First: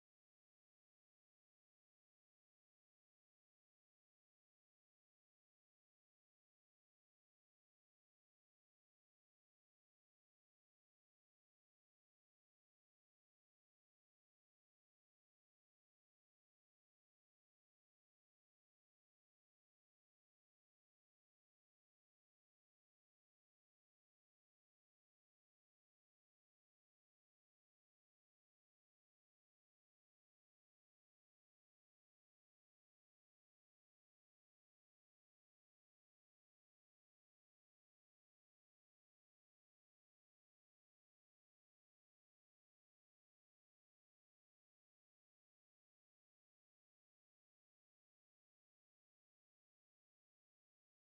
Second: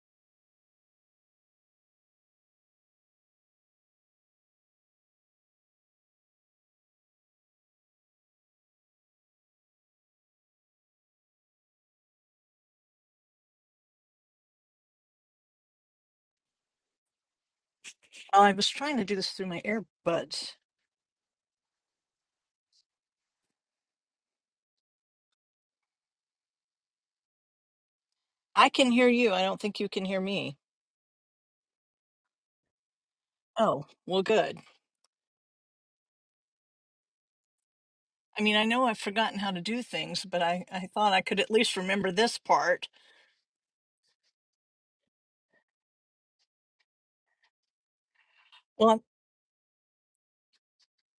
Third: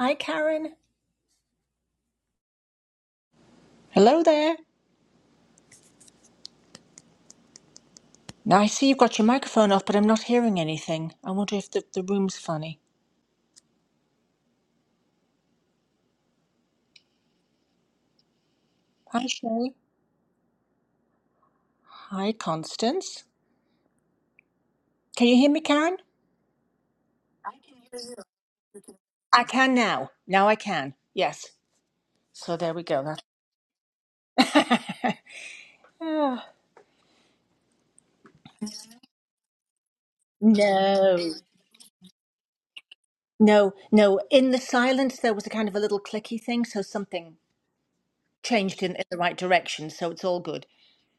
Hi, Karen. Hello there. Now I see you've got your microphone off, but I'm not hearing anything. I wonder if the, the room's funny. Oh, I was trying to do Hi, this through my Sherry. earbuds. Hi, Constance. Can you hear me, Karen? I can hear you. I I don't can think you can now. hear Now I me. can. Yes. So there we go. Oh, well, good. That- Ah. I mean, I know I've forgotten how to do things, but I, I thought No. I could at least remember this part. no, no. In the silence, there was a kind of a little clicky thing, so something changed Well, in, I'm- in the right direction. So it's all good.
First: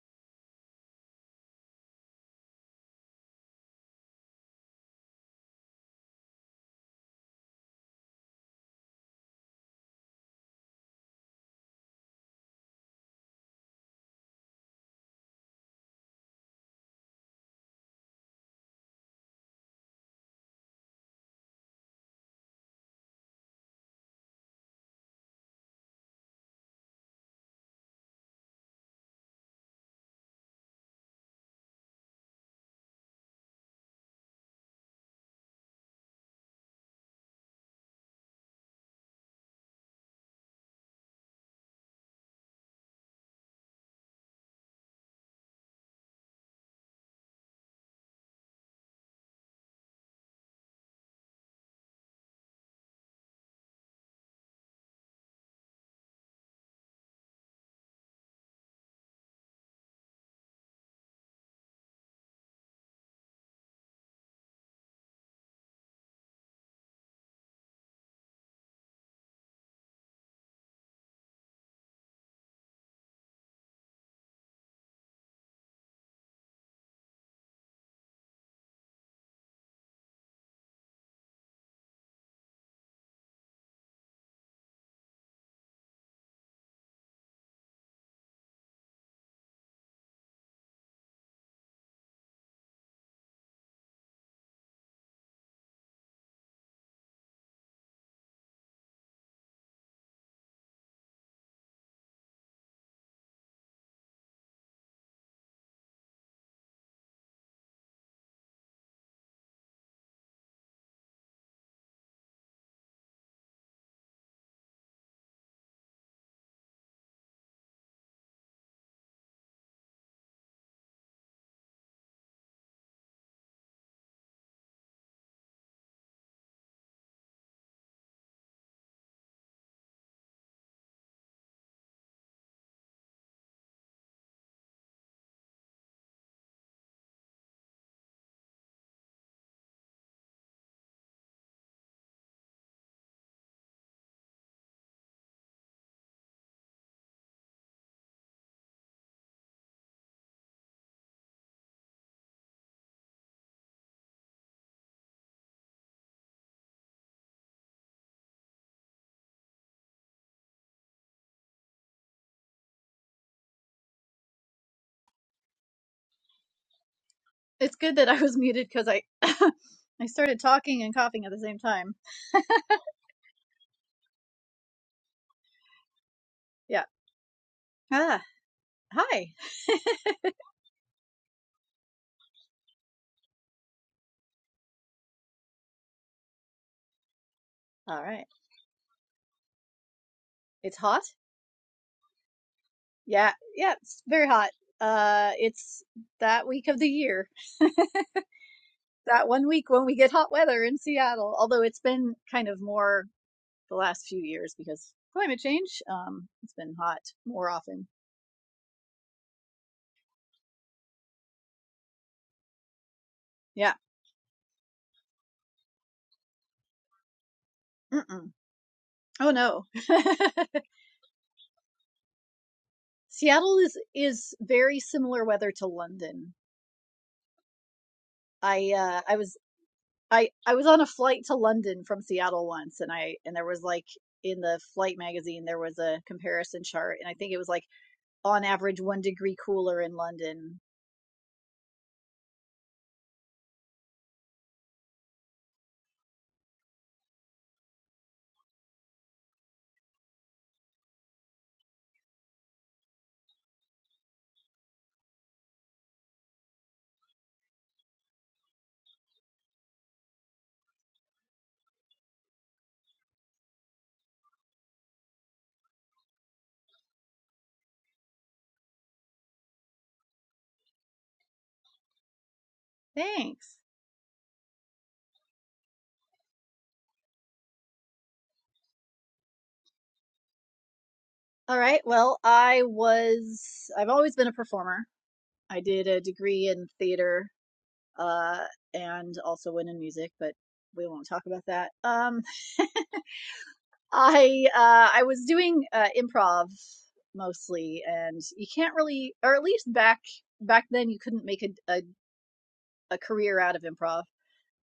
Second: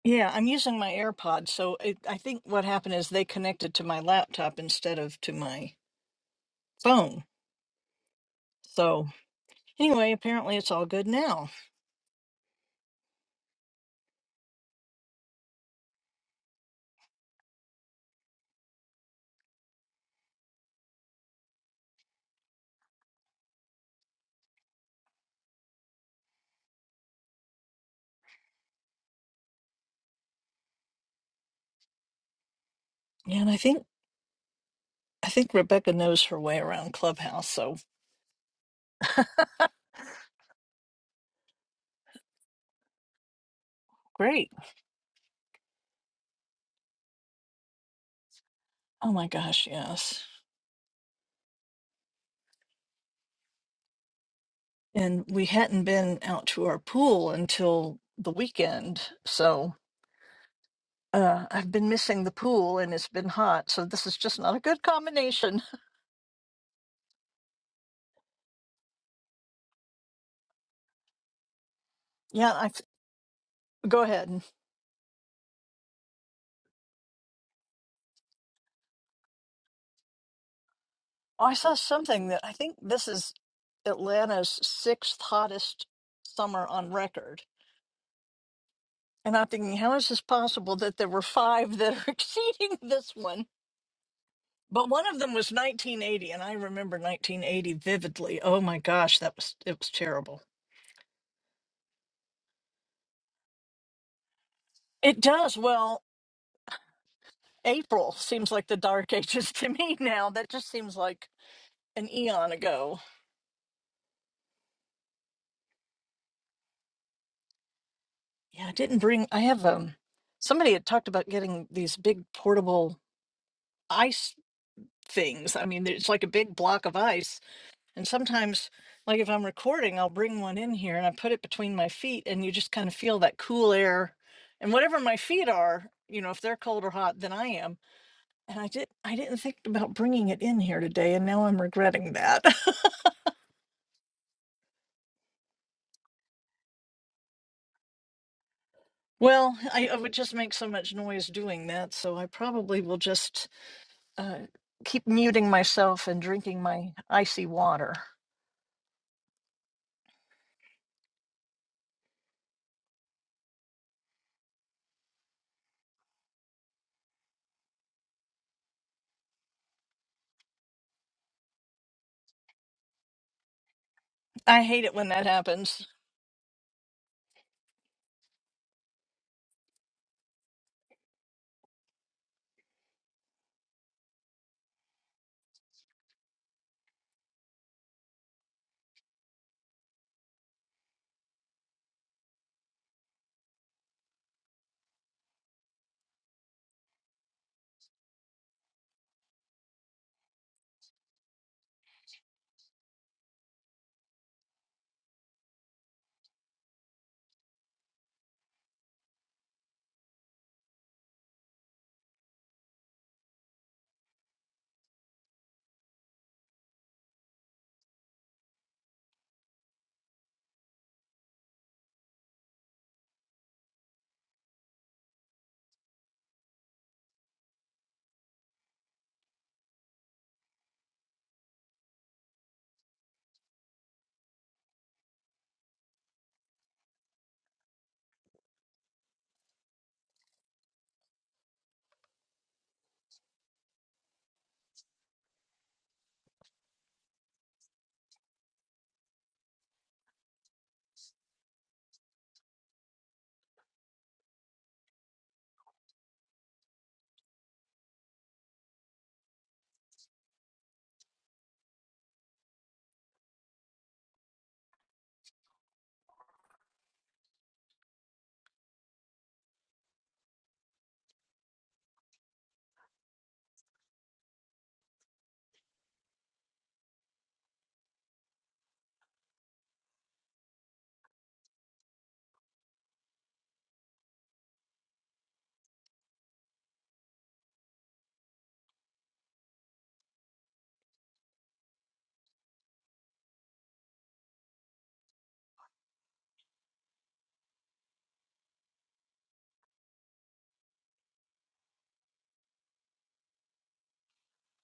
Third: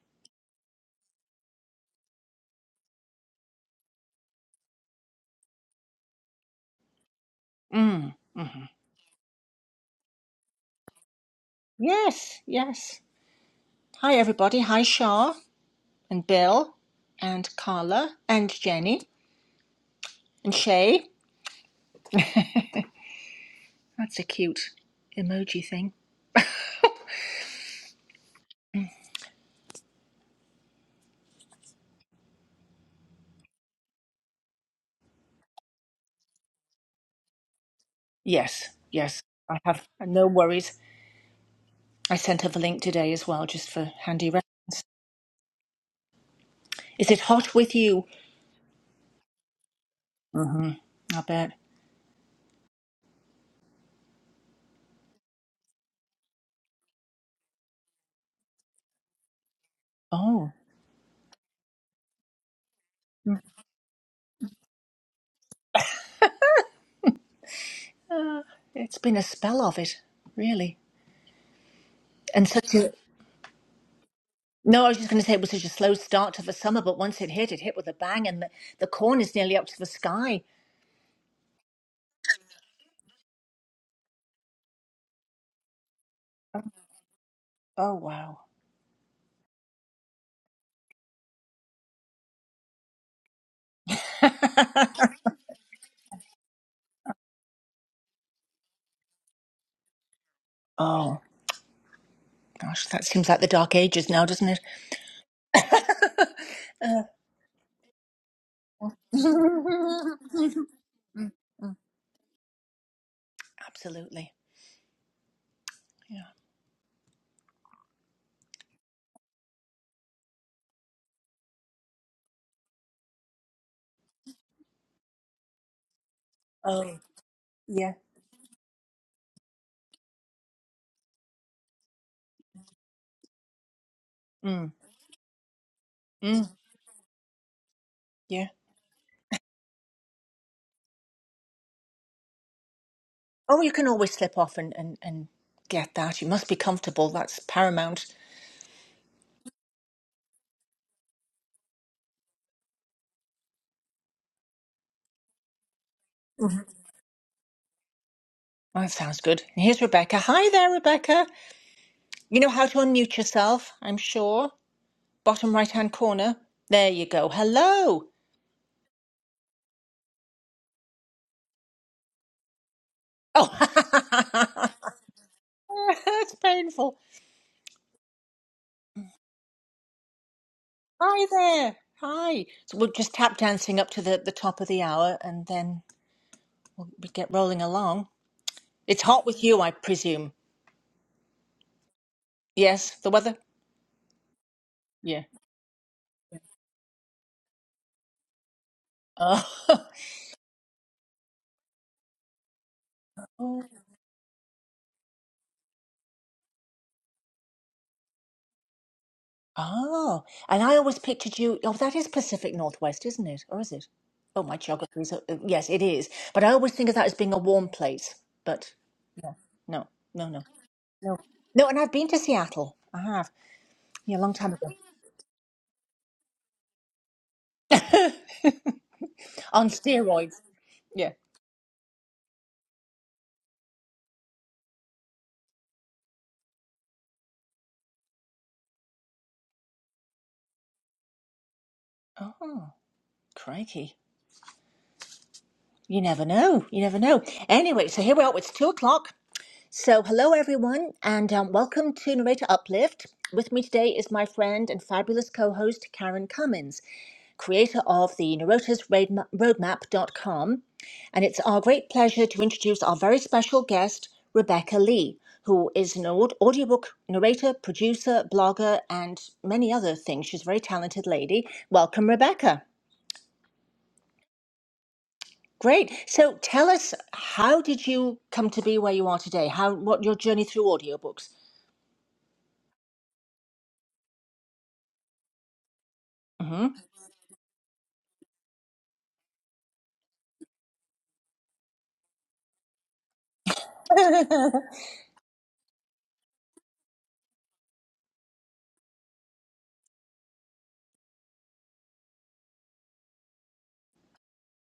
yeah, I'm using my AirPods, so it, I think what happened is they connected to my laptop instead of to my phone. Mm. So anyway, apparently it's all good now. Yes, yes. Hi, everybody. Hi, Shah. and Bill and Carla and Jenny and Shay. That's a cute emoji thing. And I think I think Rebecca knows her way around Clubhouse, so Yes, yes. I have no worries. I sent her the link today as well, just for handy. Re- great. Is it hot with you? Oh my gosh, yes. hmm I bet. and we hadn't been out to our pool until the weekend. So Oh, uh, I've been missing the pool and it's been hot. So this is just not a good combination. uh, it's been a spell of it, really. And Yeah, I such th- a go ahead. no. I was just going to say it was such a slow start to the summer, but once it hit, it hit with a bang, and the, the corn is nearly up to the sky. Oh, I saw something that I think this is Atlanta's sixth hottest summer on record. Oh wow. And I'm thinking, how is this possible that there were five that are exceeding this one? But one of them was 1980, and I remember 1980 vividly. Oh my gosh, that was it was terrible. oh. Gosh, that seems like the dark ages now, doesn't it? It does well. Uh, April seems like the dark ages to me now. That just mm, seems like mm, an eon ago. Absolutely. Yeah. Yeah, I didn't bring I have um somebody had talked about getting these big portable ice things. I mean, it's like a big block of Oh, ice. yeah. And sometimes like if I'm recording, I'll bring one in here and I put it between my feet and you just kind of feel that cool air Mm. and whatever my feet are, you know, if Mm. they're cold or hot than I am. Yeah. And I did I didn't think about bringing it in here today and now I'm regretting that. Oh, you can always slip off and, and, and get that. You must be comfortable. That's paramount. Well, I, I would just make so much noise doing that, so I probably will just uh, keep muting myself and drinking Mhm. my icy water. Oh, that sounds good. And here's Rebecca. Hi there, Rebecca. You know how to unmute yourself, I'm sure. Bottom right hand corner. There you go. It's good Hello. that I was muted because I I started talking and coughing at the same time. I Oh, hate it when that happens. that's Yeah. painful. Ah. Hi. Hi there. Hi. So we'll just tap dancing up to the, the top of the hour and then we'll we get rolling All along. right. It's hot with you, I presume. It's hot. Yes, the Yeah. weather? Yeah. It's very hot. Yeah. Uh, it's that week of the year. That Oh. one week when we get hot weather in Seattle. Although it's been kind of more oh. the last few years because climate change. Um, it's been hot more often. Oh. And I always pictured you. Oh, that is Pacific Northwest, isn't it? Or is Yeah. it? Oh, my geography is. uh, uh, Yes, it is. But I always think of that as being a warm place. Mm-mm. But Oh yeah. no. no, no, no. No. No, and I've been to Seattle. I have. Seattle is Yeah, a long is time very similar weather to London. ago. I uh, I was On I steroids. I was on a Yeah. flight to London from Seattle once, and I and there was like in the flight magazine there was a comparison chart, and I think it was like on average one degree cooler in London. Oh, crikey. You never know. You never know. Anyway, so here we are. It's two o'clock. So, hello everyone, and um, welcome to Narrator Uplift. With me today is my friend and fabulous co host, Karen Cummins, creator of the Narrator's Roadmap dot com, And it's our great pleasure to introduce our very special guest, Rebecca Lee, who is an aud- audiobook narrator, producer, blogger, and many other things. She's a very talented lady. Welcome, Rebecca. Thanks. Great. So tell us, how did you come to be where you are today? How what your journey through audiobooks? All right. Well, I was I've always been a performer. I did a degree in Mhm. theater, uh, and also one in music, but we won't talk about that. Um, I uh, I was doing uh, improv mostly, and you can't really, or at least back back then you couldn't make a, a a career out of improv.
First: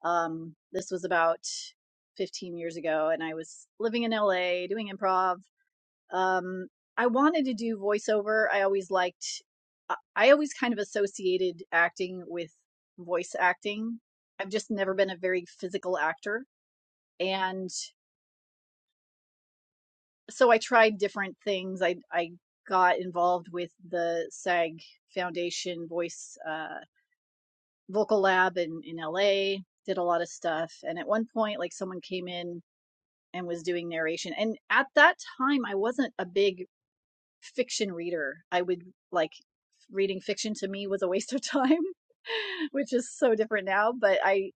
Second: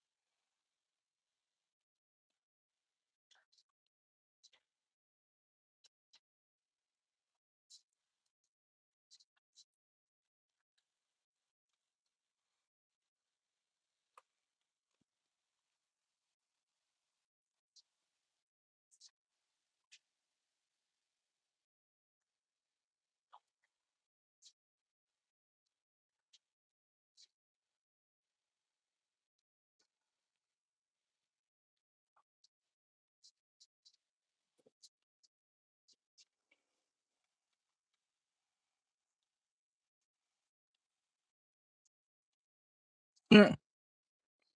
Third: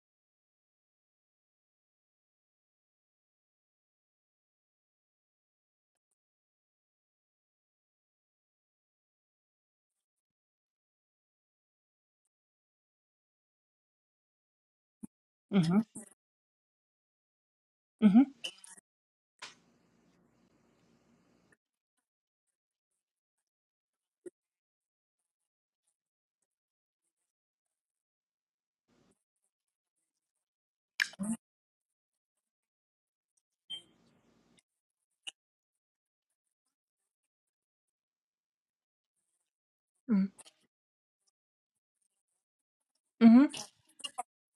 Um, this was about 15 years ago, and I was living in LA doing improv. Um, I wanted to do voiceover. I always liked, I always kind of associated acting with voice acting. I've just never been a very Mhm. physical actor. And Mhm. so I tried different things. I, I got involved with the SAG Foundation voice. Uh, vocal lab in, in LA, did a lot of stuff. And at one point, like someone came in and was doing narration. And at that time, I wasn't a big fiction reader. I would like reading Mhm. fiction to me was a waste of time, which is Mhm. so Mm. different now. But I,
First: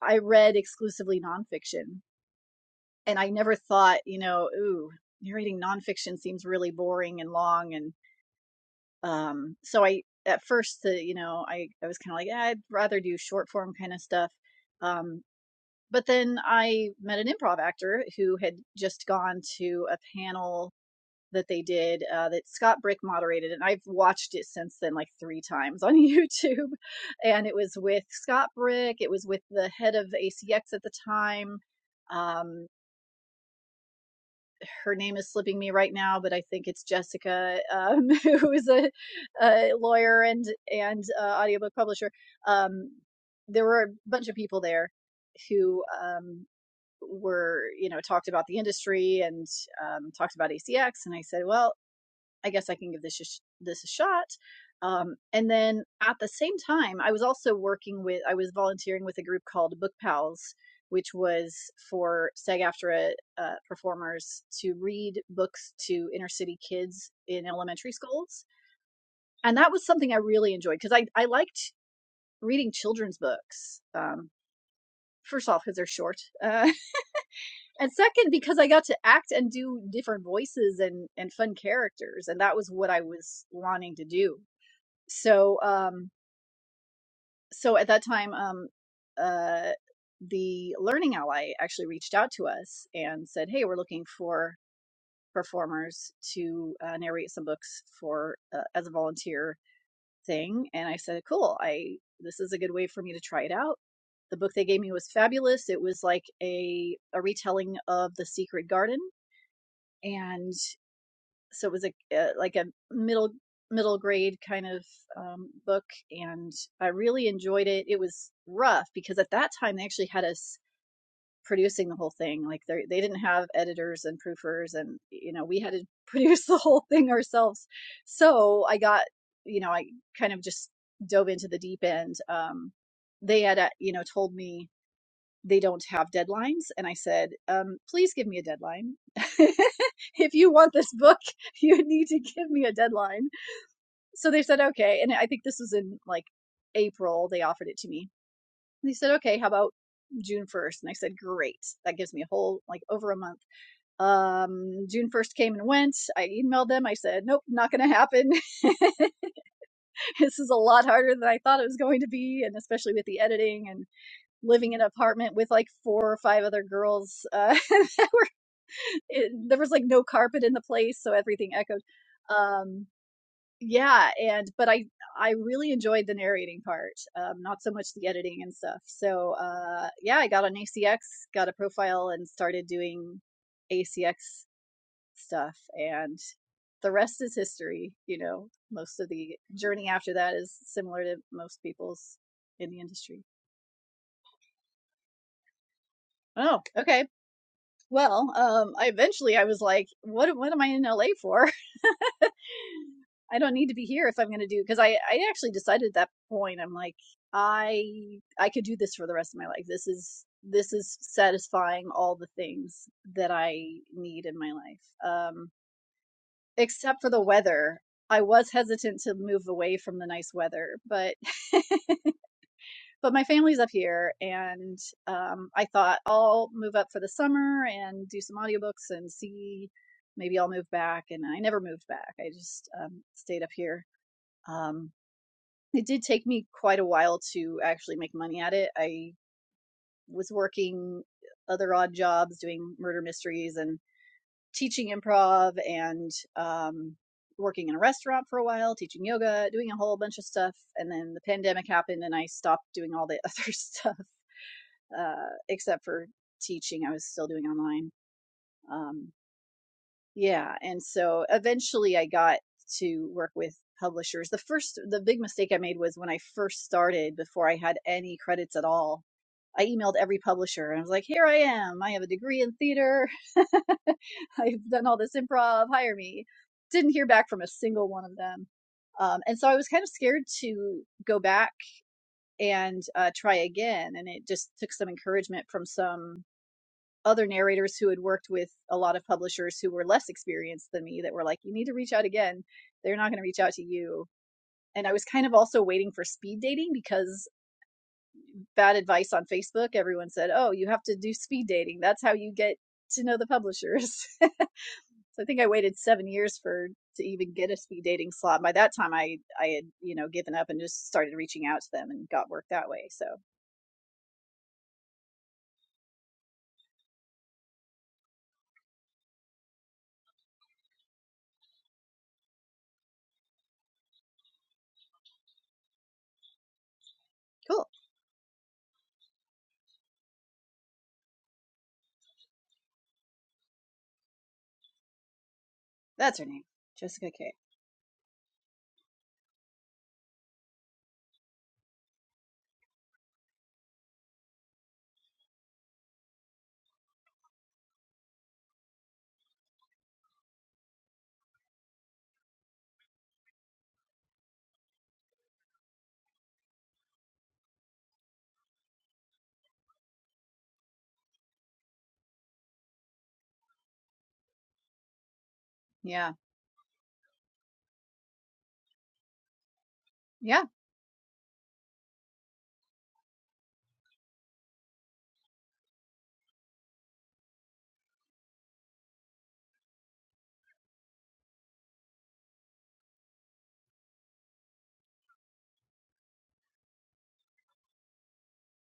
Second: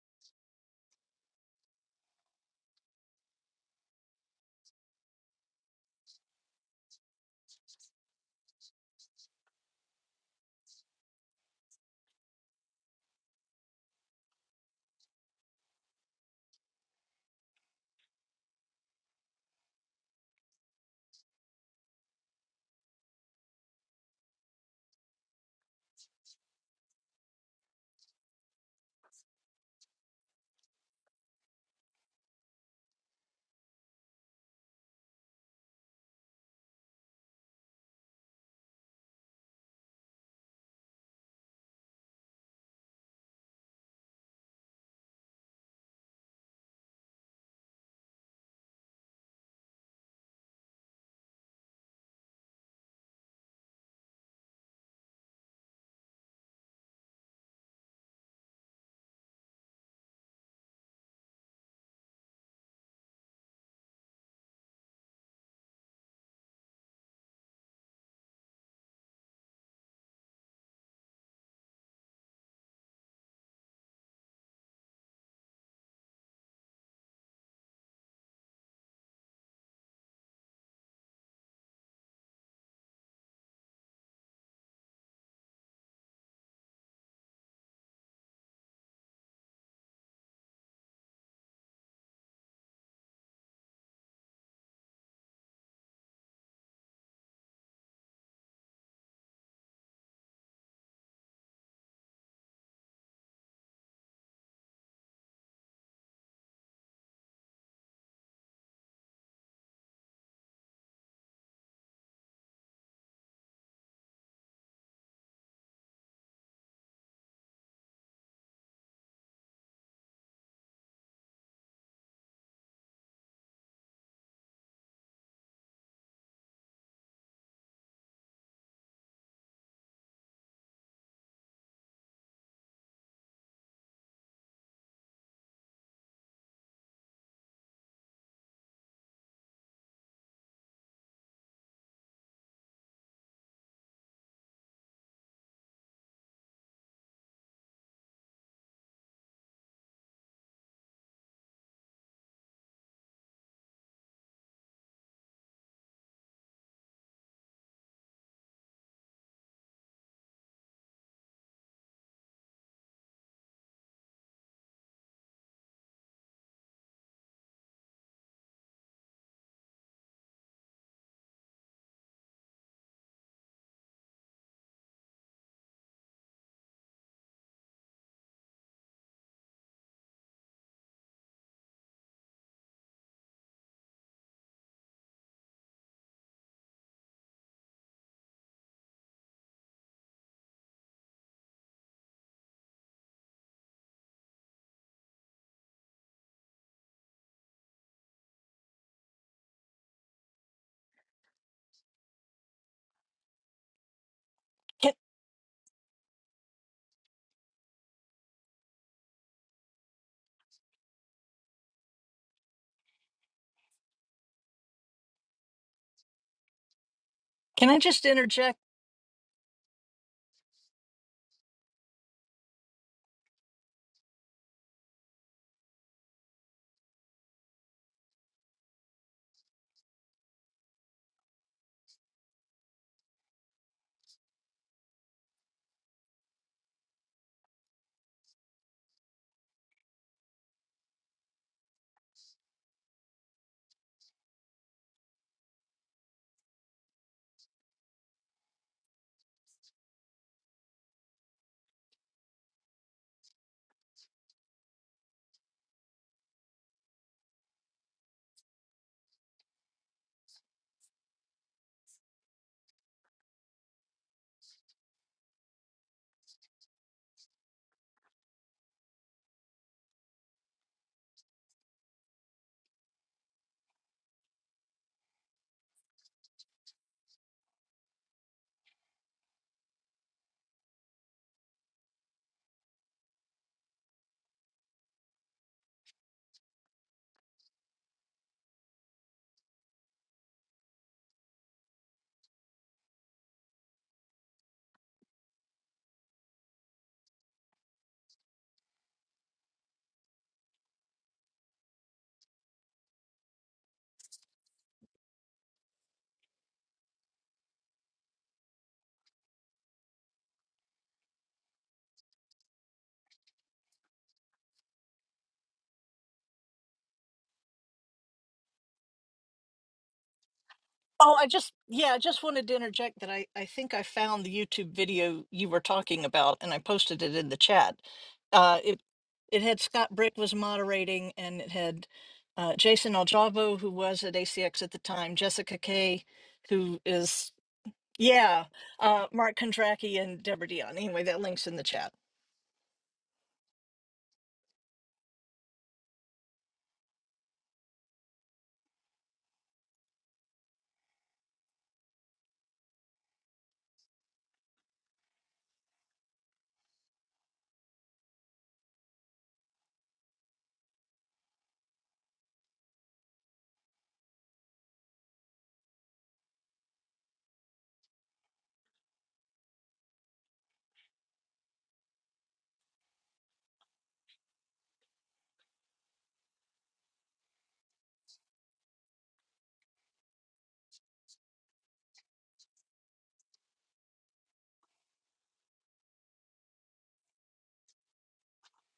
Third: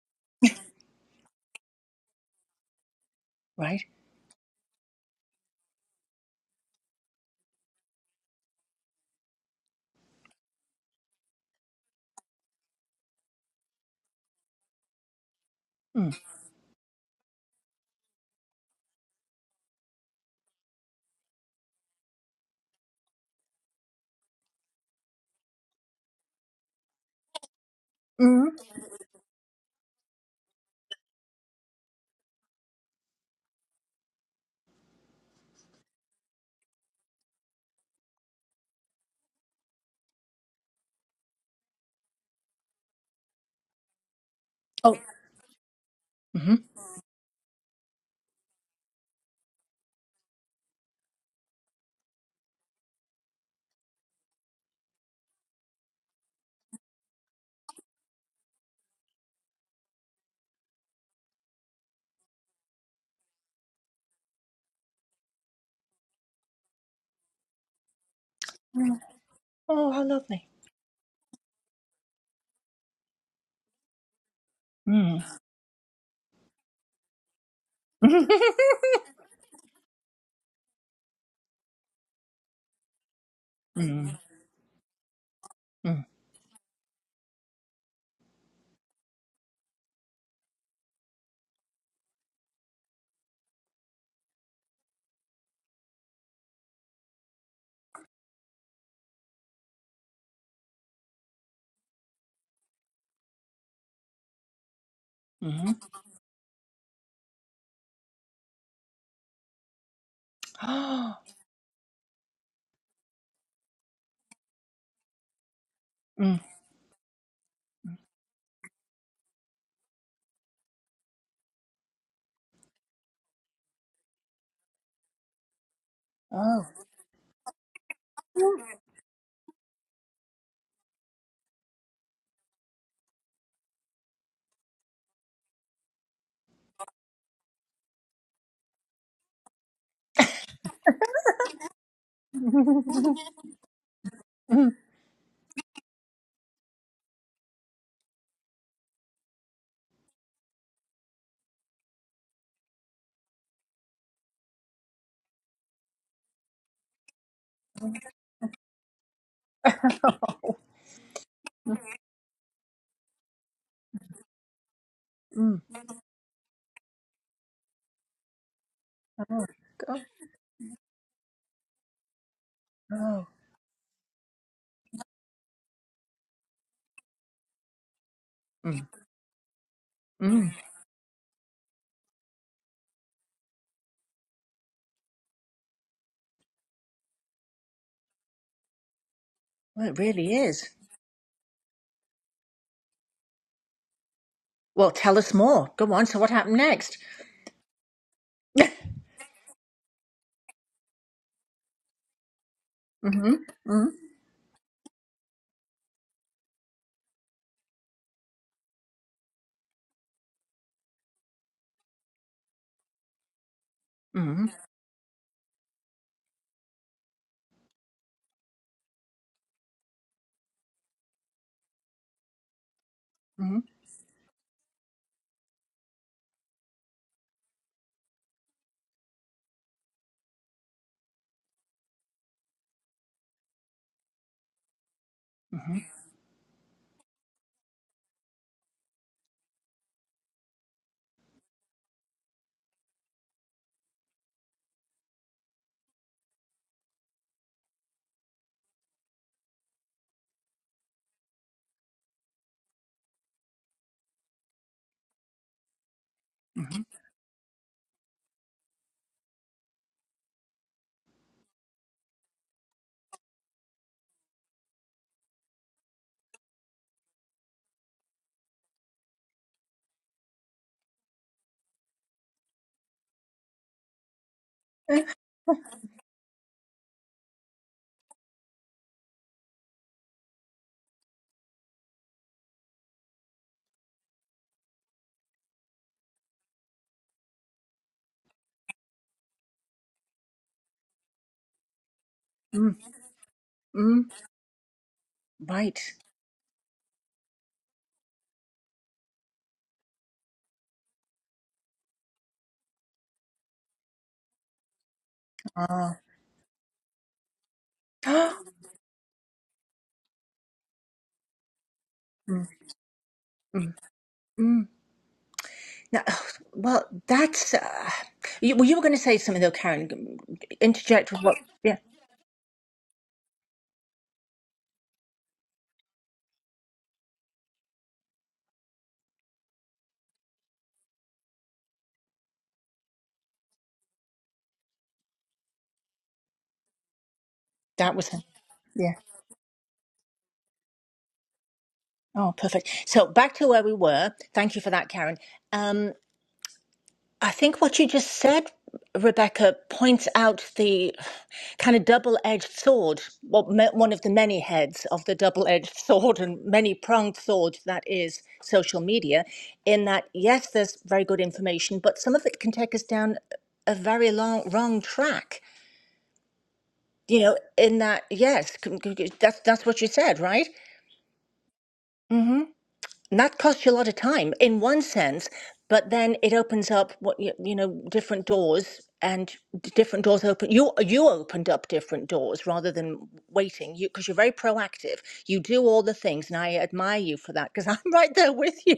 I read exclusively nonfiction and I never Right. thought, you know, ooh, narrating nonfiction seems really boring and long. And, um, so I, at first, the, you know, I, I was kind of like, "Yeah, I'd rather do short form kind of stuff. Um, but Mm. then I met an improv actor who had just gone to a panel that they did uh, that Scott Brick moderated, and I've watched it since then like three times on YouTube. And it was with Mhm. Scott Brick, it was with the head of ACX at the time. Um, her name is slipping me right now, but I think it's Jessica, um, who is a, a lawyer and and uh, audiobook publisher. Um, there were a bunch of people there Oh. who um, Mhm. were you know talked about the industry and um, talked about ACX, and I said, well, I guess I can give this a this a shot. Um, and then at the same time, I was also working with I was volunteering with a group called Book Pals, which was for SAG-AFTRA uh, performers to read books to inner city kids in elementary schools, and that was Oh, how something I lovely. really enjoyed because I I liked reading children's books. Um, Mm. first off, because they're short. Uh, and second because i got to act and do different voices and and fun characters and that was what i was wanting to mm. do so Mm. um so at that time um uh the learning ally actually reached out to us and said hey we're looking for performers to uh, narrate some books for uh, as a volunteer thing and i said cool i this is a good way for me to try it out the book they gave me was fabulous Mhm. it was like a a retelling of the secret garden and mm. Oh. so it was a, a like a middle middle grade kind of um, book, Mm. and I really enjoyed it. It was rough because at that time they actually had us producing the whole thing. Like they they didn't have editors and proofers, and you know we had to produce the whole thing ourselves. So I got you know I kind of just dove into the deep end. Um, they had uh, you know told me they don't have deadlines. And I said, um, please give me a deadline. if you want this book, you need to give me a deadline. So they said, okay. And I think this was in like April, they offered it to me. And they said, okay, how about June 1st? And I said, great. That gives me a whole, like over a month. Um, June 1st came and went. I emailed them. I said, nope, not going to happen. this is a lot harder than I thought it was going to be. And especially with the editing. and..." living in an apartment with Mm. like four or five other girls uh, that were it, Oh. there was like God. no carpet in the place so everything echoed um Oh. yeah and but i i really enjoyed the narrating part um not so much the editing and stuff Mm. so uh yeah i got on Mm. acx got a profile and started doing acx stuff and the rest is history you know most of the Well, journey it after that really is is. similar to most people's in the industry Well, tell us more. Go on. So what happened oh next? okay Well, um, I eventually I was like, what what am I in LA for? I Mhm. don't need to be Mhm. here if I'm going to do because I Can, I actually decided at that point I'm like I I could do this for the rest of my life. This is this is satisfying all the things that I need in my Mhm. life. Um except for the can I weather. just I was interject? hesitant to move away from the nice weather, but but my family's up here and um, i thought i'll move up for the summer and do some audiobooks and see maybe i'll move back and i never moved back i just um, stayed up here um, Mhm. it did take me quite a while to actually make money at it i was working other odd jobs doing murder mysteries and teaching improv and um, working in a restaurant for a while teaching yoga doing a whole bunch of stuff and then the pandemic happened and i stopped doing all the other stuff uh, except for teaching. Mhm. I was still doing online. Um, yeah, and so eventually I got to work with publishers. The first, the big mistake I made was when I first started, before I had any credits at all. I emailed every publisher and I was like, "Here I am. I have a degree in theater. I've done all this improv. Hire me." Didn't hear back from a single one of them. Um, and so I was kind of scared to go back and uh, try again. And it just took some encouragement from some other narrators who had worked with a lot of publishers who were less experienced than me that were like, you need to reach out again. Mm, They're not going to reach out to mm, you. And I was kind of also right. waiting for speed dating because bad advice on Facebook, everyone said, oh, you have to do speed dating. That's how you get to know the publishers. so I think I waited Uh, seven years for to even get a speed dating slot. By that time, I I had you know given up and just started reaching out to them and got work mm, that way. So mm, mm. Now, well, that's. Uh, you, well, you were going to say something though, Karen. G- Interject Oh, with I what? just, Yeah, yeah, I just wanted to interject that I, I think I found the YouTube video you were talking about and I posted it in the cool. chat. Uh, it, it had Scott Brick was moderating and it had uh, Jason Aljavo, who was at ACX at the time, Jessica Kay, That's her name, who Jessica is K. that was him. Yeah, Yeah. uh, Mark Kondracki and Deborah Dion. Anyway, that link's in the chat. Oh, perfect. So back to where we were. Thank you for that, Karen. Um, I think what you just said, Rebecca, points out the kind of double edged sword, well, me- one of the many heads of the double edged sword and many pronged sword that is social media, in that, yes, there's very good information, but some of it can take us down a very long, wrong track. Yeah, You know, in that, yes, c- c- c- that's, that's what you said, yeah. right? Mm-hmm. that costs you a lot of time in one sense, but then it opens up what you, you know different doors and d- different doors open you you opened up different doors rather than waiting you because you're very proactive you do all the things and i admire you for that because i'm right there with you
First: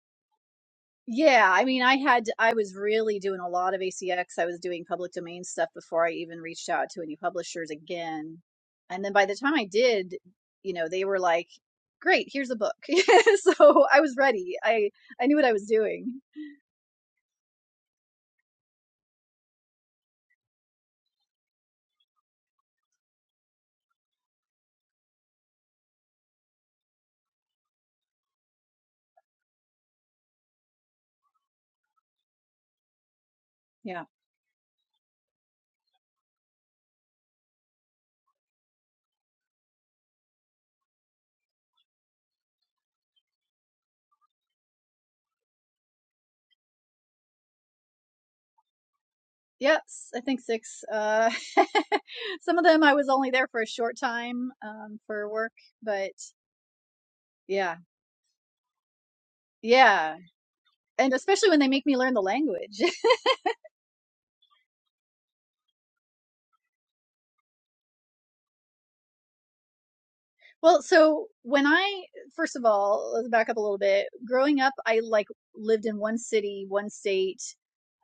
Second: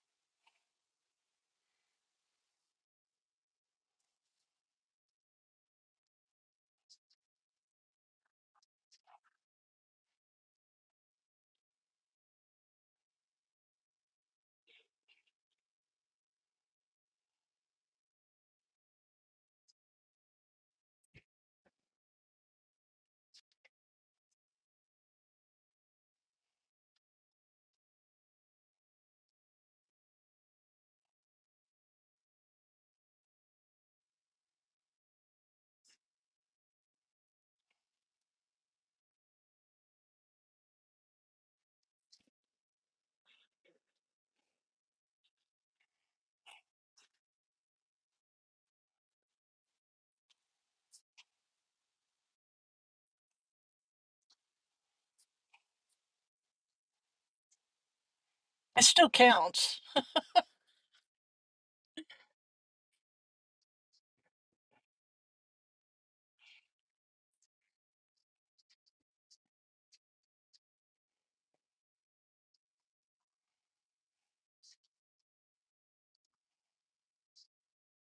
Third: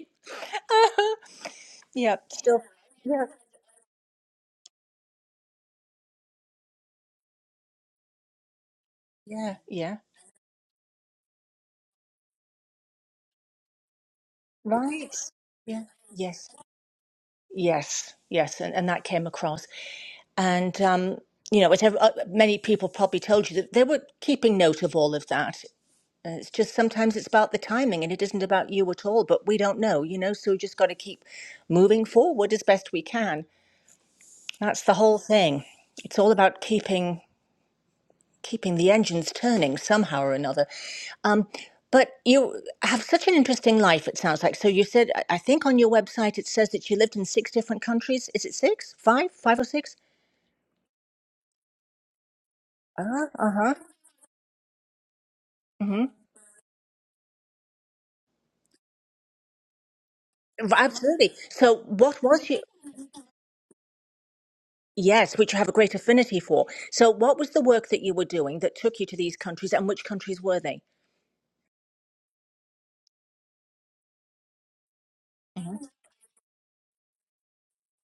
Yeah, I mean, I yeah had I still was really yeah doing a lot of ACX. I was doing public domain stuff before I even reached out to any publishers again. And then by the time yeah I yeah did, you know, they were like, "Great, here's a book." So I was ready. I right I knew what I was yeah doing. yes yes yes and, and that came across and um you know, whatever, uh, many people probably told you that they were keeping note of all of that Uh, It's just sometimes it's about the timing and it isn't about you at all, but we don't know, you know, so we just got to keep moving forward as best we can. Yeah. That's the whole thing. It's all about keeping keeping the engines turning somehow or another. Um, but you have such an interesting life, it sounds like. So you said, I I think on your website it says that you lived in six different countries. Is it six, five, five or six? Yes, I think six. Uh some of them I Uh was huh. only there Uh for a huh. short time um for work, Mm-hmm. but yeah. It still counts. Yeah. And Absolutely. especially when So they make me learn what the was you? language. Yes, which you have a great affinity for. So, what was the work that you were doing that took you to these countries, and which countries were they? Well, so when I first of all, let's back up a little bit. Growing up, I like lived in one city, one state.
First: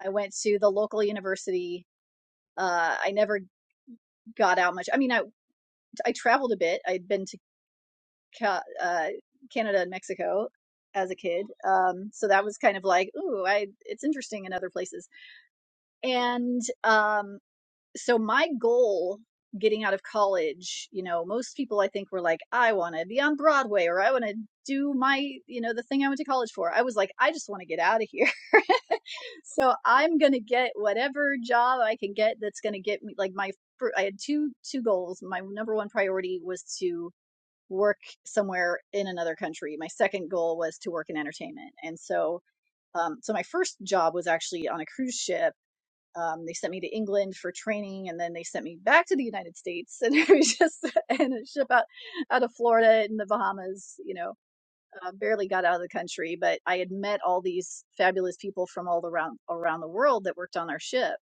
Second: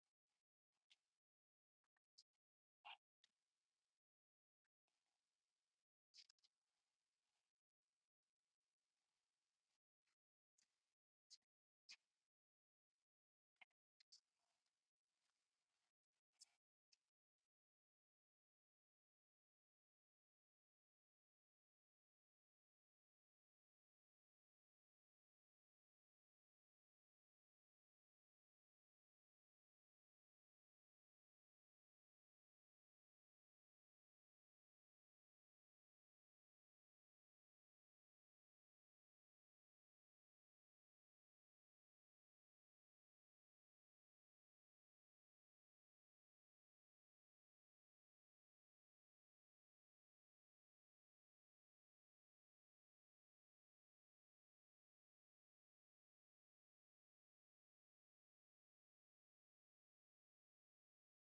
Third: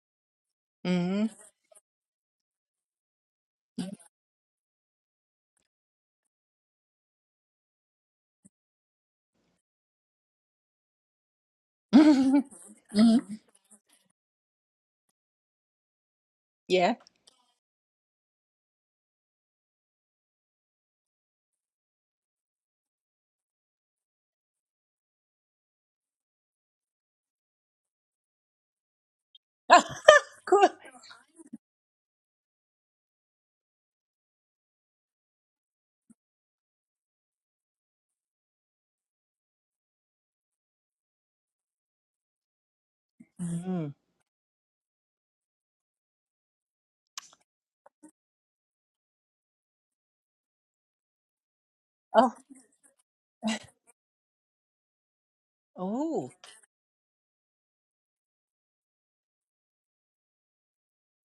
I went to the local hmm university. Uh, I never got out much. I mean, I I traveled a bit. I'd been to Ca- uh, Canada and Mexico as a kid, um, so hmm that was kind of like, hmm ooh, I it's interesting in other places. And Yeah. um, so my goal getting out of college you know most people i think were like i want to be on broadway or i want to do my you know the thing i went to college for i was like i just want to get out of here so Ah, i'm going to cool. get whatever job i can get that's going to get me like my i had two two goals my number one priority was to work somewhere in another country my second goal was to work in entertainment and so um, so my first Mm. job was actually on a cruise ship um, they sent me to England for training, and then they sent me back to the United States, and it was just and a ship out Oh. out of Florida in the Bahamas. You know, uh, barely got out of the Oh. country, but I had met all these fabulous people from all around around the world that worked on our ship,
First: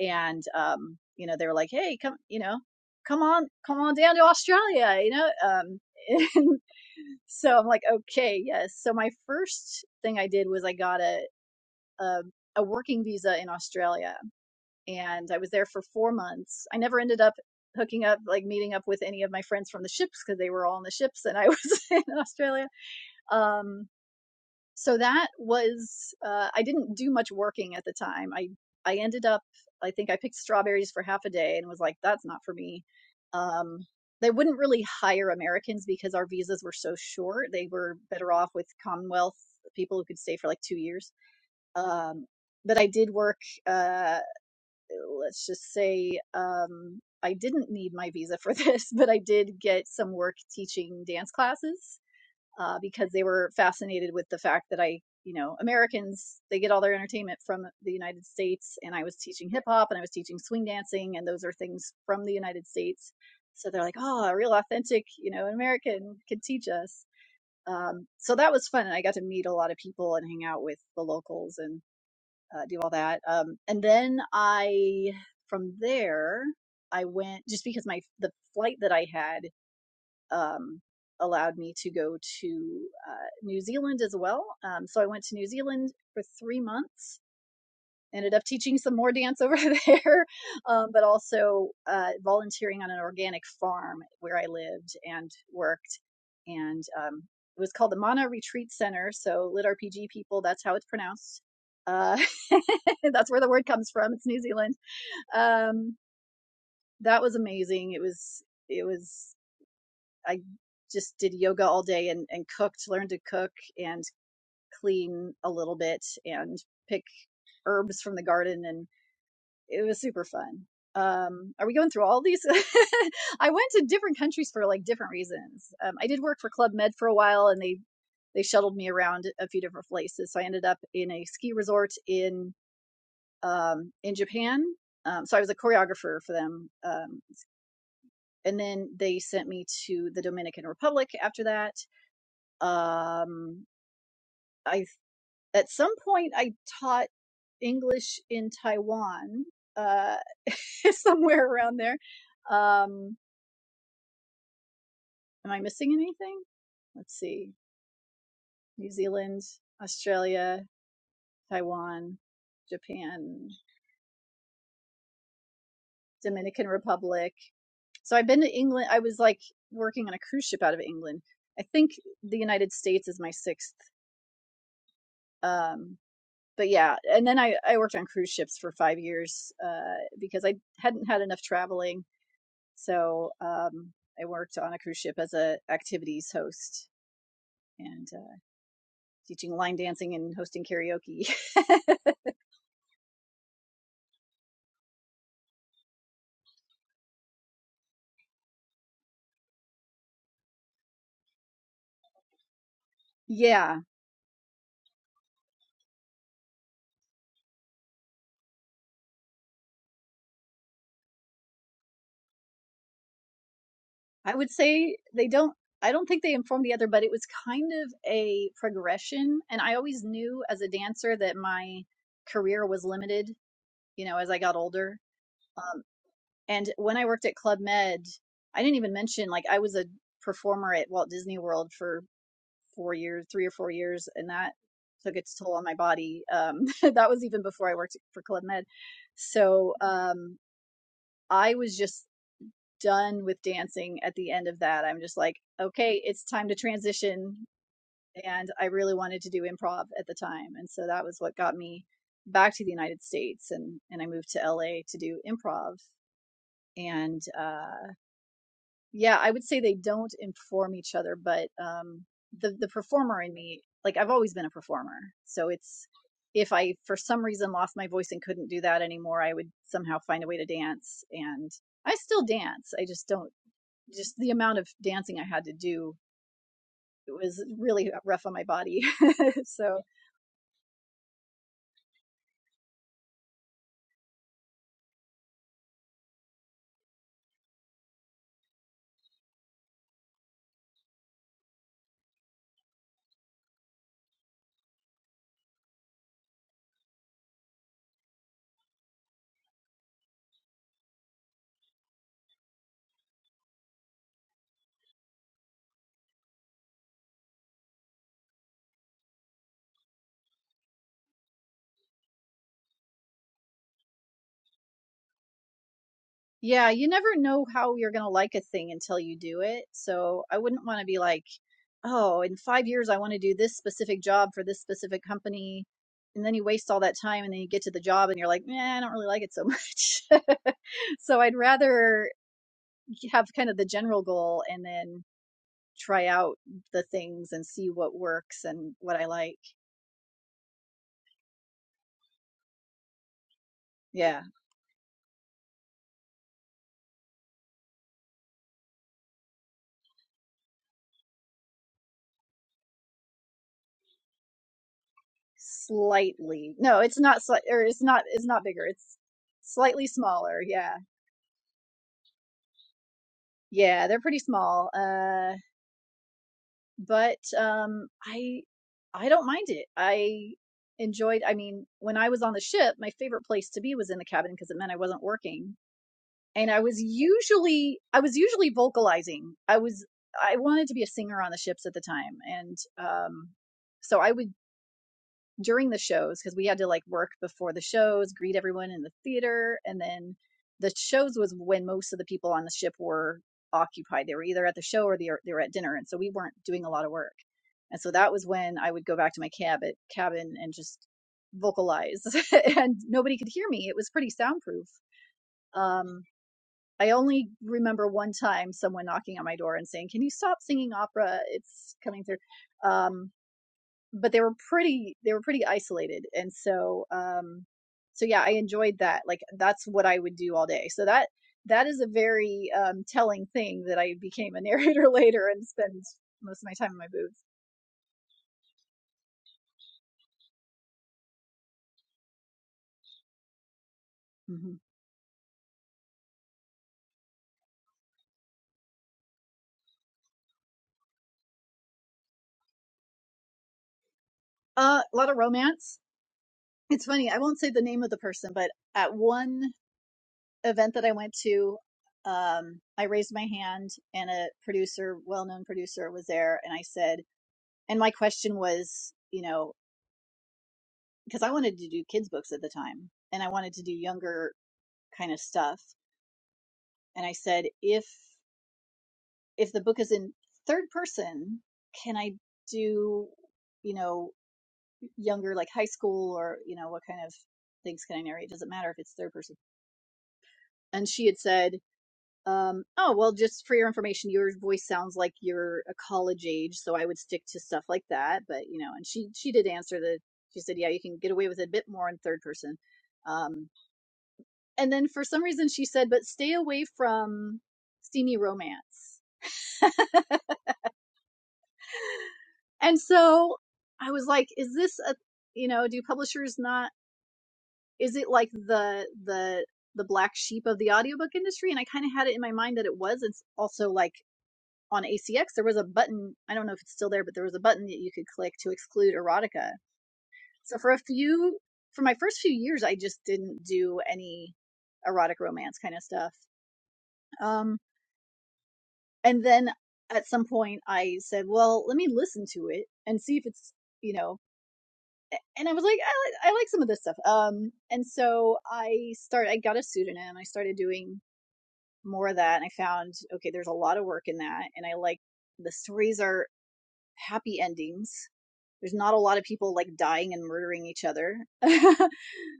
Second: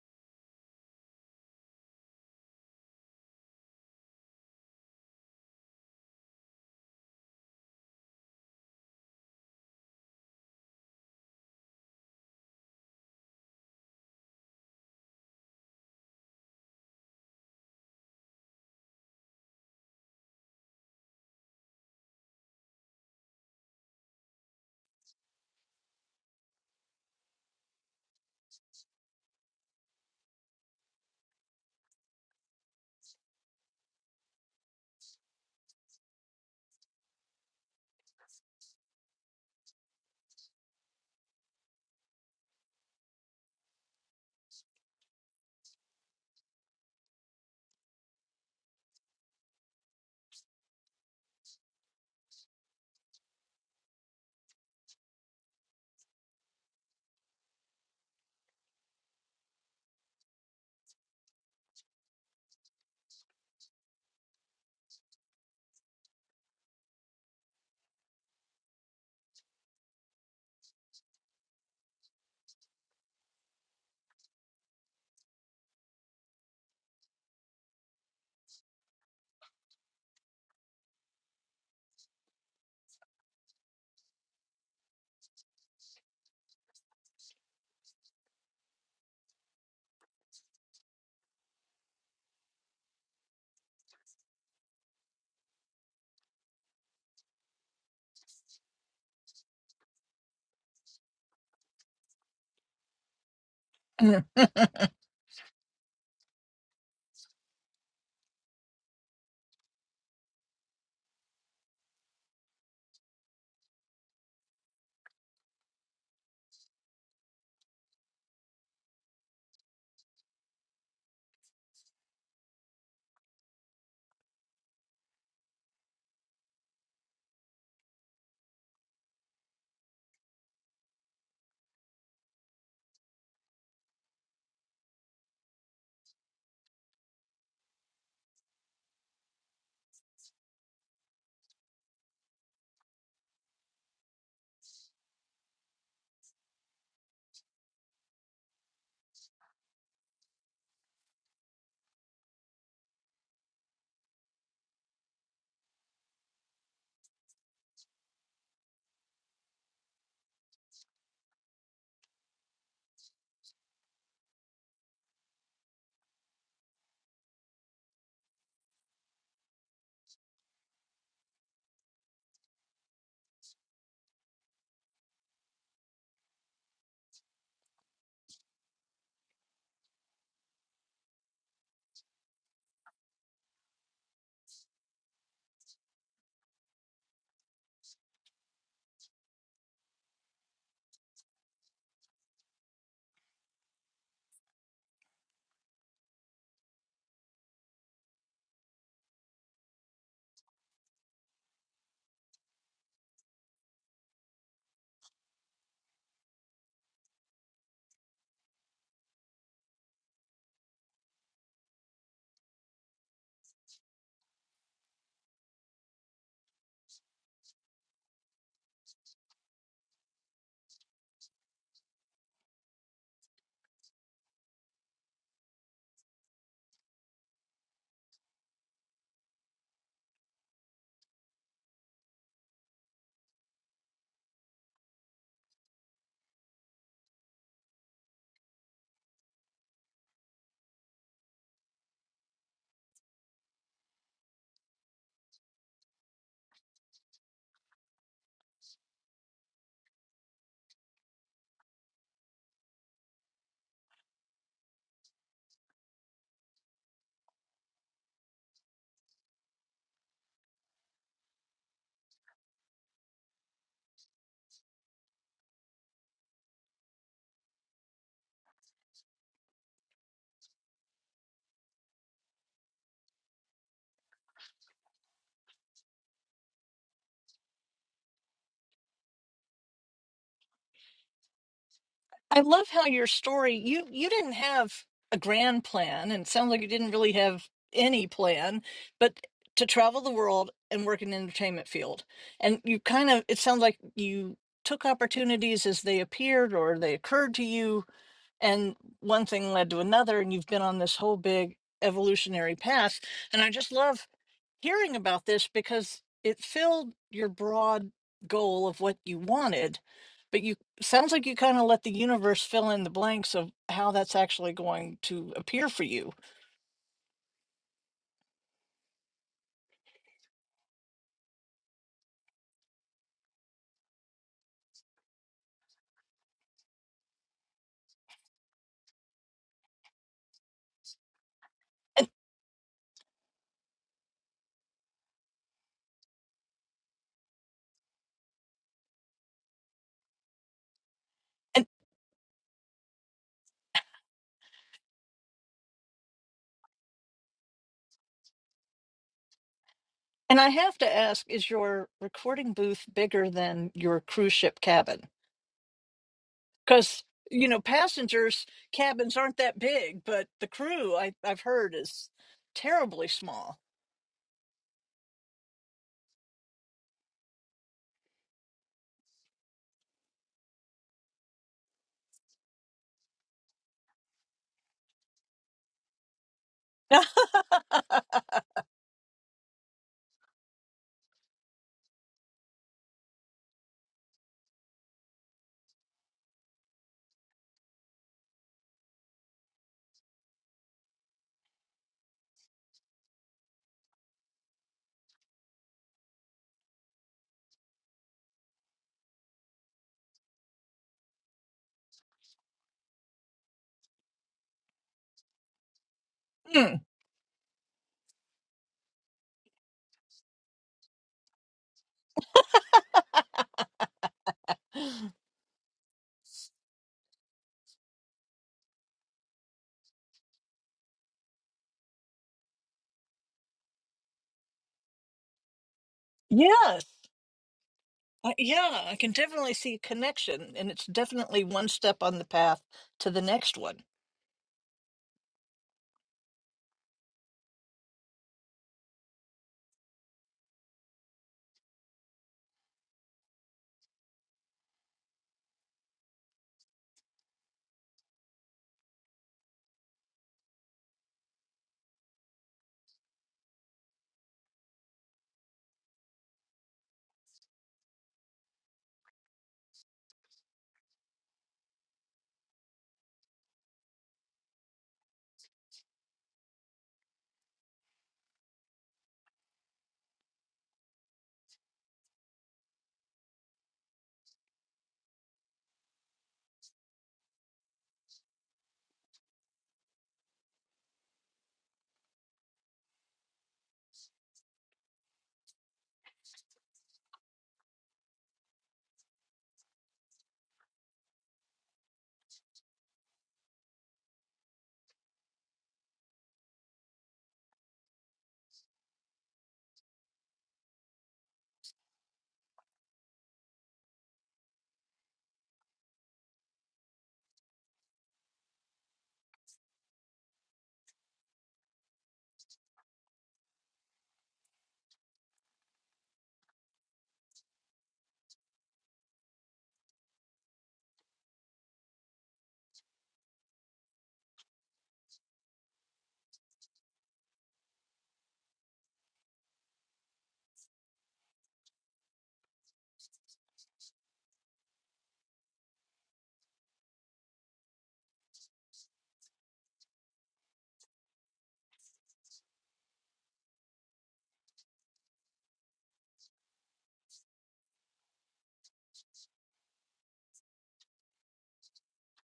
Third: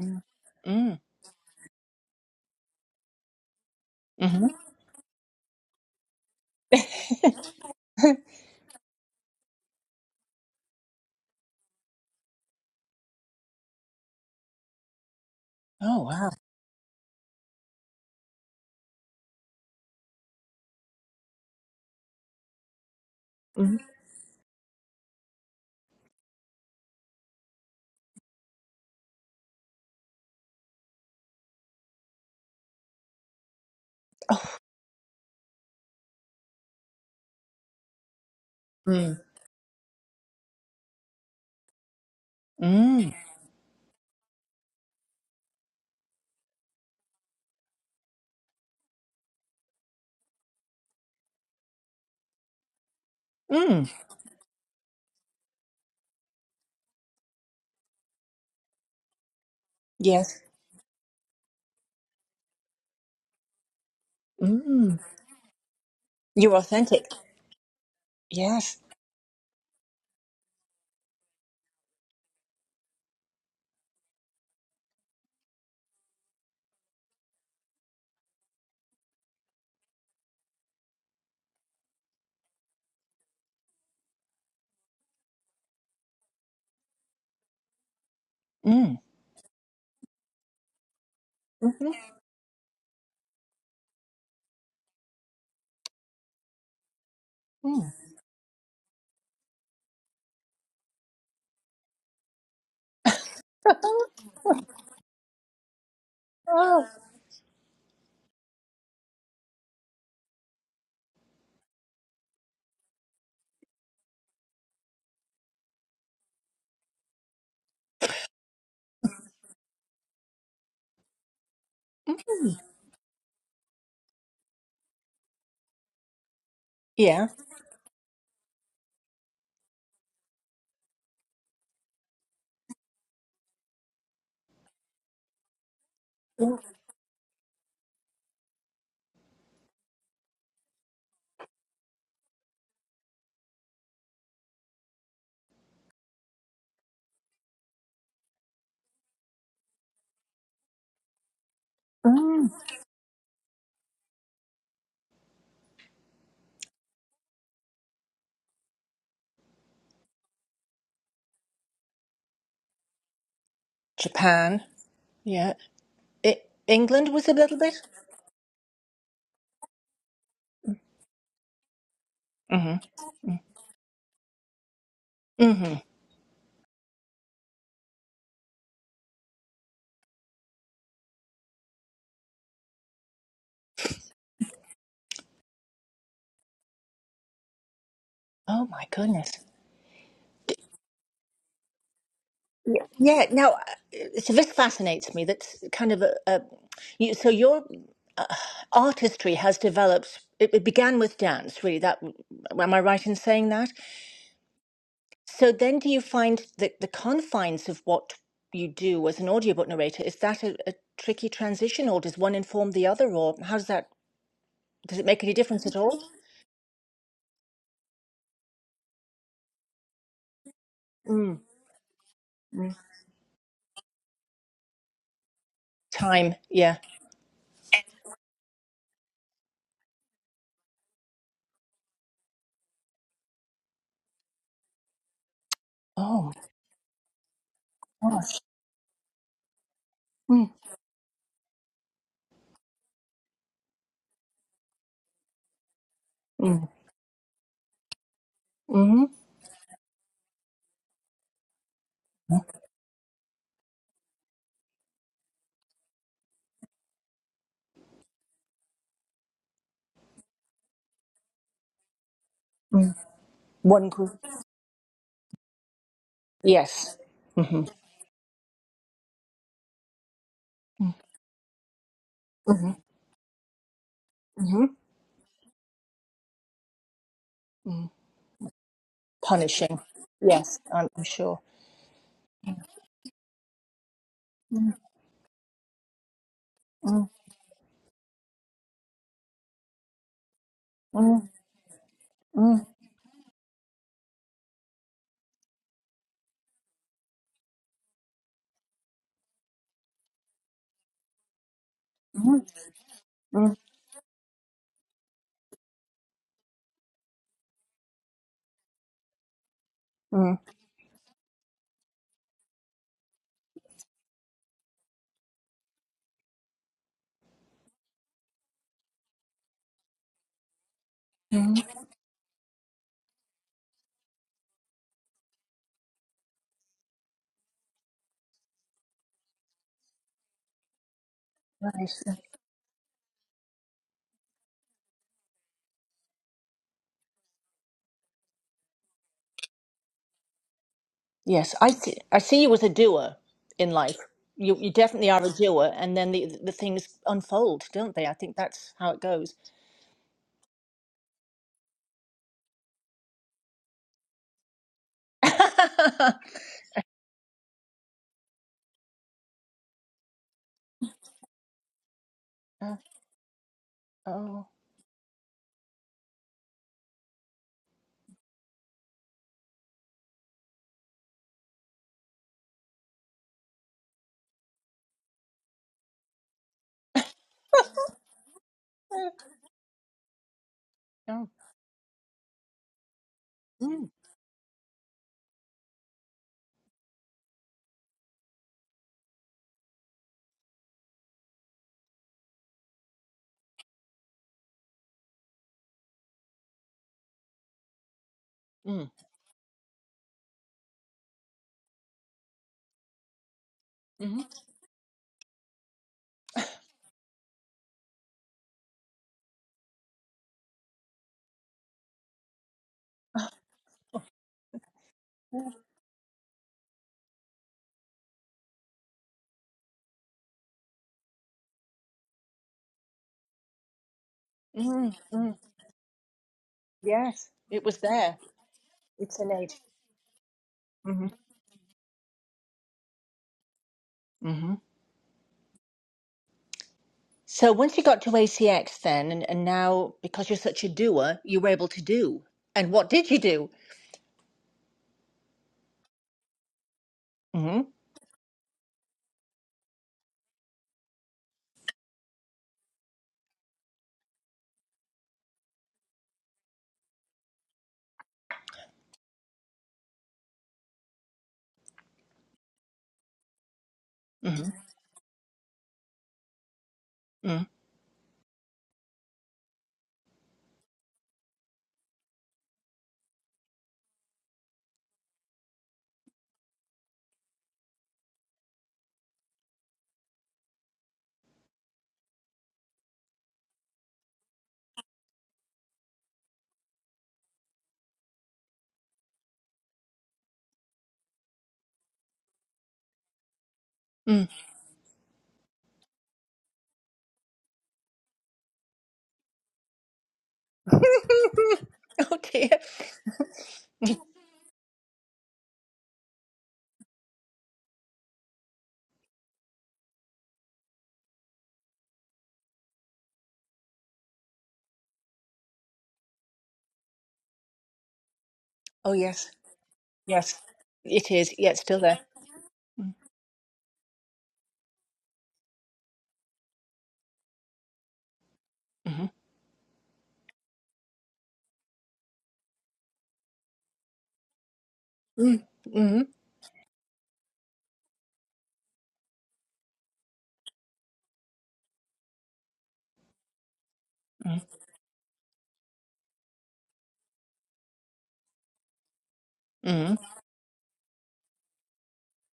Mm. um, Mm. you know, they were like, "Hey, come, you know, come on, come on down to Mm-hmm. Australia," you know. Um, and so I'm like, "Okay, yes." So my first thing I did was I got a a, a working visa in Australia and I was there for oh four wow. months. I never ended up hooking up, like meeting up with any of my friends from the ships because they were all on the ships and I was in Australia. Mm. Um, so that was uh, I didn't do much working at the time. I I ended up I think I picked strawberries for half a day and was like, that's not for me. Um, they wouldn't really hire Americans because our visas were so short. They were better off with Mm. Commonwealth people who could stay for like two years. Um, but I did Mm. work. Uh, let's just say um, I didn't need my visa for this, but I did get some work teaching dance classes uh, because they were Mm. fascinated with the fact that I, you know, Americans, they get all their entertainment from the United States. And I was teaching hip hop and I was teaching Yes. swing dancing, and those are things from the United States. So they're like, oh, a real Mm. authentic, you know, an American could You're teach us. authentic. Um, so that was Yes. fun. And I got to meet a lot of people and hang out with the locals and uh, do all that. Um, and then I, from there, I went just because my the flight that I had um, allowed me to go to uh, New Zealand as well. Um, so I went to New Zealand for three months ended up teaching some Mm. more dance over there, um, but also Mm-hmm. uh, volunteering on an organic farm where I lived and worked. And um, it was called Mm. the Mana Retreat Center. So, lit RPG people, that's how it's pronounced. Uh, that's where the word comes from. It's I New Zealand. Um, oh. that was amazing. It was, it was, I just did yoga all day and, and cooked, learned to cook and clean a little bit and pick herbs from the garden and. it was super fun. Um, are we going through all these? I went to different countries for like different reasons. Um, I did work for Club Med for a Yeah. while, and they they shuttled me around a few different places. So I ended up in a ski resort in um, in Japan. Um, so I was a choreographer for them, um, and then they sent me to the Dominican Republic after that. Um, I At some point, I taught English in Taiwan, uh, somewhere around there. Mm. Um, am I missing anything? Let's see. New Zealand, Australia, Taiwan, Japan, Japan. Yeah. I- Dominican England was Republic. a little bit. So I've been to England. I was like working on a cruise ship out of England. I think the United States is my Mm-hmm. sixth. Mm-hmm. Um, but yeah, and then I, I worked on cruise ships for five years uh, because I hadn't had enough traveling So um, I worked on a cruise ship as a activities host and uh, Oh my goodness. teaching line dancing and hosting karaoke. Yeah. Now, uh, so this fascinates me. That's kind of a. a you, so your uh, artistry has developed. It, it began with dance, really. That am I right in saying that? yeah, So then, do you find that the confines of what you do as an audiobook narrator is that a, a tricky transition, or does one inform the other, or how does that? I would say Does it make they any don't. difference at I all? don't think they informed the other, but it was kind of a progression. And I always knew as a dancer that Mm. my career Mm. was limited. You know, as I got older, Time. and Yeah. when I worked at Club Med, I didn't even mention like I was a performer at Walt Disney World for four years, three or four years, and that took its toll on my body. Oh Um, that was even before I worked for gosh. Club Med. So um, Mm. I was just done with dancing at the end of that. I'm just like, okay, it's time to Mm. transition. And I really Mm-hmm. wanted to do improv at the time. And so that was what got me back to the United States. And, and I moved to LA to do improv. And uh, yeah, I would say they don't inform each other, but um, the the performer in me, One like I've group. always been a performer, so it's if I for Yes. some reason hmm lost my voice and couldn't do that anymore, I would somehow find a way to dance, and I still dance. hmm I just don't just the amount hmm of dancing I had to do it was hmm really rough on my body. Punishing. so Yes, I'm I'm sure. love how your story you you didn't have Mm, a grand plan, and it sounds like you didn't mm, really have any plan, but to travel the world and work in the mm, entertainment field, and mm, you kind of it sounds like you took opportunities as they appeared or they occurred to you, and one thing led to another, and you've been on this whole big mm, evolutionary path. And I mm, just love hearing about this because it filled your broad goal of what you wanted mm, but you sounds like you kind of let the universe fill in the blanks of how that's actually going to appear for you yeah, you never know how you're gonna like a thing until you do it. So I wouldn't want to be like mm. oh, in five years, I want to do this specific job for this specific company. And then you waste all that time and then you get to the job and you're like, nah, I don't really like it so much. so I'd Nice. and rather have kind of the general goal and then try out the things and see what works and what I like. Yes, and I see. I see you as a doer in life. Yeah. You you definitely are a doer, and then the the things unfold, don't they? I think that's how it goes. and i have to ask is your recording booth bigger than your cruise ship cabin Slightly. No, it's because not, sli- you know or it's not, it's not passengers bigger. It's cabins aren't that slightly big but smaller. the Yeah. crew I, i've heard is Uh, terribly small Yeah. They're pretty oh. small. Uh, but um, I I don't mind it. I enjoyed. I mean, when I was on the ship, my favorite place to be was in the cabin because it meant I wasn't working, and I was usually I was usually mm, vocalizing. I was I wanted to be a singer Oh. on the ships at the time, and um, Mm, so I would during the shows because we had to like work before the shows, greet everyone in the theater, and then the shows was when most of the people on the ship were occupied. They were either at the show or they were, they were at dinner, and so we weren't doing a lot of work. And so that was when I would mm, go back to my cab at cabin and just vocalize, and nobody could hear me. It was pretty mhm, soundproof. Um, Mm, I only remember one time someone knocking on my door and saying, "Can you stop singing opera? It's coming through." Um, but they were pretty they were pretty mm, isolated and so um so yeah i enjoyed that like that's what i would do all day so that that is a very um telling thing that i became a narrator mm. later mm. and spend most of my time in my yes booth Yes, it was there. Uh, yeah, I can It's definitely innate. see a connection, and it's definitely one step on the path to the next one. Mm-hmm. hmm So once you got to ACX then, and, and now because you're such a doer, you were able to do. And what did you do? uh a lot of romance it's funny i won't say hmm the name of the person but at one event that i went to um i raised my hand and a producer well known producer was there and i said and my question was you know because I wanted to do kids' books at the time and I wanted to do younger hmm kind of stuff. And I said, mm if if the book is in third person, can I do, you know, younger like high school or, you know, what kind of things can I narrate? It Doesn't matter if it's third person. And she had said, um, oh well just for your information, your voice sounds like you're a college age, so I would stick to stuff like that. But, you know, and she she did answer the she said, Yeah, you can get away with it a bit more in third person. Um, mm And then for some reason she said, but stay away from steamy romance. oh dear. And so I was like, is this a, you know, do publishers not, is it like the, the, the black sheep of the audiobook industry? And I kind of had it in my mind that it was. It's also like on ACX, there was a button. I don't know if it's still there, but there was a button that you could click to Oh exclude yes, erotica. yes, So for a it is. few, Yeah, it's still for my there. first few years, I just didn't do any erotic romance kind of stuff. Um, Mm-hmm. and then at some point I said, "Well, let me listen to it and see if it's you know." And I was like, Mm-hmm. "I Mm-hmm. like I like some of this stuff." Um, and so I started. I got a pseudonym. I started doing more of that, and I found okay, there's a lot of work in that, and I like the stories are happy endings. There's not a lot of people like Mm-hmm. dying and murdering each other.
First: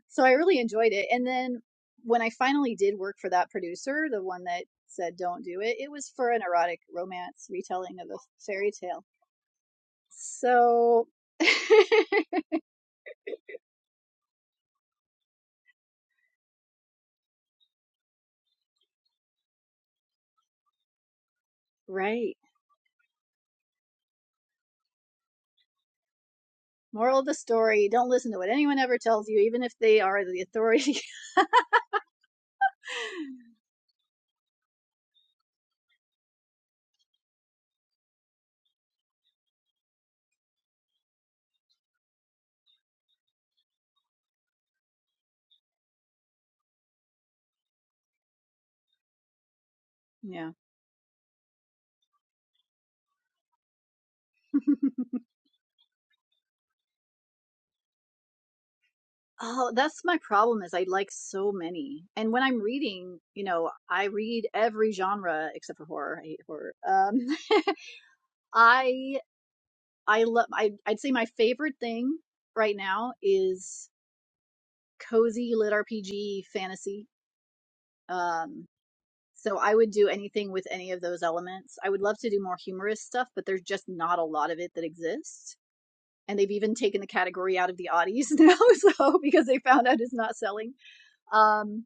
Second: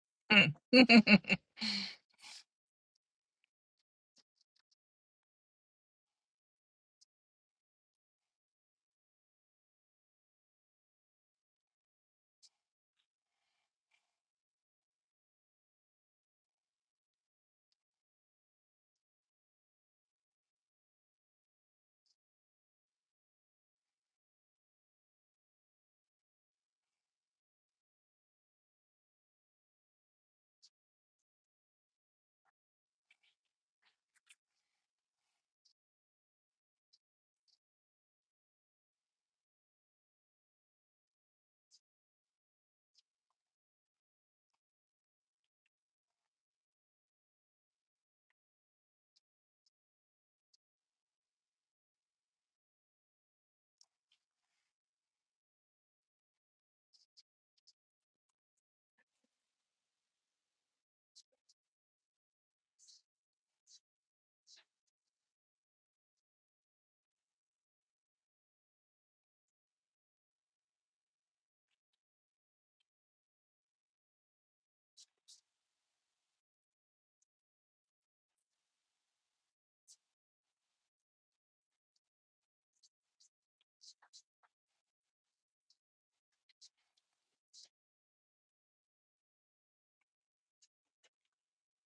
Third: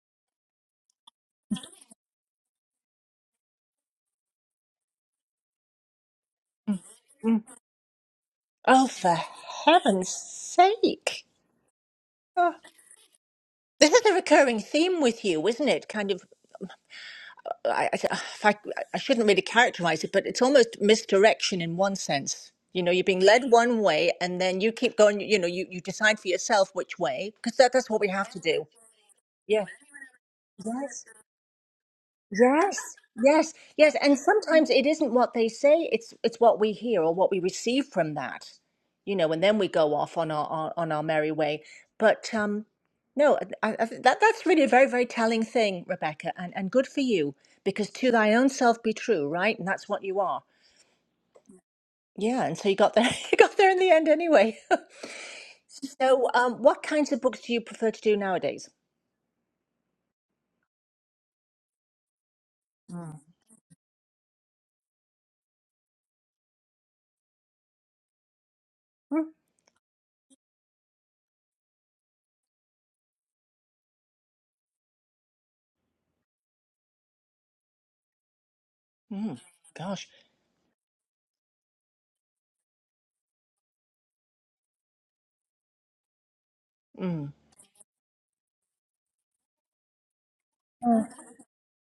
so I Mm. really enjoyed it. And then when I finally did work for that producer, the one that said don't do it, it was for an erotic Mm-hmm. romance retelling of a fairy Oh, tale. for heaven's So sake! Oh, this is a recurring theme with you, isn't it? Kind of I, I, if I, I shouldn't really characterize it, but it's almost misdirection in one Right. sense. You know, you're being led one way, and then you keep going. You know, you, you decide for yourself which moral of way the because that, story, that's what we don't have listen to to what do. anyone ever tells you, even Yeah. if they are the authority. Yes. Yes, yes, yes. And sometimes it isn't what they say, it's it's what we hear or what we receive from that. You know, and then we go off on our on, on our merry way. But um no, I, I, think that that's really a very, very telling thing, Rebecca, and, and good for you, because to thy own self be true, right? And that's what you are. yeah. Yeah, and so you got there you got there in the end anyway. So um what kinds of books do you prefer to do nowadays? Oh, that's my problem is I like so many. And when I'm reading, you know, I read every genre except for horror. I hate horror. Um I Mm, I love I I'd say my favorite thing right now is cozy lit RPG fantasy. Um mm, so I would do gosh. anything with any of those elements. I would love to do more humorous stuff, but there's just not a lot of it that exists. And they've even taken the Mm, category out of the oddies now, so because they found out it's not selling. mm, Um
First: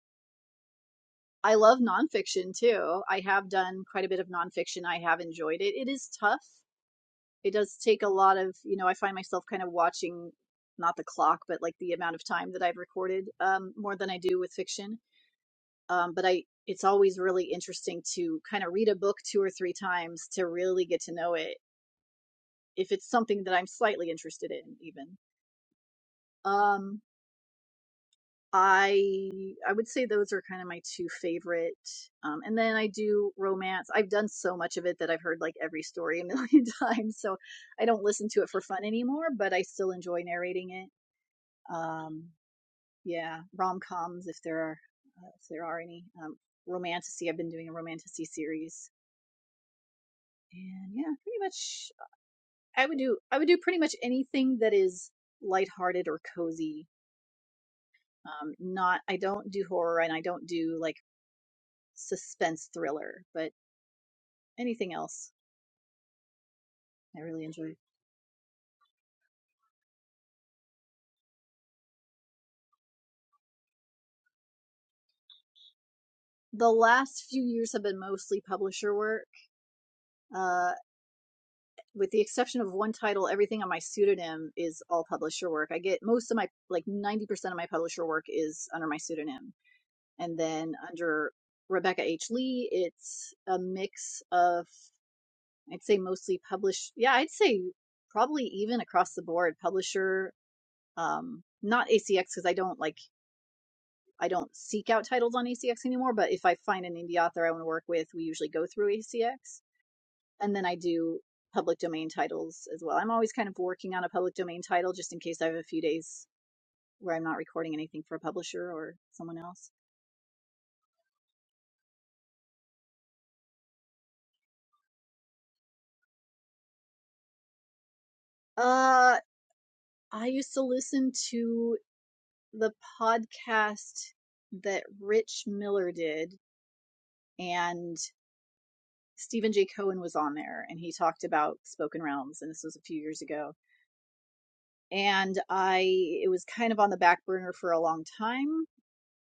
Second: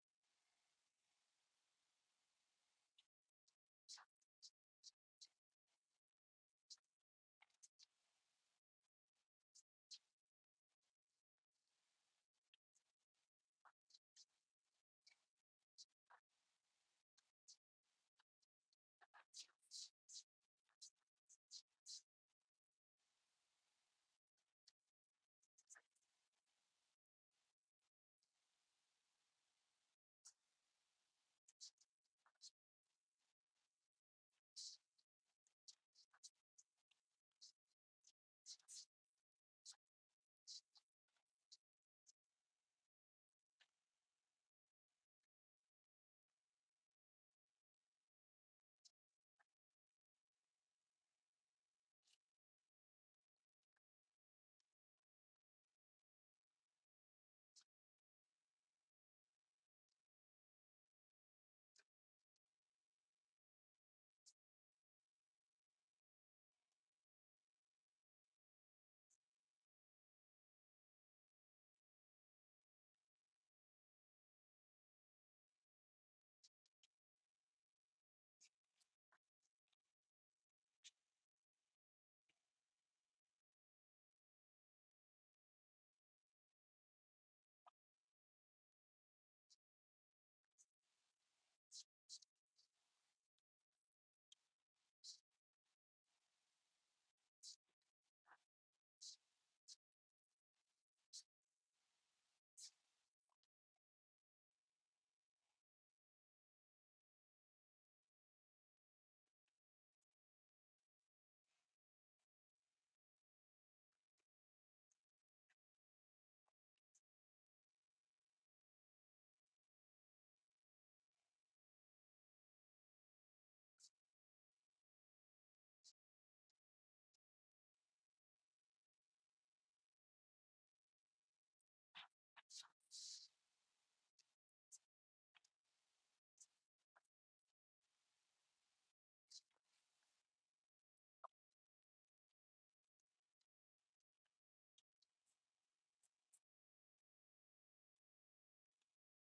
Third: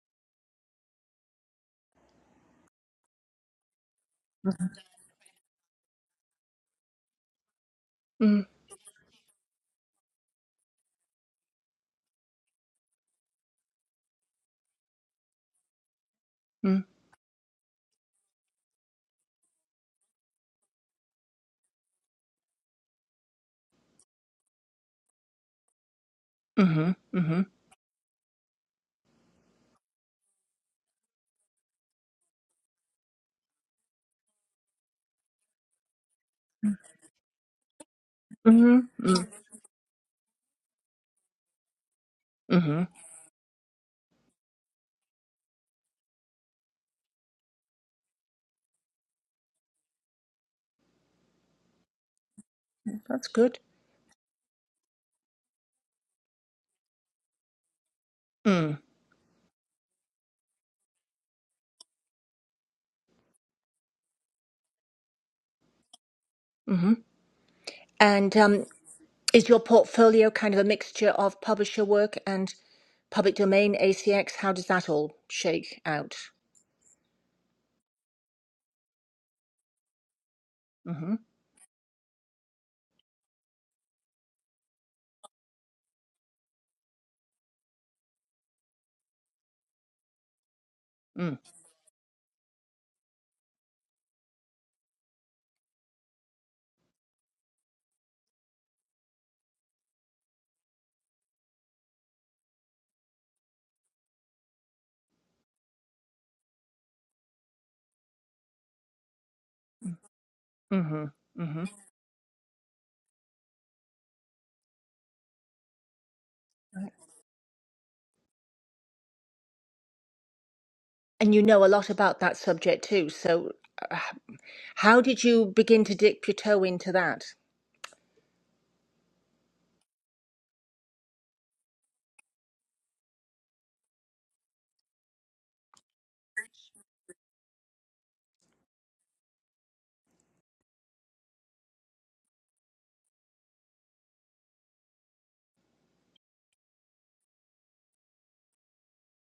I love nonfiction too. I have done quite a bit of nonfiction. I have enjoyed it. It is tough. It does take a lot mm, of, you know, I find myself kind of watching not the clock, but like the amount of time that I've recorded um, more than I do with fiction. Um, but I, it's mm, always really interesting to kind of read a book two or three times to really get to know it if it's something that I'm slightly interested in, even. mm-hmm, Um, I I would say those are kind of my two favorite. Um, and then I do romance. I've done so much of it that I've heard like every story a million times, so I don't listen to it for mm-hmm, fun mm-hmm, anymore. But I still enjoy narrating it. Um, hmm yeah, rom coms if there are uh, if there are any. Um, romanticy. I've been doing a romanticy series, and yeah, pretty much I would do That's I would do good. pretty much anything that is lighthearted or cozy um Mm. not i don't do horror and i don't do like suspense thriller, but anything else hmm I really enjoy. And um, is your portfolio kind of a mixture of publisher work and public domain ACX? How does that all shake out? The last few years have been mostly publisher work. Uh, hmm with the exception of one title, everything on my pseudonym is all publisher work. I get most of my, like 90% of my publisher work is under my pseudonym. And then under Mm. Rebecca H. Lee, it's a mix of, I'd say mostly published. Yeah, I'd say probably even across the board, publisher, um, not ACX because I don't like I don't seek out titles on ACX anymore, but if I find an indie author I want to work with, we usually go through ACX. And then I hmm do hmm public domain titles as well. I'm always kind of working on a public domain title just in case I have a few days where I'm not recording anything for a publisher or someone else. And you know a lot about that subject too. So, uh, how did you begin to dip your toe into that? Uh, I used to listen to the podcast that Rich Miller did, and Stephen J. Cohen was on there, and he talked about spoken realms, and this was a few years ago and I it was kind of on the back burner for a long time.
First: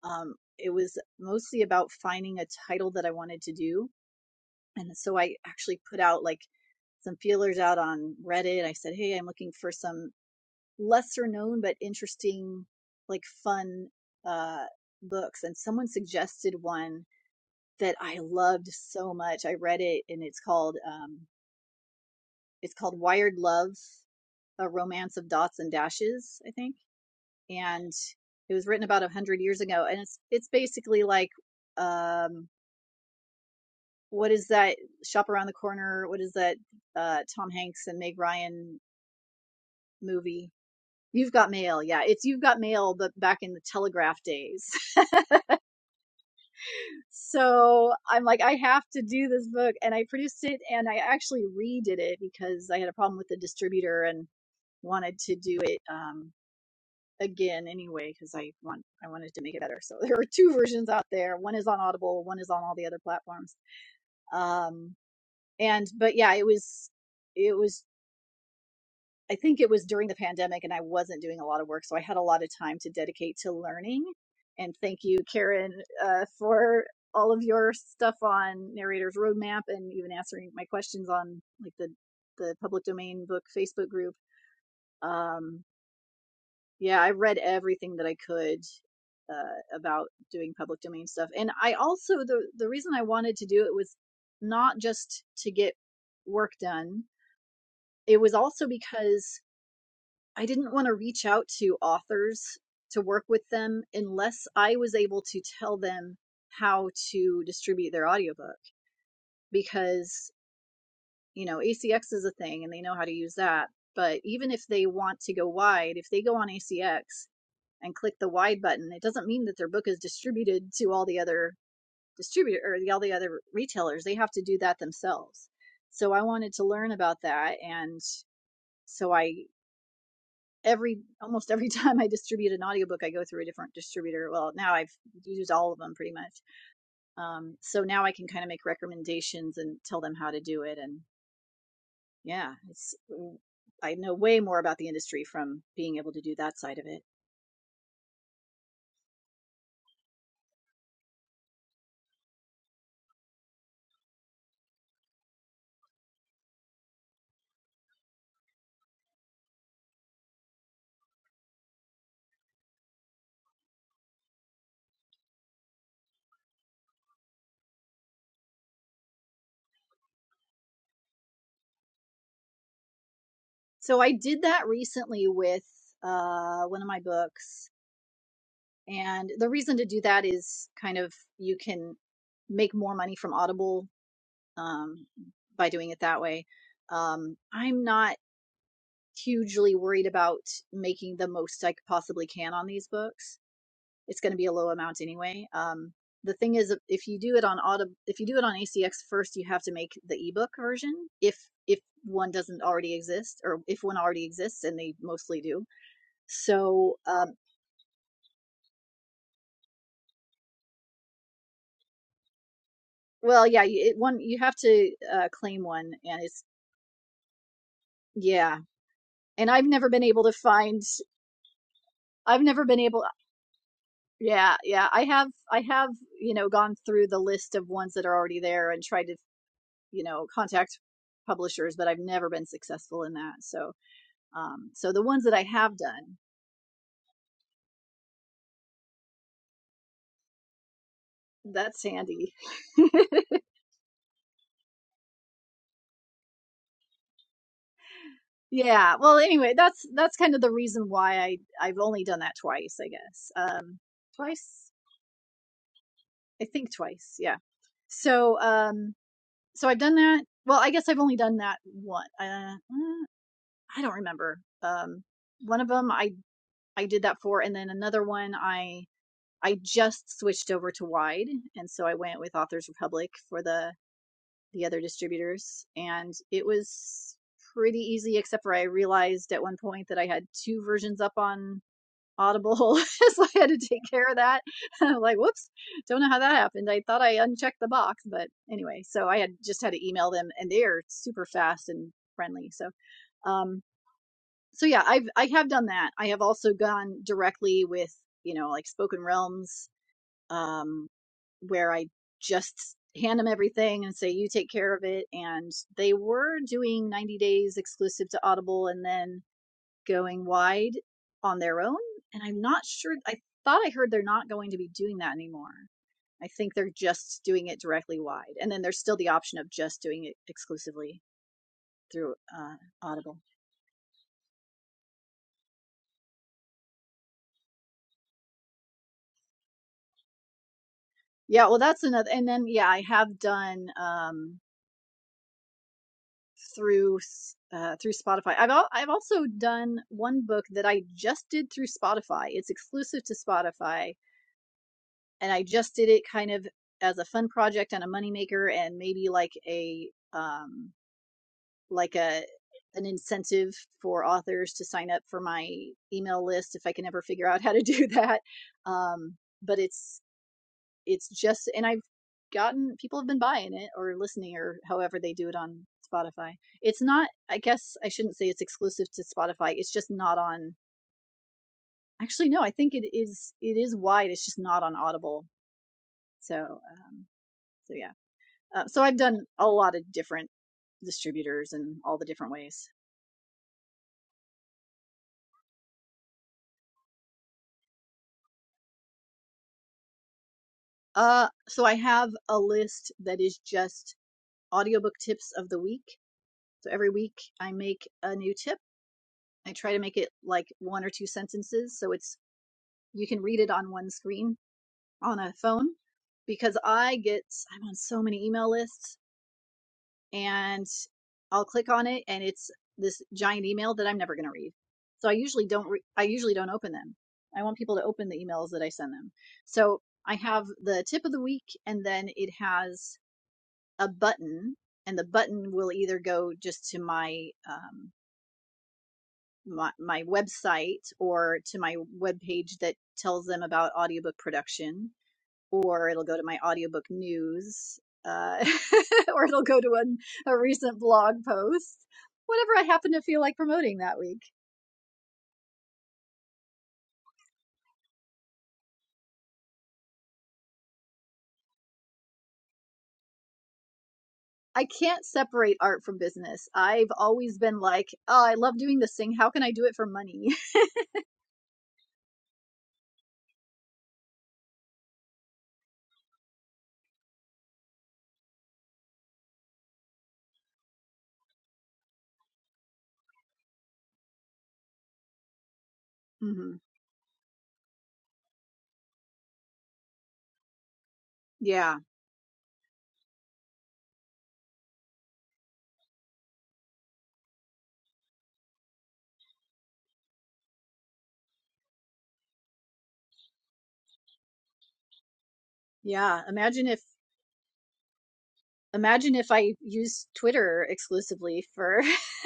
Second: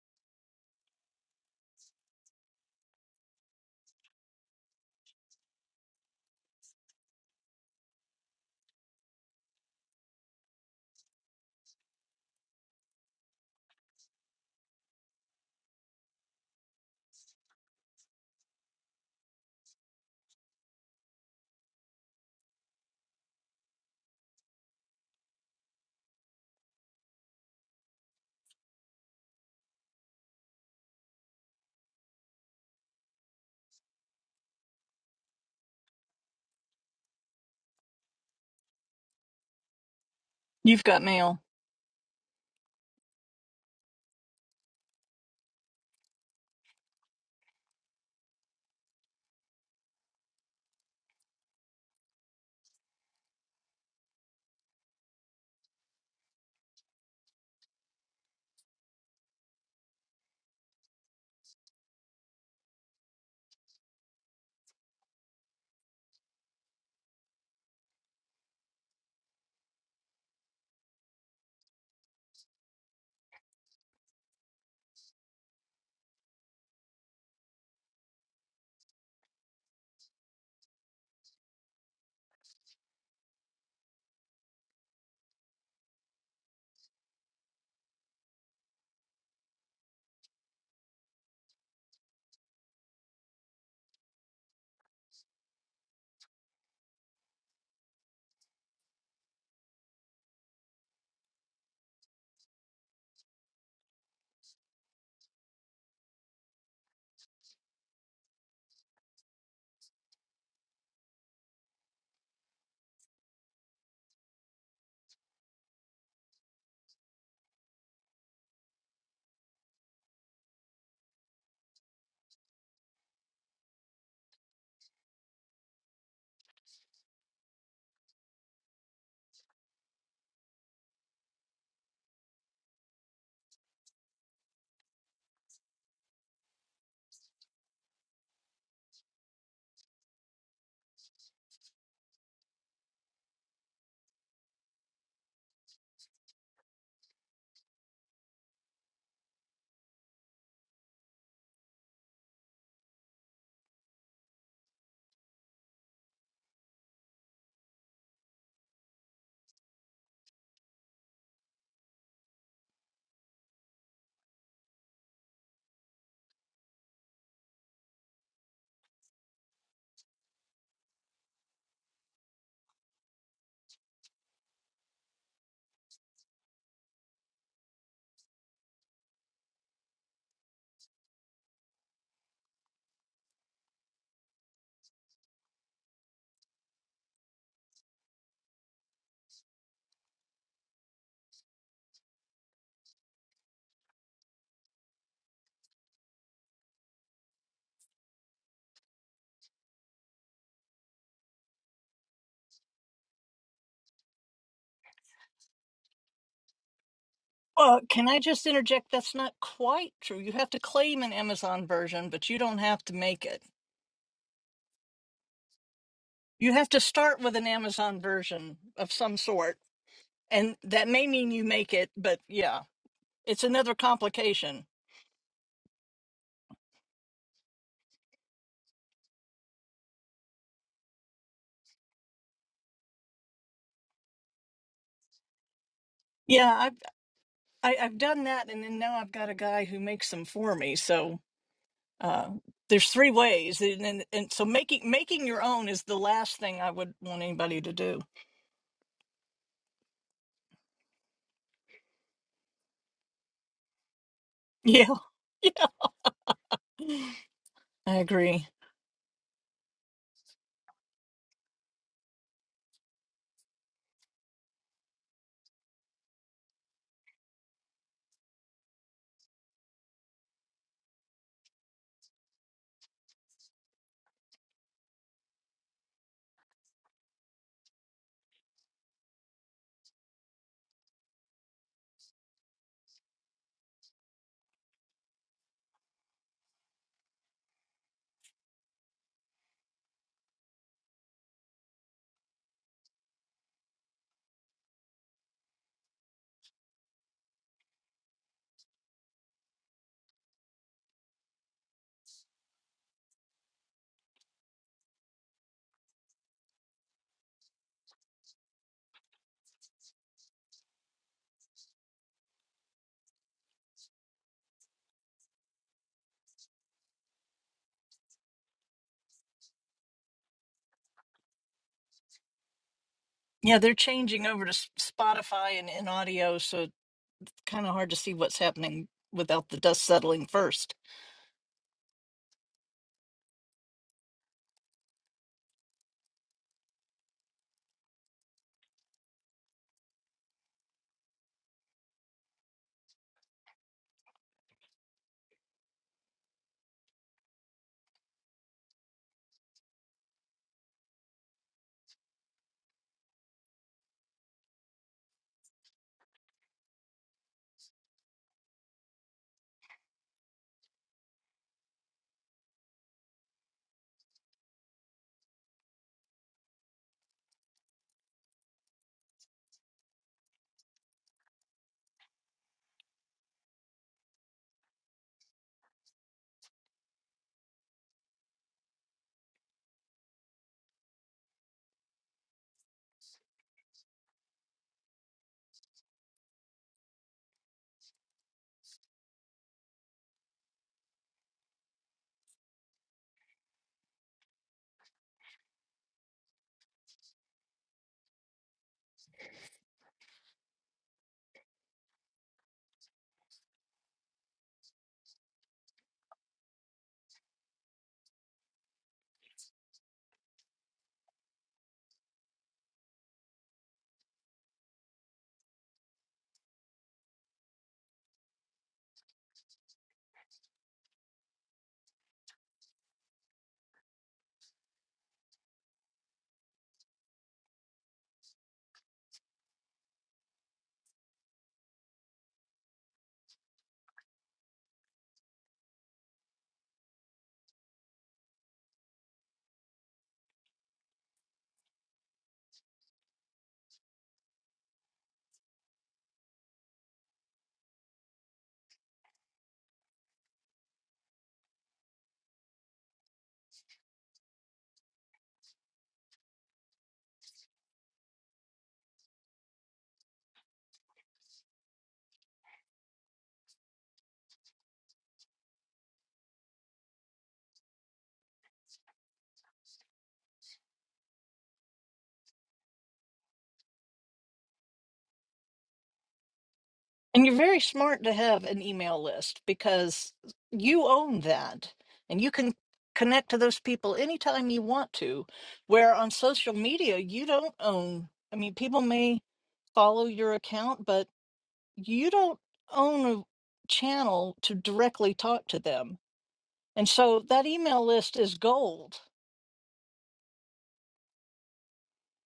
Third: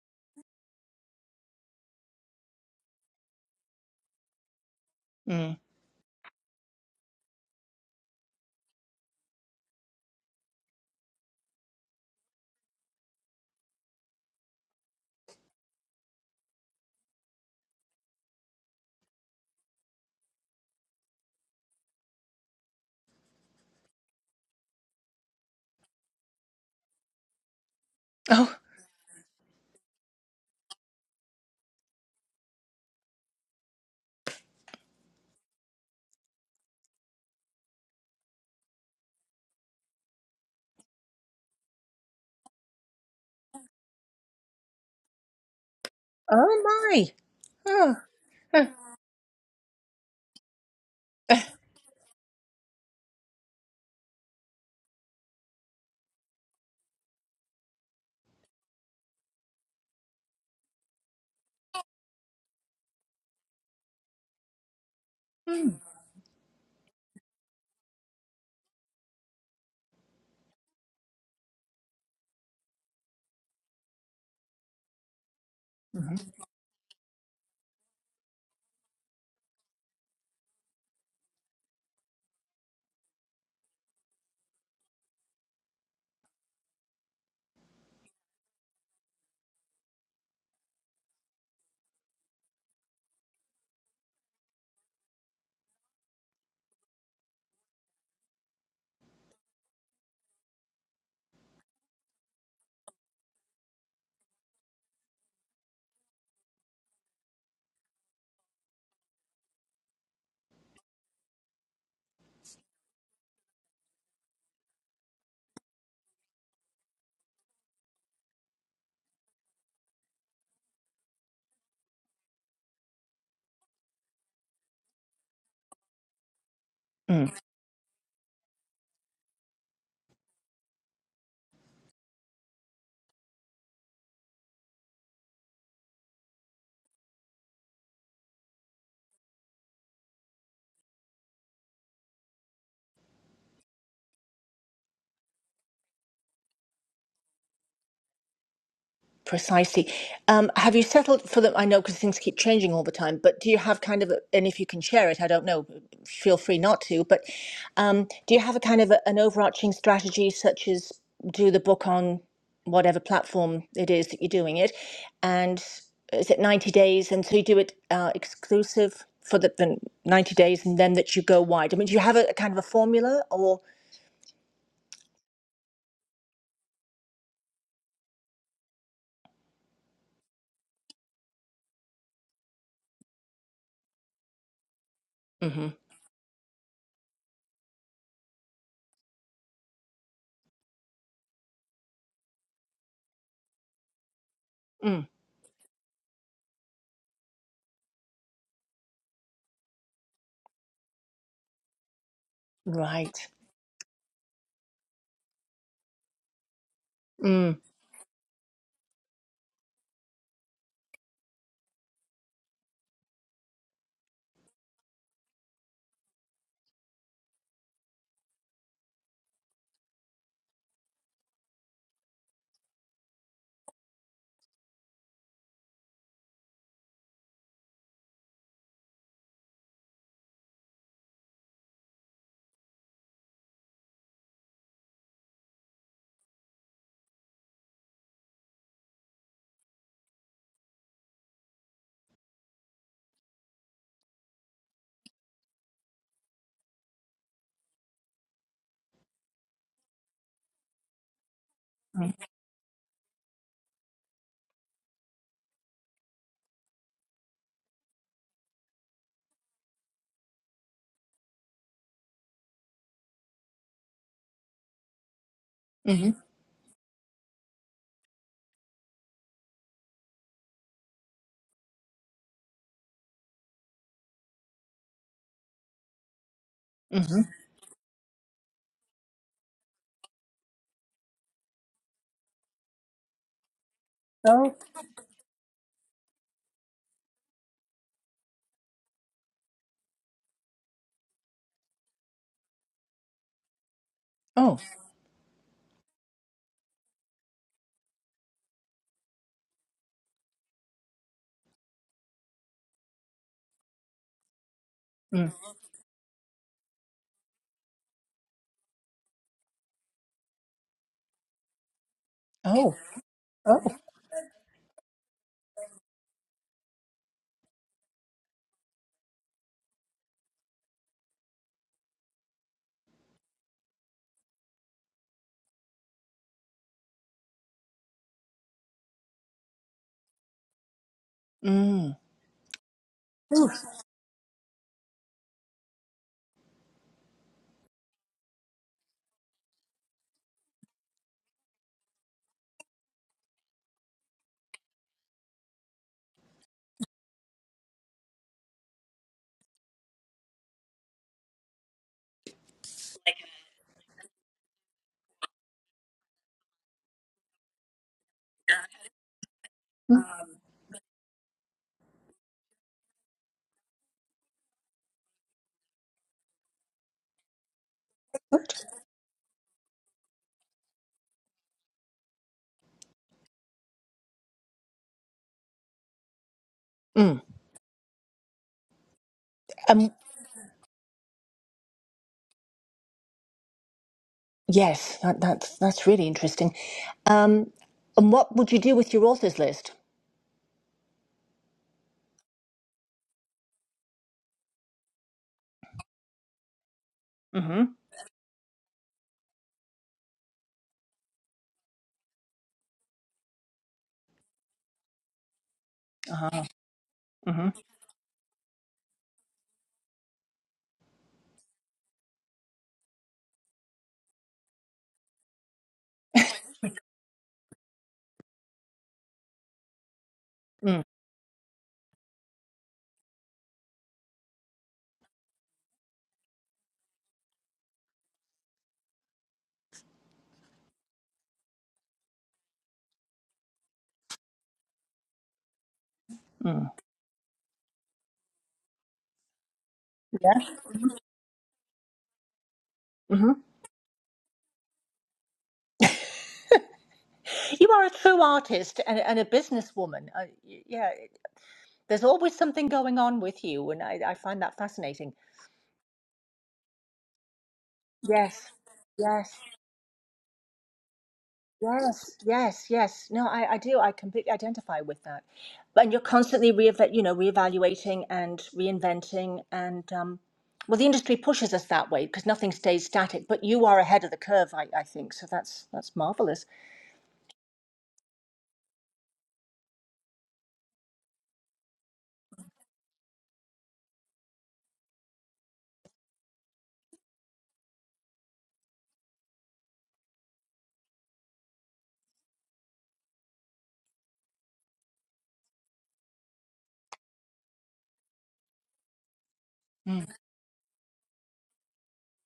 Um, it was mostly about finding a title that I wanted to do, and so I Mm. actually put out like some feelers out on Reddit. I said, "Hey, I'm looking for some lesser known but interesting, like fun uh, books," and someone suggested one that I loved so much. I read it, and it's called um, it's called Wired Love: A Romance of Dots and Dashes, I think and it Oh, was written about a hundred years ago. And it's it's basically like, um, what is that shop around the corner? What is that uh, Tom Hanks and Meg Ryan movie? You've got You've mail. got mail, yeah. It's you've got mail, but back in the telegraph days. oh my! so Oh. I'm like, I huh. have to do this book, and I produced it, and I actually redid it because I had a problem with the distributor and wanted to do it. Um, again anyway because I want I wanted to make it better. So there are two versions out there. One is on Audible, one is on all the other platforms. Um and but yeah, it was it was I think it was during the pandemic and I wasn't doing a lot of work, so I had a lot of time to dedicate to learning. And thank you Karen uh for all of your stuff on Narrator's Roadmap and even answering my questions on like the the public domain book Facebook group. Um Yeah, I read everything that I could uh, about doing public domain stuff, and I also the the reason I wanted to do it was not just to get work done. It was also because I didn't want to reach out to authors to work with them unless I was able to tell them how to distribute their audiobook because you know ACX is a thing and they know how to use that. But even if they want to go wide, if they go on ACX and click the Y button, it doesn't mean that their book is distributed to all the other distributor or the, all the other retailers. They have to do that themselves. So I wanted to learn Mm. about that, and so I every almost every time I distribute an audiobook, I go through a different distributor. Well, now I've used all of them pretty much. Um, so now I can kind of make recommendations and tell them how to do it. And yeah, it's I know way more about the industry from being able to do that side of it. Precisely. Um, have you settled for them? I know because things keep changing all the time, but do you have kind of, a, and if you can share it, I don't know, feel free not to, but um, do you have a kind of a, an overarching strategy, such as do the book on whatever platform it is that you're doing it? And is it 90 days? And so you do it uh, exclusive for the, the 90 days and then that you go wide? I mean, do you have a, a kind of a formula or? So I did that recently with uh, one of my books. And the reason to do that is kind of you can make more money from Audible um, by hmm doing it that way. Um, I'm not hugely worried about making the most I possibly can on these books. It's going to be a low amount Mm, anyway. Um, the thing is, if you do it on Audible, if you do it on ACX first, you have to make the ebook version. If if one doesn't already right. exist, or if one already exists, and they mostly do, so, um, Mm, Uh, can I just interject? That's not quite true. You have to claim an Amazon version, but you don't have to make it. well, yeah, you- it, one you have to uh, claim one, and it's You have to start with an Amazon yeah. version of some And sort, I've never been able to and find. that may mean you make it, but I've yeah, never been able. it's another Yeah, complication. yeah. I have. I have. You know, gone through the list of ones that are already there and tried to, you know, contact publishers, but I've never been successful in that. So, um, so the ones that I have done, Yeah, I've I, I've done that, and then now I've got a guy who makes them for me. So that's uh, handy. there's three ways and, and and so making making your own is the last thing i would want anybody to do Yeah. Well, anyway, that's that's kind of the reason why I I've only mm, done that twice, I guess. Um, twice. yeah yeah I think twice. Yeah. i So agree um so I've done that. Well, I guess I've only done that one. Uh, mm, I don't remember. Um one of them hmm I I did that for and then another one I I just switched over to wide and so I went with Authors Republic for the the other distributors and it was pretty easy except for I realized at one point that I had two versions up on Audible. so I had to take care of that. hmm I'm like, whoops, don't know how that happened. I thought I unchecked the box, but anyway, so I had just had to email them and they are super fast and friendly. So, um, Oh. so yeah, I've, I have done that. I have also gone directly with, you know, like spoken realms, um, where I just hand them everything and say, you take care of it. Mm. And they were doing 90 days exclusive to Audible. And then going wide on their own. And I'm not Oh, sure, I oh, thought I heard they're not going to be doing that anymore. I think they're just doing it directly wide. And then there's still the option of just doing it exclusively through uh, Audible. yeah they're changing over to S- spotify and in audio so kind of hard to see what's happening without the dust settling first Yeah, well, that's mm. another. And then, yeah, I have Oof. done um, through uh, through Spotify. I've al- I've also done one book that I just did through Spotify. It's exclusive to Spotify, and I just did it kind of as a fun project and a moneymaker, and maybe like a um, like a an incentive for authors to sign up for my email list if I can ever figure out how to do that. Um, but it's mm, it's just and I've gotten people have been buying it or listening or however they do it on Spotify. It's not I guess I shouldn't say it's exclusive to Spotify. It's just not on actually no, I think it is it is wide. It's just not on Audible. So um mm. so yeah. Uh, so I've done a lot of Um, different distributors and all the different ways. yes, that, that's that's really interesting. Um, and what would you do with your authors list? Uh, so I have a list that is just audiobook tips of the week. So every week I Mm-hmm. make a new tip. I try to make it like one or two sentences so it's you can read it on one screen on a phone Uh-huh. because I get Mm-hmm. I'm on so many email lists and I'll click on it and it's this giant email that I'm never going to read. So I usually don't re- I usually don't open them. I want people to open the emails that I send them. So I have Mm. the tip of the week and then it has a button, and the button will either go just to my um, my, my website or to my webpage that tells them about audiobook production, or it'll go to my Mm. audiobook news, uh, or it'll go to a, a Yeah. recent blog post. Whatever I happen to feel Mm-hmm. like promoting that week. You are a true artist and, and a businesswoman. Uh, y- yeah, there's always something going on with you, and I, I find that I can't fascinating. separate art from business. I've always been like, oh, I Yes. love doing this thing. How Yes. can I do it for money? Yes, yes, yes. No, I, I do. I completely identify with that. But and you're constantly reeva you know, reevaluating and reinventing, and um, well, the industry pushes us that way because nothing stays static. But you are ahead of the curve, I, I think. So that's that's marvelous. hmm and you're very smart to have an email list because you own that Yeah. and you can connect to those people anytime you want to where on social media you don't own i mean people may follow your account but you don't own a channel to directly talk to them. Yeah. Imagine if And so that email list is gold. Imagine if I Mm. used Twitter exclusively for,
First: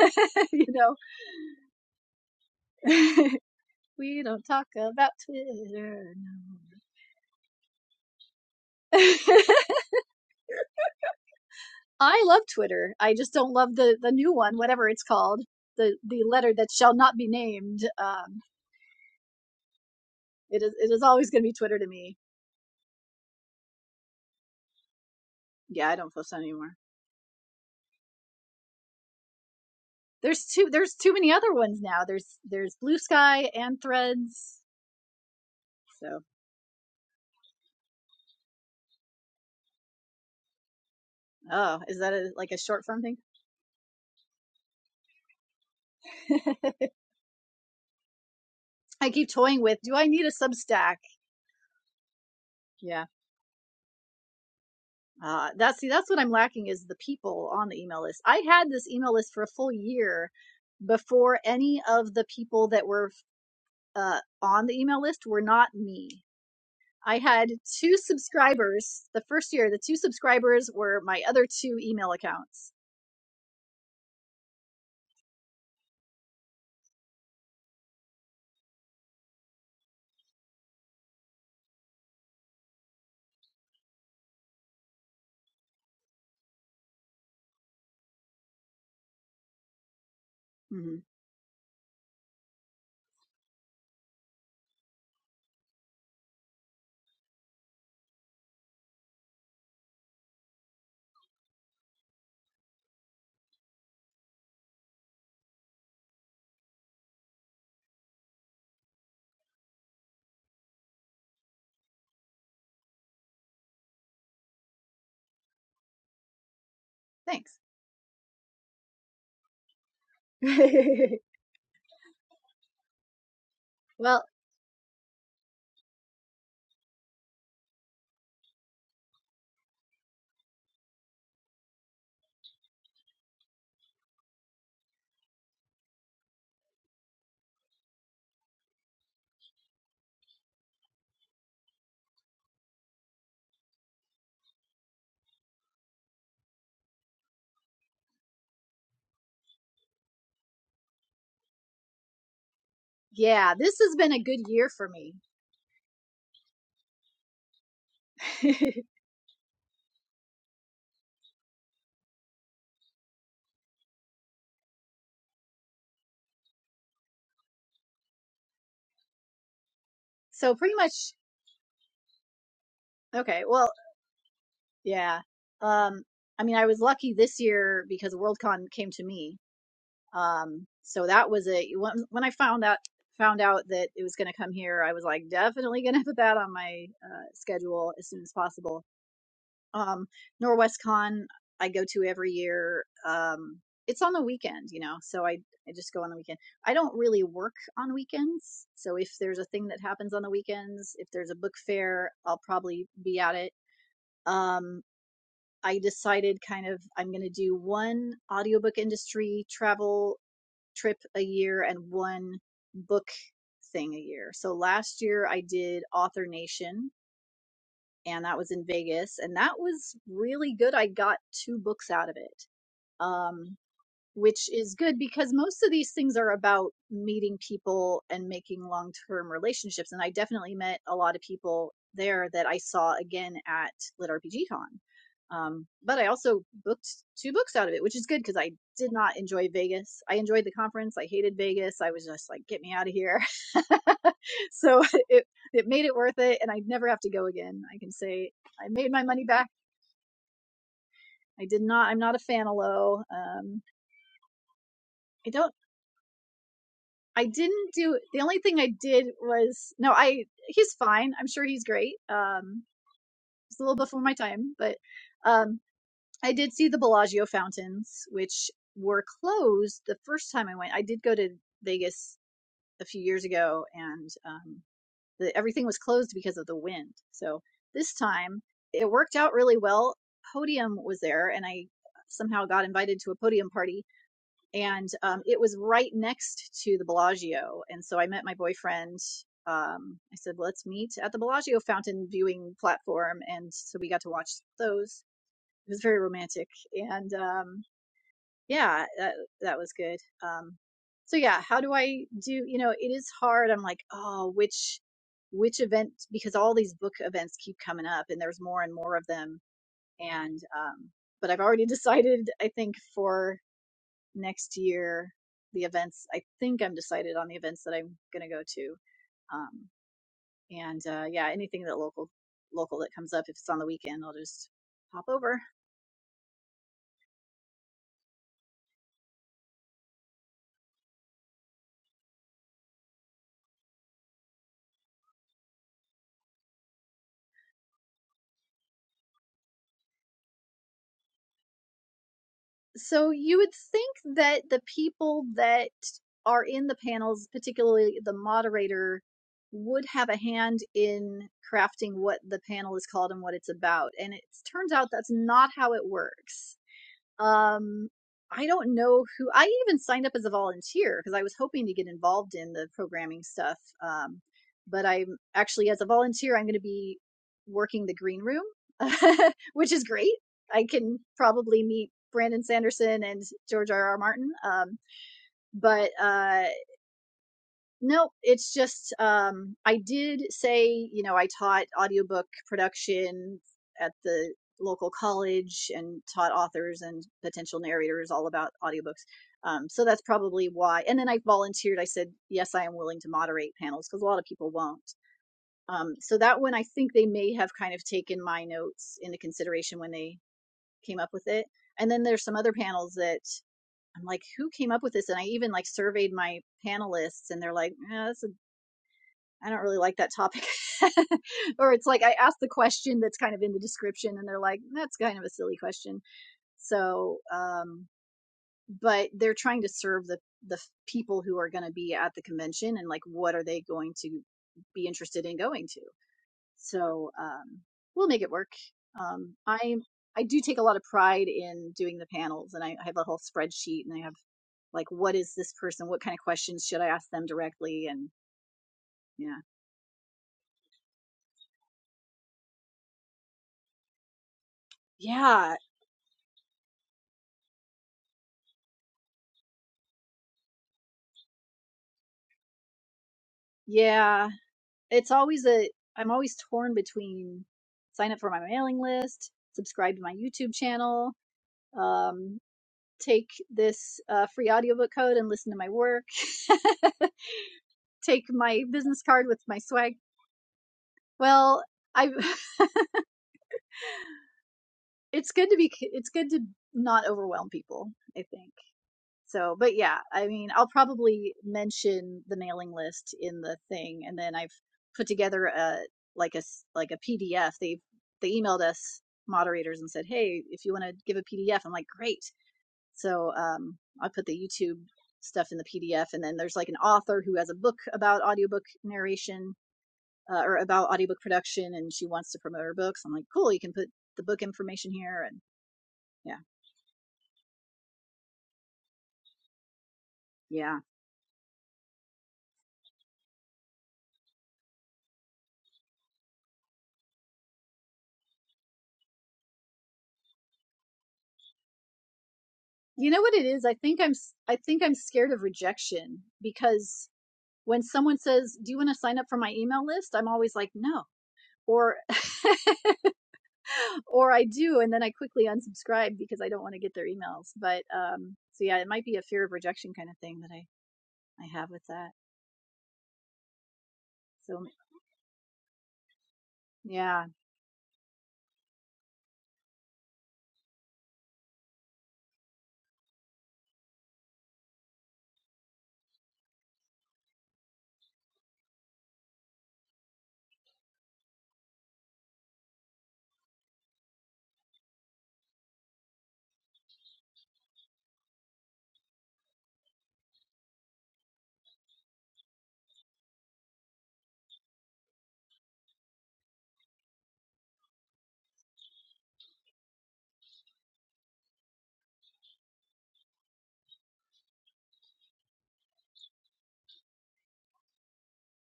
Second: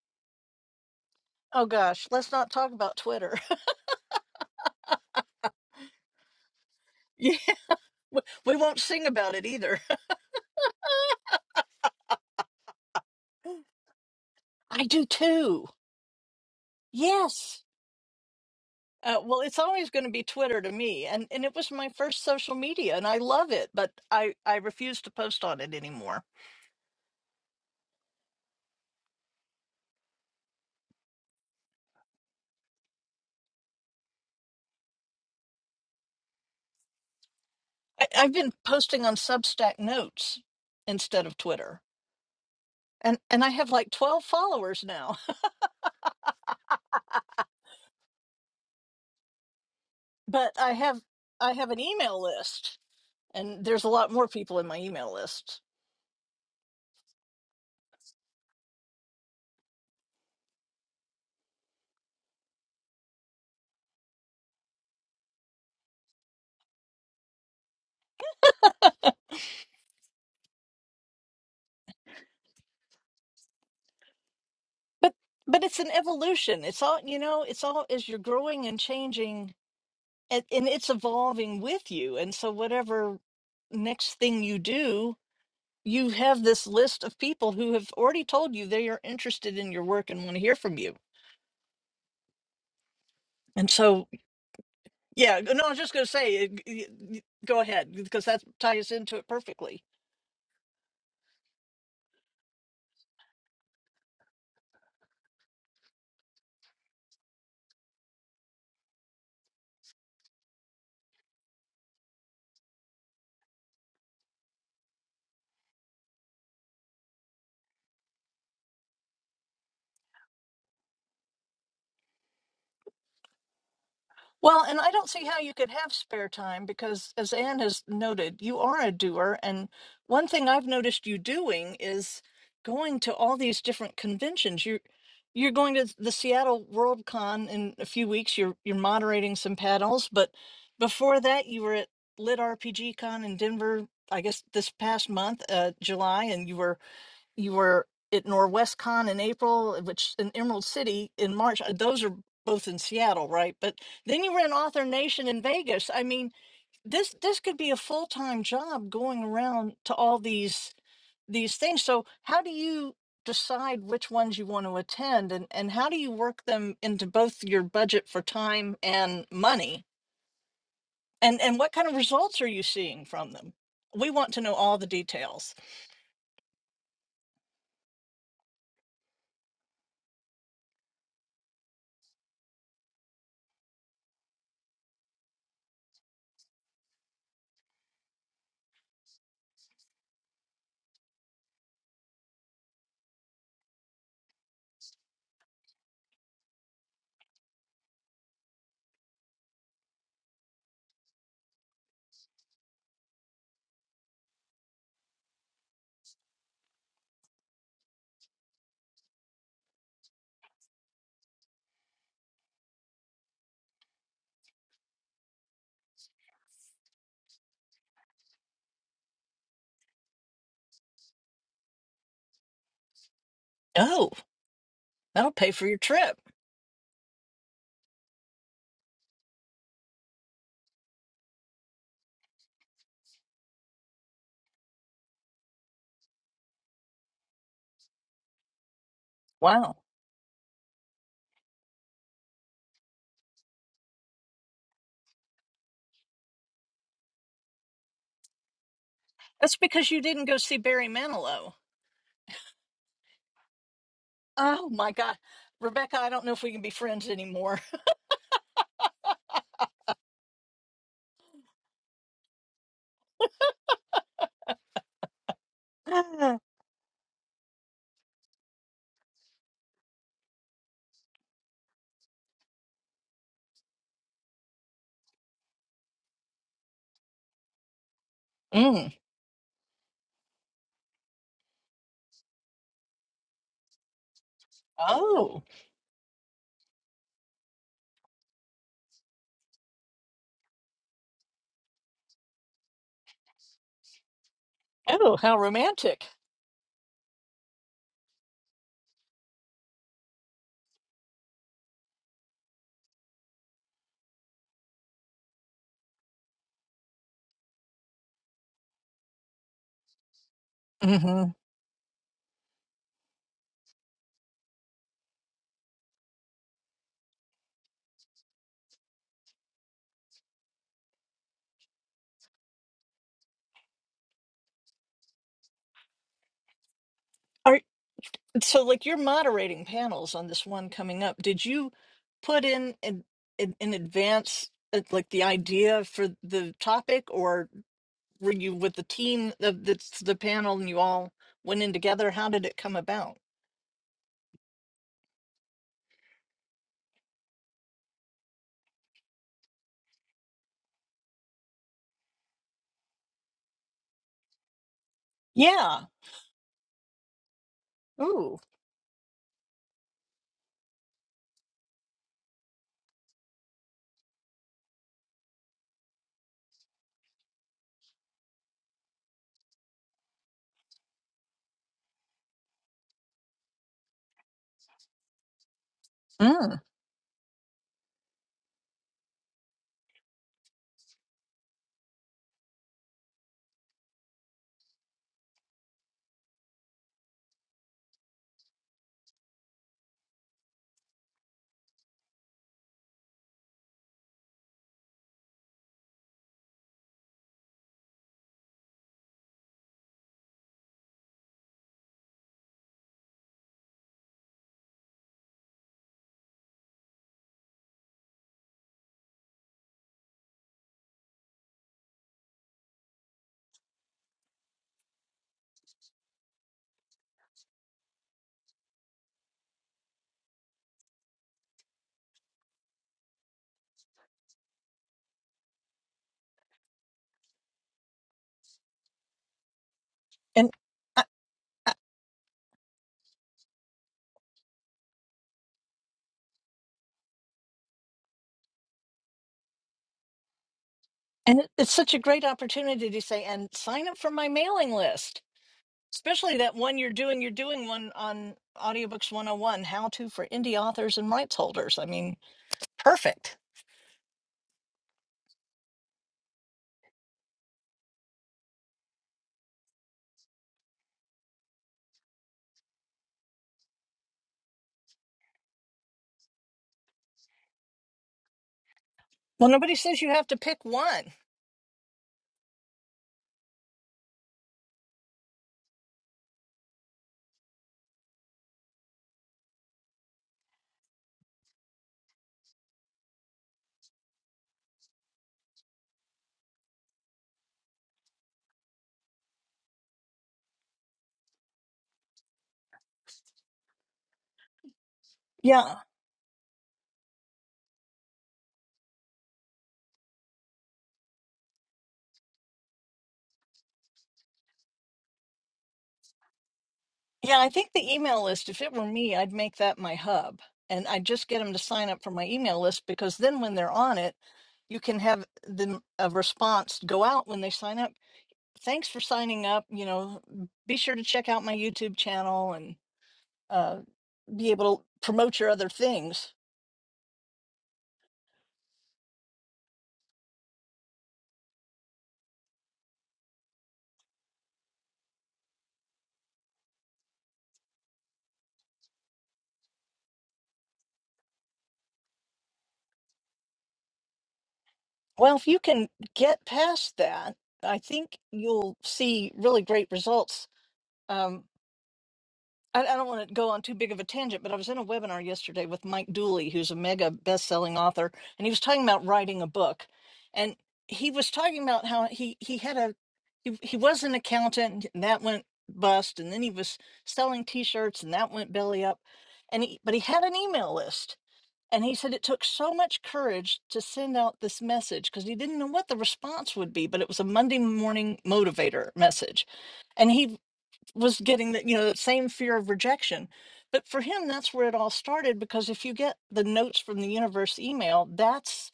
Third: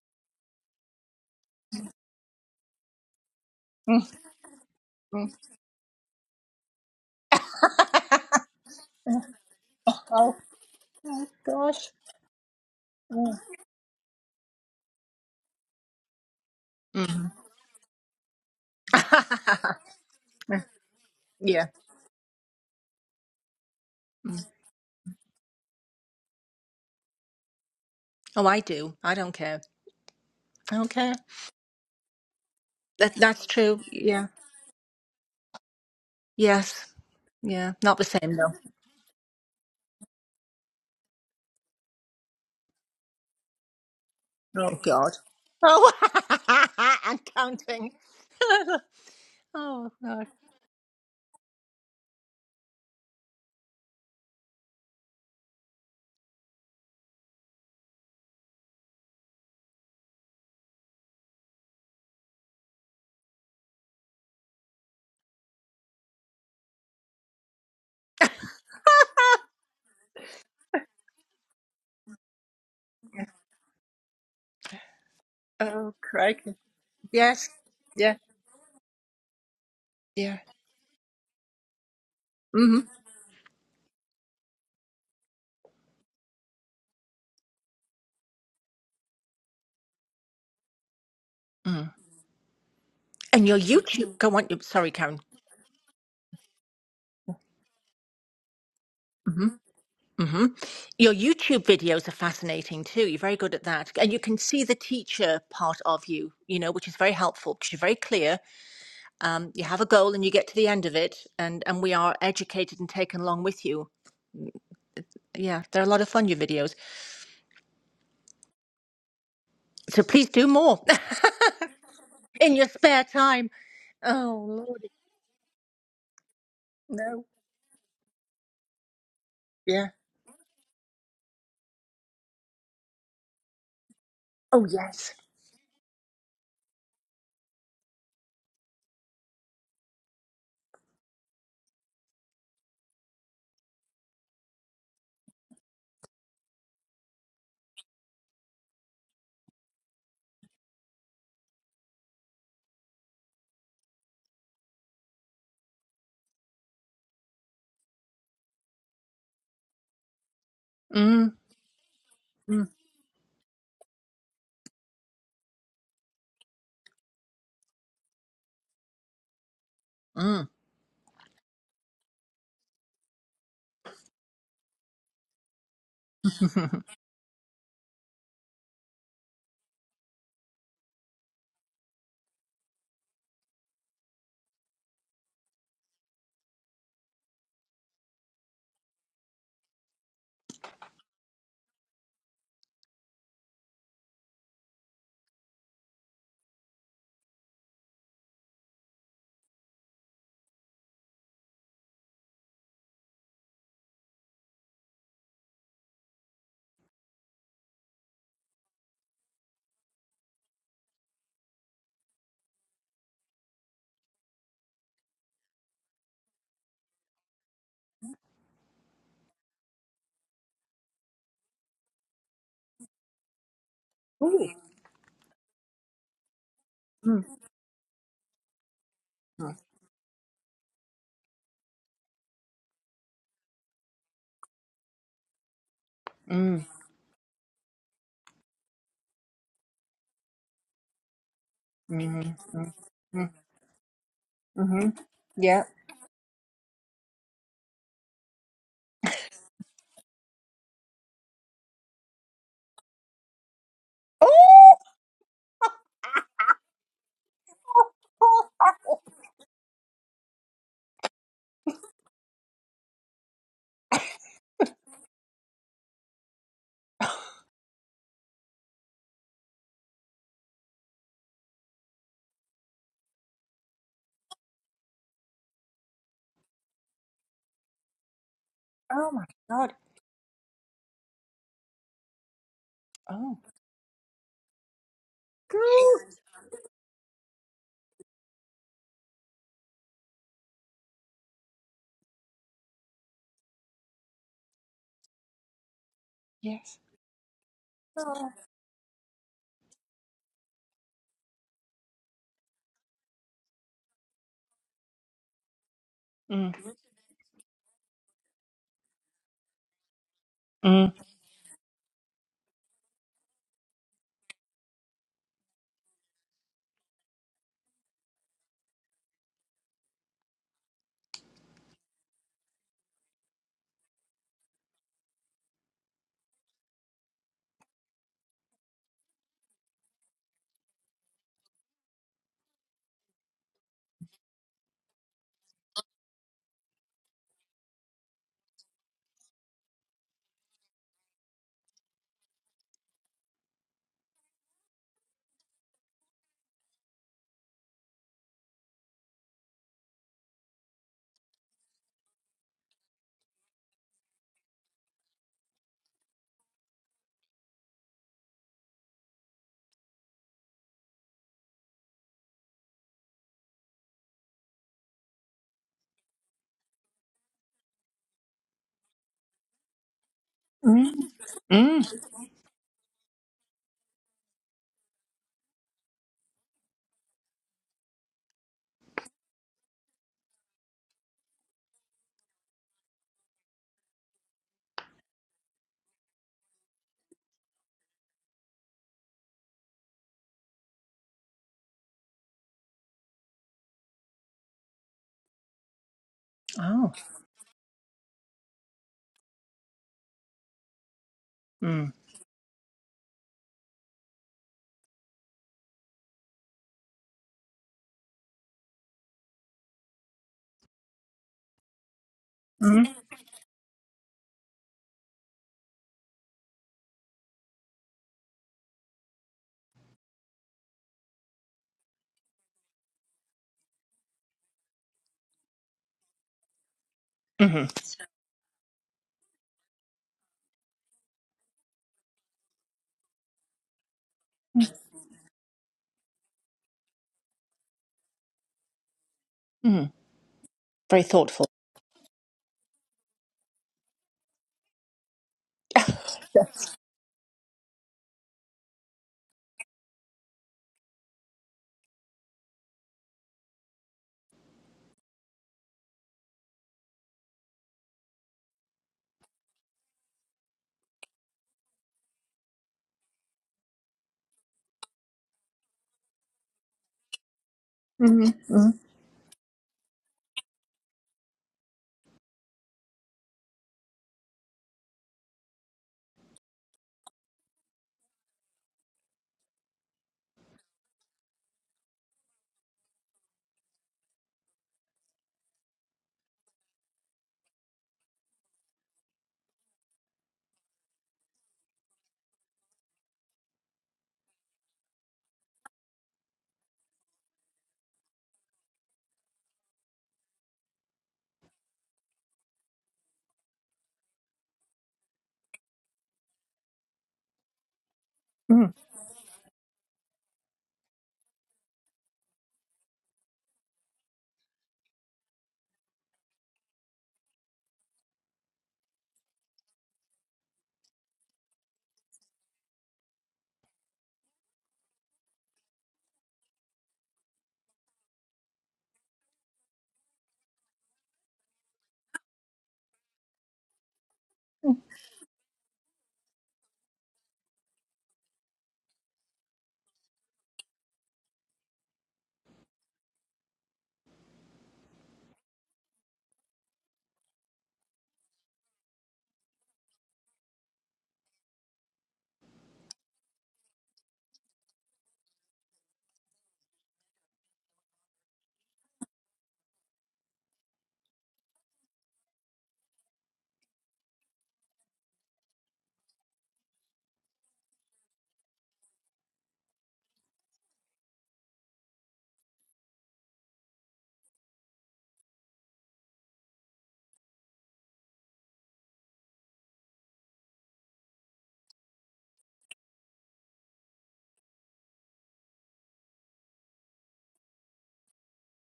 you know, Oh gosh, let's not talk about Twitter. Mm, we don't talk about mm. Twitter. No. Yeah, we we won't sing about it either. Oh gosh. I love Twitter. I just Mm. don't love the the new one, I whatever it's do called, too. the the letter that shall not be Mhm. Yes. named. Um, Uh, well, it's always going to be it Twitter to is it is me, and always going and to be it yeah. was Twitter to my me. first social media, and I love it, but I Mm. I refuse to post on it Yeah, I don't anymore. post anymore. Oh, I do. I don't care. There's too I don't there's too care. many other ones now. There's there's Blue That that's Sky and true. Yeah. Threads. So, Yes. Yeah. Not the I, I've same though. been posting on Substack Notes instead of oh, Twitter, is that a, like a short form thing? and and I have like twelve Oh followers now. God. Oh, I'm counting. I keep toying with. oh Do I need no. a but I Substack? have I have an email list, Yeah, and there's a lot more people in my email Uh, list. that's see, that's what I'm lacking is the people on the email list. I had this email list for a full year before any of the people that were uh, on the email list were not me. I had two subscribers the first year. The two subscribers were my other two email accounts. But but it's an Oh crikey. evolution. It's all you know. Yes. It's all as Yeah. you're growing and changing, Yeah. and, and it's evolving with you. And so hmm whatever next thing you do, you have this list of people who have already told you they are interested in your work and want to hear from you. hmm Mm. And your And so YouTube. Go on. you- Sorry, Karen. yeah, no, I was just going to say, it- it- go ahead because that ties into it hmm perfectly. hmm Your YouTube videos are fascinating too. You're very good at that, and you can see the teacher part of you. You know, which is very helpful because you're very clear. Um, you have a goal and you get to the end of it, and and we are educated and taken along with you. Yeah, they're a lot of fun. Your videos. Thanks. So please do more in your spare time. Well, Oh, Well, and Lordy. I don't see how you could have spare time because, No. as Anne has noted, you are a doer. And Yeah. one thing I've noticed you doing is going to all these different Oh, conventions. You're yes. you're going to the Seattle World Con in a few weeks. You're you're moderating some panels, but before that, you were at Lit RPG Con in Denver. I guess this past month, uh, July, and you were you were at NorwestCon in April, which in Emerald City in March. Uh, Those are both in Seattle, yeah, right? But this has been a then you were good in year Author for me. Nation in Vegas. I mean, this this could be a full time job going around to all these Mm, these things. So how do mm, you decide which ones you want to attend, and and how do you work them into both your budget for time and money, mm. So pretty much, and and what kind of results are you seeing from okay. them? Well, We want to know all the yeah. details. Um, I mean, I was lucky this year because Worldcon came to me Um, so that was a when when I found out found out that it was going to come here, I was like definitely going to put that on my uh, schedule as soon as possible. Um, NorwestCon I go to every year. Um, it's on the weekend, you know, so I I just go on the weekend. I don't really work on weekends, so if there's a thing that happens on the weekends, if there's a book fair, I'll probably be at it. Um, I decided kind of I'm going to do one audiobook industry travel trip a year and one book thing a year. So last year I did Author Nation and that was in Vegas and that was really good. I got two books out of it. Um Oh, which Ooh. is good because that'll pay most for of your these things trip. are about Mm, meeting people and making long term mm, relationships. And I definitely met a lot of people there that I saw again at Lit RPG Con. Um, but I also mm, booked two books out of it, which is good because I did not enjoy Wow. Vegas. I enjoyed the conference. I hated Vegas. I mm, was just mm, like, get me out of here. mm, so mm. it Yeah. it made it worth it, and I never have to go again. I can say I made my money back. That's because you didn't go see Barry I Manilow. did not. I'm not a fan of low. Um, Oh Oh! my God. I don't Rebecca, I don't know if we can be friends I anymore. didn't do the only thing I did was no, I he's fine. I'm sure he's great. Um it's a little before my time, but um I did see the Bellagio fountains, which were closed the first time I went. I did go to Vegas a few years ago and um the, everything was closed because of the wind. So this time it Mm. Oh, worked my out really God. well. Podium was there and I somehow got invited to a Oh. podium party and um, it Oh, was right Girl. next to the Bellagio. And so I met my boyfriend. Um, I said, well, let's meet at the Bellagio fountain viewing platform. And so we got to watch those. oh, how It was very romantic. romantic. Yes. And um, Oh. yeah, that, that was good. Um, so yeah, how do I do? You know, it is hard. I'm like, oh, which which event? Because Mm, all these book events keep coming up, and there's more and more of them. And um, mm, hmm but I've already decided. I think for next year the events i think i'm decided on the events that i'm going to go to um, and uh, yeah anything that local local that comes up if it's on the weekend i'll just hop over Are, so, like, you're moderating panels on this one coming up. Did you put in in, in, in advance, uh, like, the idea for the topic, or were you with the team of the, the panel and you all went in together? How did it come so about? you would think that the people that are in the panels particularly the moderator would have a hand in crafting what the panel is called and what it's about and it turns out that's not how Yeah. it works Um, Ooh. I don't know who. I even signed up as a volunteer because I was hoping to get involved in the programming stuff. Um, but I'm actually, as a volunteer, I'm going to be working the green room, which is great. I mm, can probably meet mm. Brandon Sanderson and George R. R. Martin. Um, but uh, Mm. Nope, it's just um I did say, you know, I taught audiobook production at the local college and taught authors and potential narrators all about audiobooks. Um so that's probably why. And then I volunteered. I said, "Yes, I am willing to moderate panels" because a lot of people won't. Um so that one I Oh. think they may have kind of taken my notes into consideration when they came up with it. And Mm, then there's some other panels that I'm like, who came up with this? And I even like surveyed my panelists, and they're like, yeah, this I don't really like that topic. or it's like I ask the mm, question that's kind of in the description and they're like, that's kind of a silly question. So, um, but they're trying to serve the, the people who are going to be at the convention and like, what are they going to be interested in going to? So, um, mm, we'll make it work. Um, I, I do And take a lot of uh, pride in doing the panels and I, I have a whole spreadsheet and I have like, what is this person? What kind of questions should I ask them directly? And yeah, mm. Very And thoughtful. it- it's such a great opportunity to say, and sign up for my mailing list, yeah, especially that Yes. one you're doing. You're doing one on Audiobooks 101 How to for Indie Authors and Rights Holders. I mean, perfect. yeah. it's always a I'm always torn between sign up for my mailing list, subscribe to my YouTube channel, um, take this uh, free audiobook code and listen to my work, take my Mm-hmm. business card with Well, my nobody swag. says you have to pick one. Well, I it's good to be it's good to not overwhelm people. I think. So, but yeah, I mean, I'll probably mention the mailing list in the thing, and then I've put together a like a s- like a PDF. They they emailed us moderators and said, "Hey, if you want to give a PDF," I'm like, "Great." So, um, I put the YouTube stuff in the Yeah. PDF, and then there's like an author who has a book about audiobook narration uh, or about audiobook production, and she wants to promote her books. I'm like, "Cool, you can put the book information here," and yeah, Yeah. I think the email list, if it were me, I'd make that my hub yeah. and I'd just get them to sign up for my email list because then when they're on it, you can have them a response go out when they sign up. Thanks for signing up. You know, be sure to check out my YouTube channel and. you know what it is i uh, think i'm s- be i am I able think to i'm scared promote of your other rejection things. because when someone says do you want to sign up for my email list i'm always like no or or i do and then i quickly unsubscribe because i don't want to get their emails but um so yeah it might be a fear of rejection kind of thing that i i have with that so Well, if you can get past yeah that, I think you'll see really great results. Um, I, I don't want to go on too big of a tangent, but I was in a webinar yesterday with Mike Dooley, who's a mega best-selling author, and he was talking about writing a book, and he was talking about how he he had a he, he was an accountant and that went bust, and then he was selling T-shirts and that went belly up, and he, but he had an email list And he said it took so much courage to send out this message because he didn't know what the response would be, but it was a Monday morning motivator message. And he was getting that, you know, that same fear of rejection. But for him, that's where it all started because if you get the notes from the universe email, that's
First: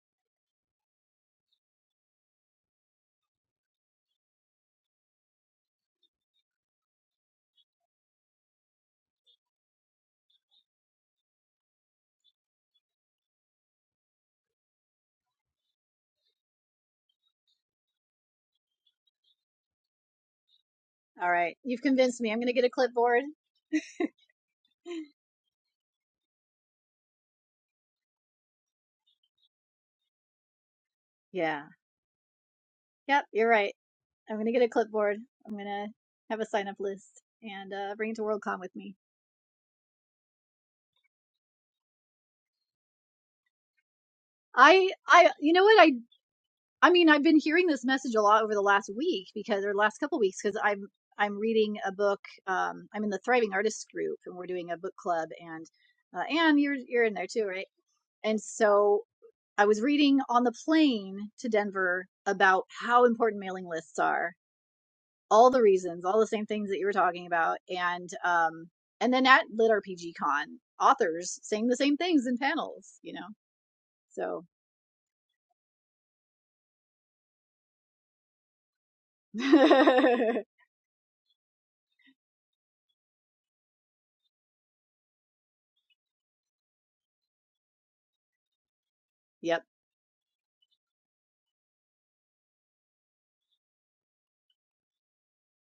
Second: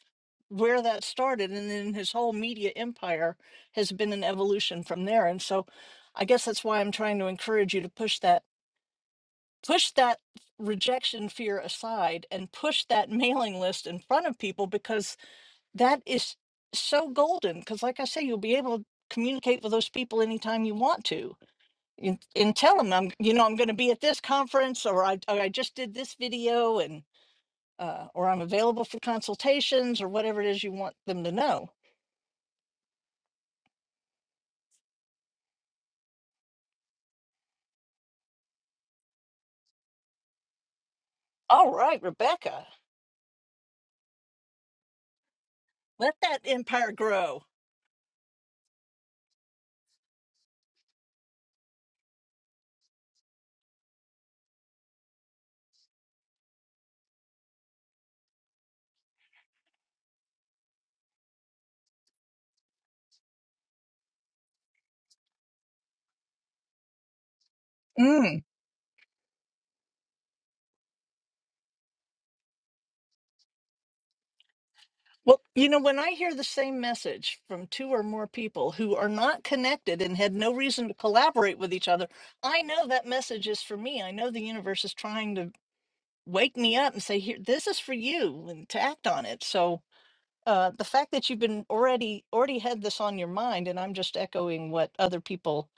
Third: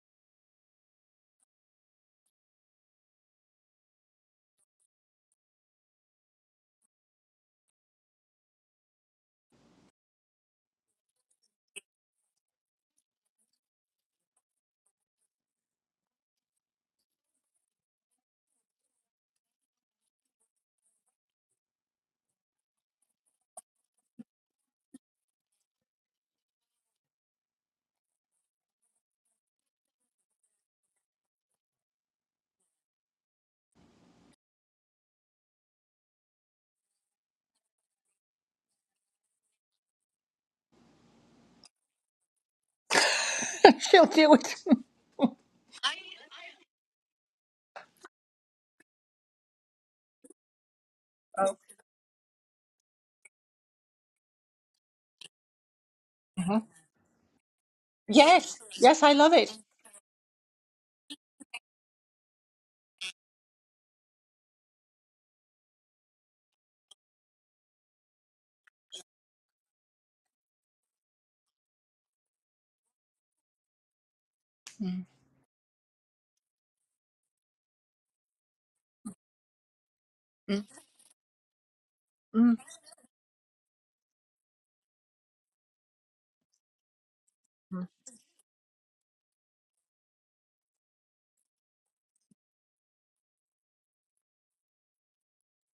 where that started. And then his whole media empire has been an evolution from there. And so I guess that's why I'm trying to encourage you to push that push that rejection fear aside and push that mailing list in front of people because that is so golden because like i say you'll be able to communicate with those people anytime you want all to right you've and, convinced me i'm gonna and get a tell them i'm clipboard you know i'm going to be at this conference or i, or I just did this video and uh, or i'm available for consultations or whatever it is you want them to yeah know yep you're right i'm gonna get a clipboard i'm gonna have a sign up list and uh bring it to worldcon with me all right rebecca She'll do it. I I you know what I. let that I empire mean, I've been grow hearing this message a lot over the last week because, or last couple weeks, because I'm I'm Oh. reading a book. Um, I'm in the Thriving Artists group, and we're doing a book club. And uh, Anne, Mhm. you're you're in there too, right? And Yes, so yes, I love it. I was reading on the plane to Denver about how important mailing lists are, all the reasons, all the same things that you were talking about, and Mm. um, and then at Lit RPG Con, authors saying the same things in panels, you know. So, Mm, Well, you know, when I hear the same message from two or more people who are not connected and had no mm, reason to collaborate with each other, mm. I know that message is for me. I know the universe is trying to wake me up and say, "Here, this is mm. for you," and to act on it. yep, So, uh, the fact that you've been already already had this on your mind, and I'm just echoing what other people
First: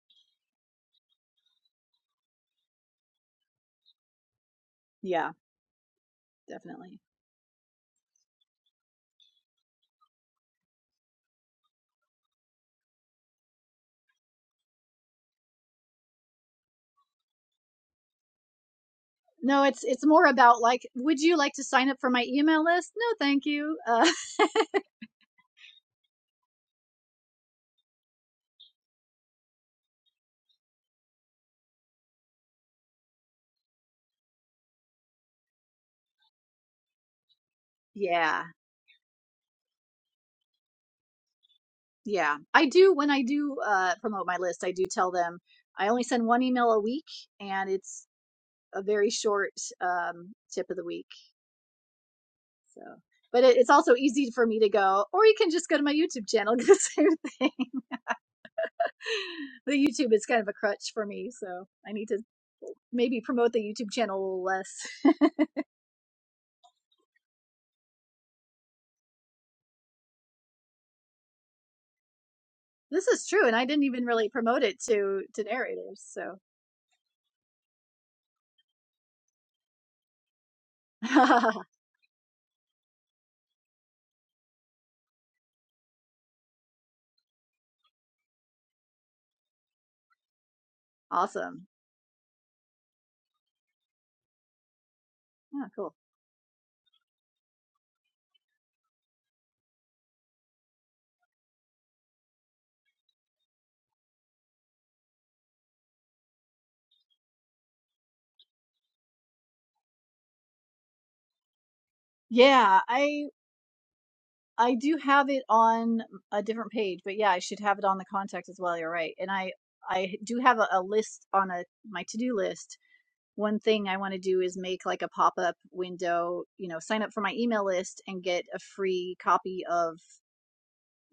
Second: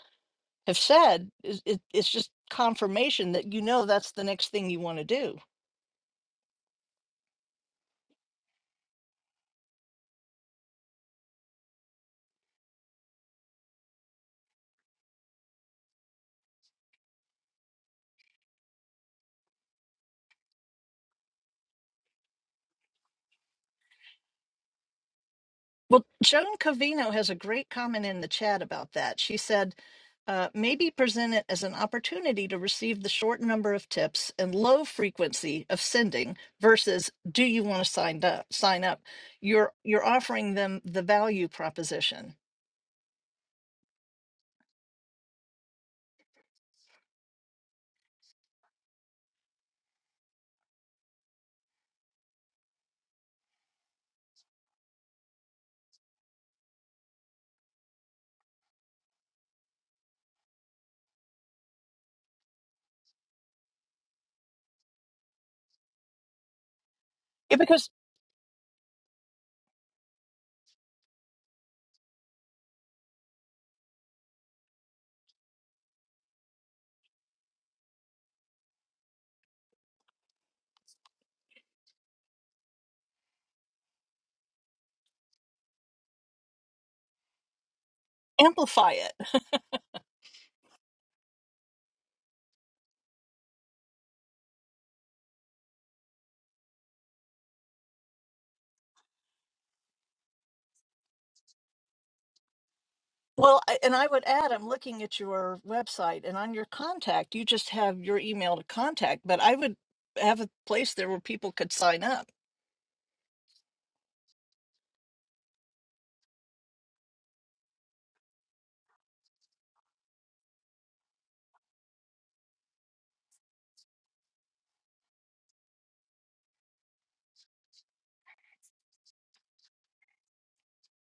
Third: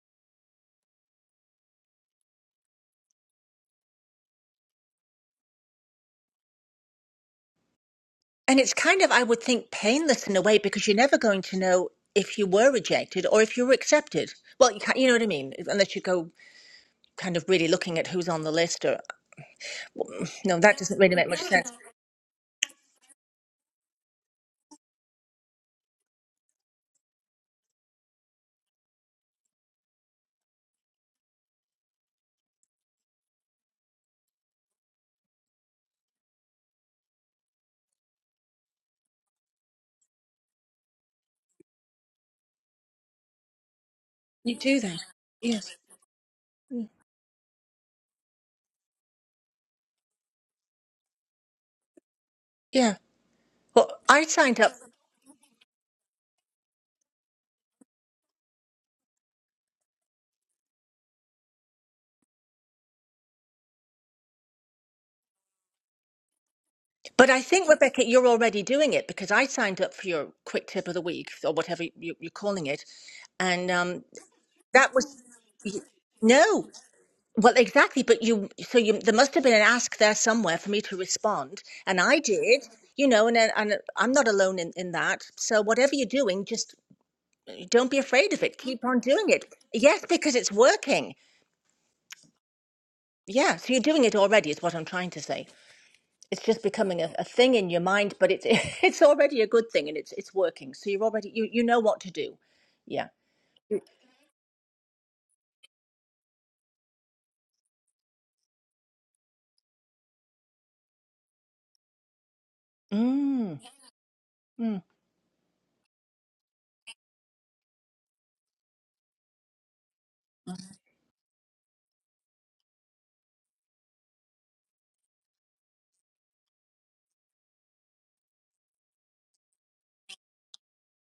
have said, is it, it's just confirmation that you know that's the next thing you want to yeah, do. definitely. And it's kind of, I would think, painless in a way because you're never going to know if you were rejected or if you were accepted. Well, you, can't, you know what I mean? Unless you go kind of really looking at who's on the list or, No, it's it's more mm, no, about that like, doesn't really would make you much like to sense. sign up for my email list? No, thank you. Uh, Well, Joan Covino has a great comment in the chat about that. She said, uh, maybe present it as an opportunity to receive the short number of tips and low frequency of sending versus do you want to sign yeah, up sign up you're you're offering them the value proposition yeah. I do when I do uh, promote my You list. I do do that. tell them Yes. I only send one email a week, and it's a very short um, tip of the week. So, Yeah. but it, it's Well, also I easy for me signed to up, go, or you can just go to my YouTube channel. Do the same thing. The YouTube is kind of a crutch for me, so I need to maybe promote the YouTube channel a little less. but I yeah think, because Rebecca, you're already doing it because I signed up for your quick tip of the week or whatever you, you're calling it. this is true, and I And didn't um, even really promote it That to was to y- narrators. So no. Well, exactly. But you, so you, there must have been an ask there somewhere for me to respond, and I did. You know, and then- and I'm not alone in in that. So whatever you're doing, just don't be afraid of it. Keep amplify on doing it it. Yes, because it's working. Awesome. Yeah, so you're doing it already. Is what I'm trying to say. Yeah, cool. It's just becoming a, a thing in your mind, but it's it's already a good thing, and it's it's working. So you're already you you know what to do. Yeah. well I- and i would add i'm looking at your website and on your contact you just have your email to contact but i would have a place there where people could sign up Yeah, I Mm. I Mm. do have it on a different page, but yeah, I should have it on the contact as well. You're right. And I I do have a, a list on a my to-do list. One thing I want to do is make like a pop-up window, you know, sign up for my email list and get a free copy of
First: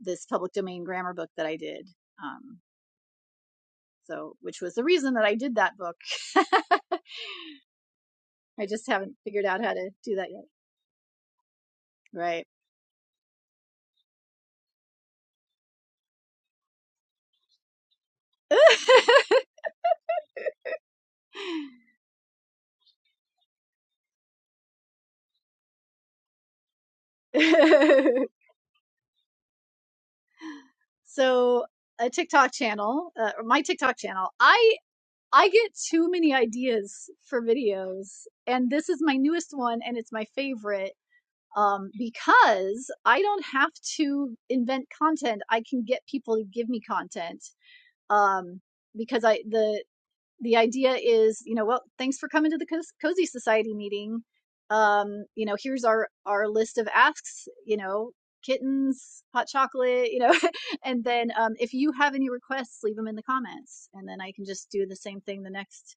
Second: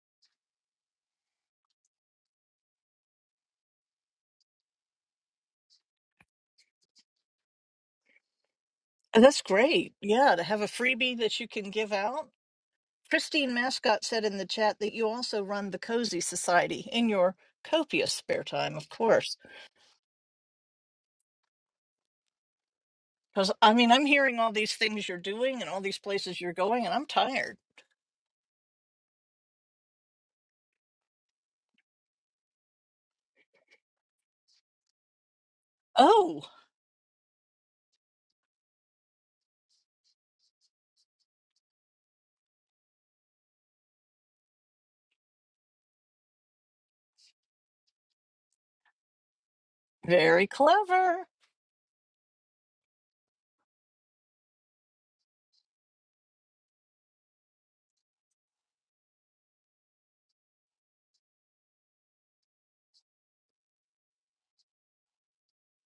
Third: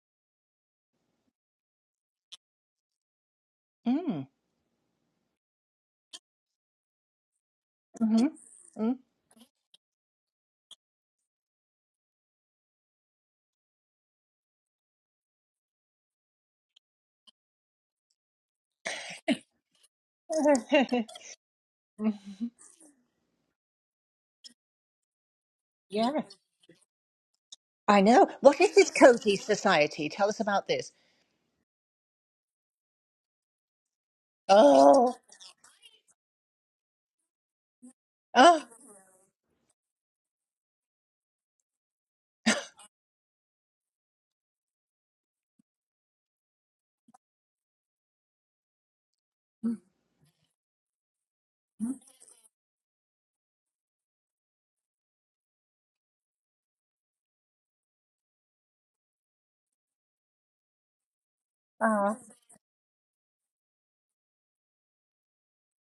this public domain grammar book that I did. Um, Mm. so which was the reason that I did that book. I just Mm-hmm. haven't And That's figured out how to great. do that Yeah, to yet. have a freebie that you can give out. Right. Christine Mascott said in the chat that you also run the Cozy Society in your copious spare time, of course. Mm. Because, I mean, I'm hearing all these things you're doing and all these Yeah, places you're going, and I'm tired. I know. What is this cozy society? Tell us about this. so a TikTok channel, uh, or my TikTok channel. I Oh, I get too many Oh, ideas for videos, oh, and this is my newest one, and it's my favorite um, because I don't have to invent content. I can get people to give me content um, because I the very the idea clever. is, you know, well, thanks for coming to the Cozy Society meeting. Um, you know, here's our our list of asks. You know, kittens, hot chocolate. You know, and then um, if you have oh. any requests, leave them in the comments, and then I can just do the same thing the next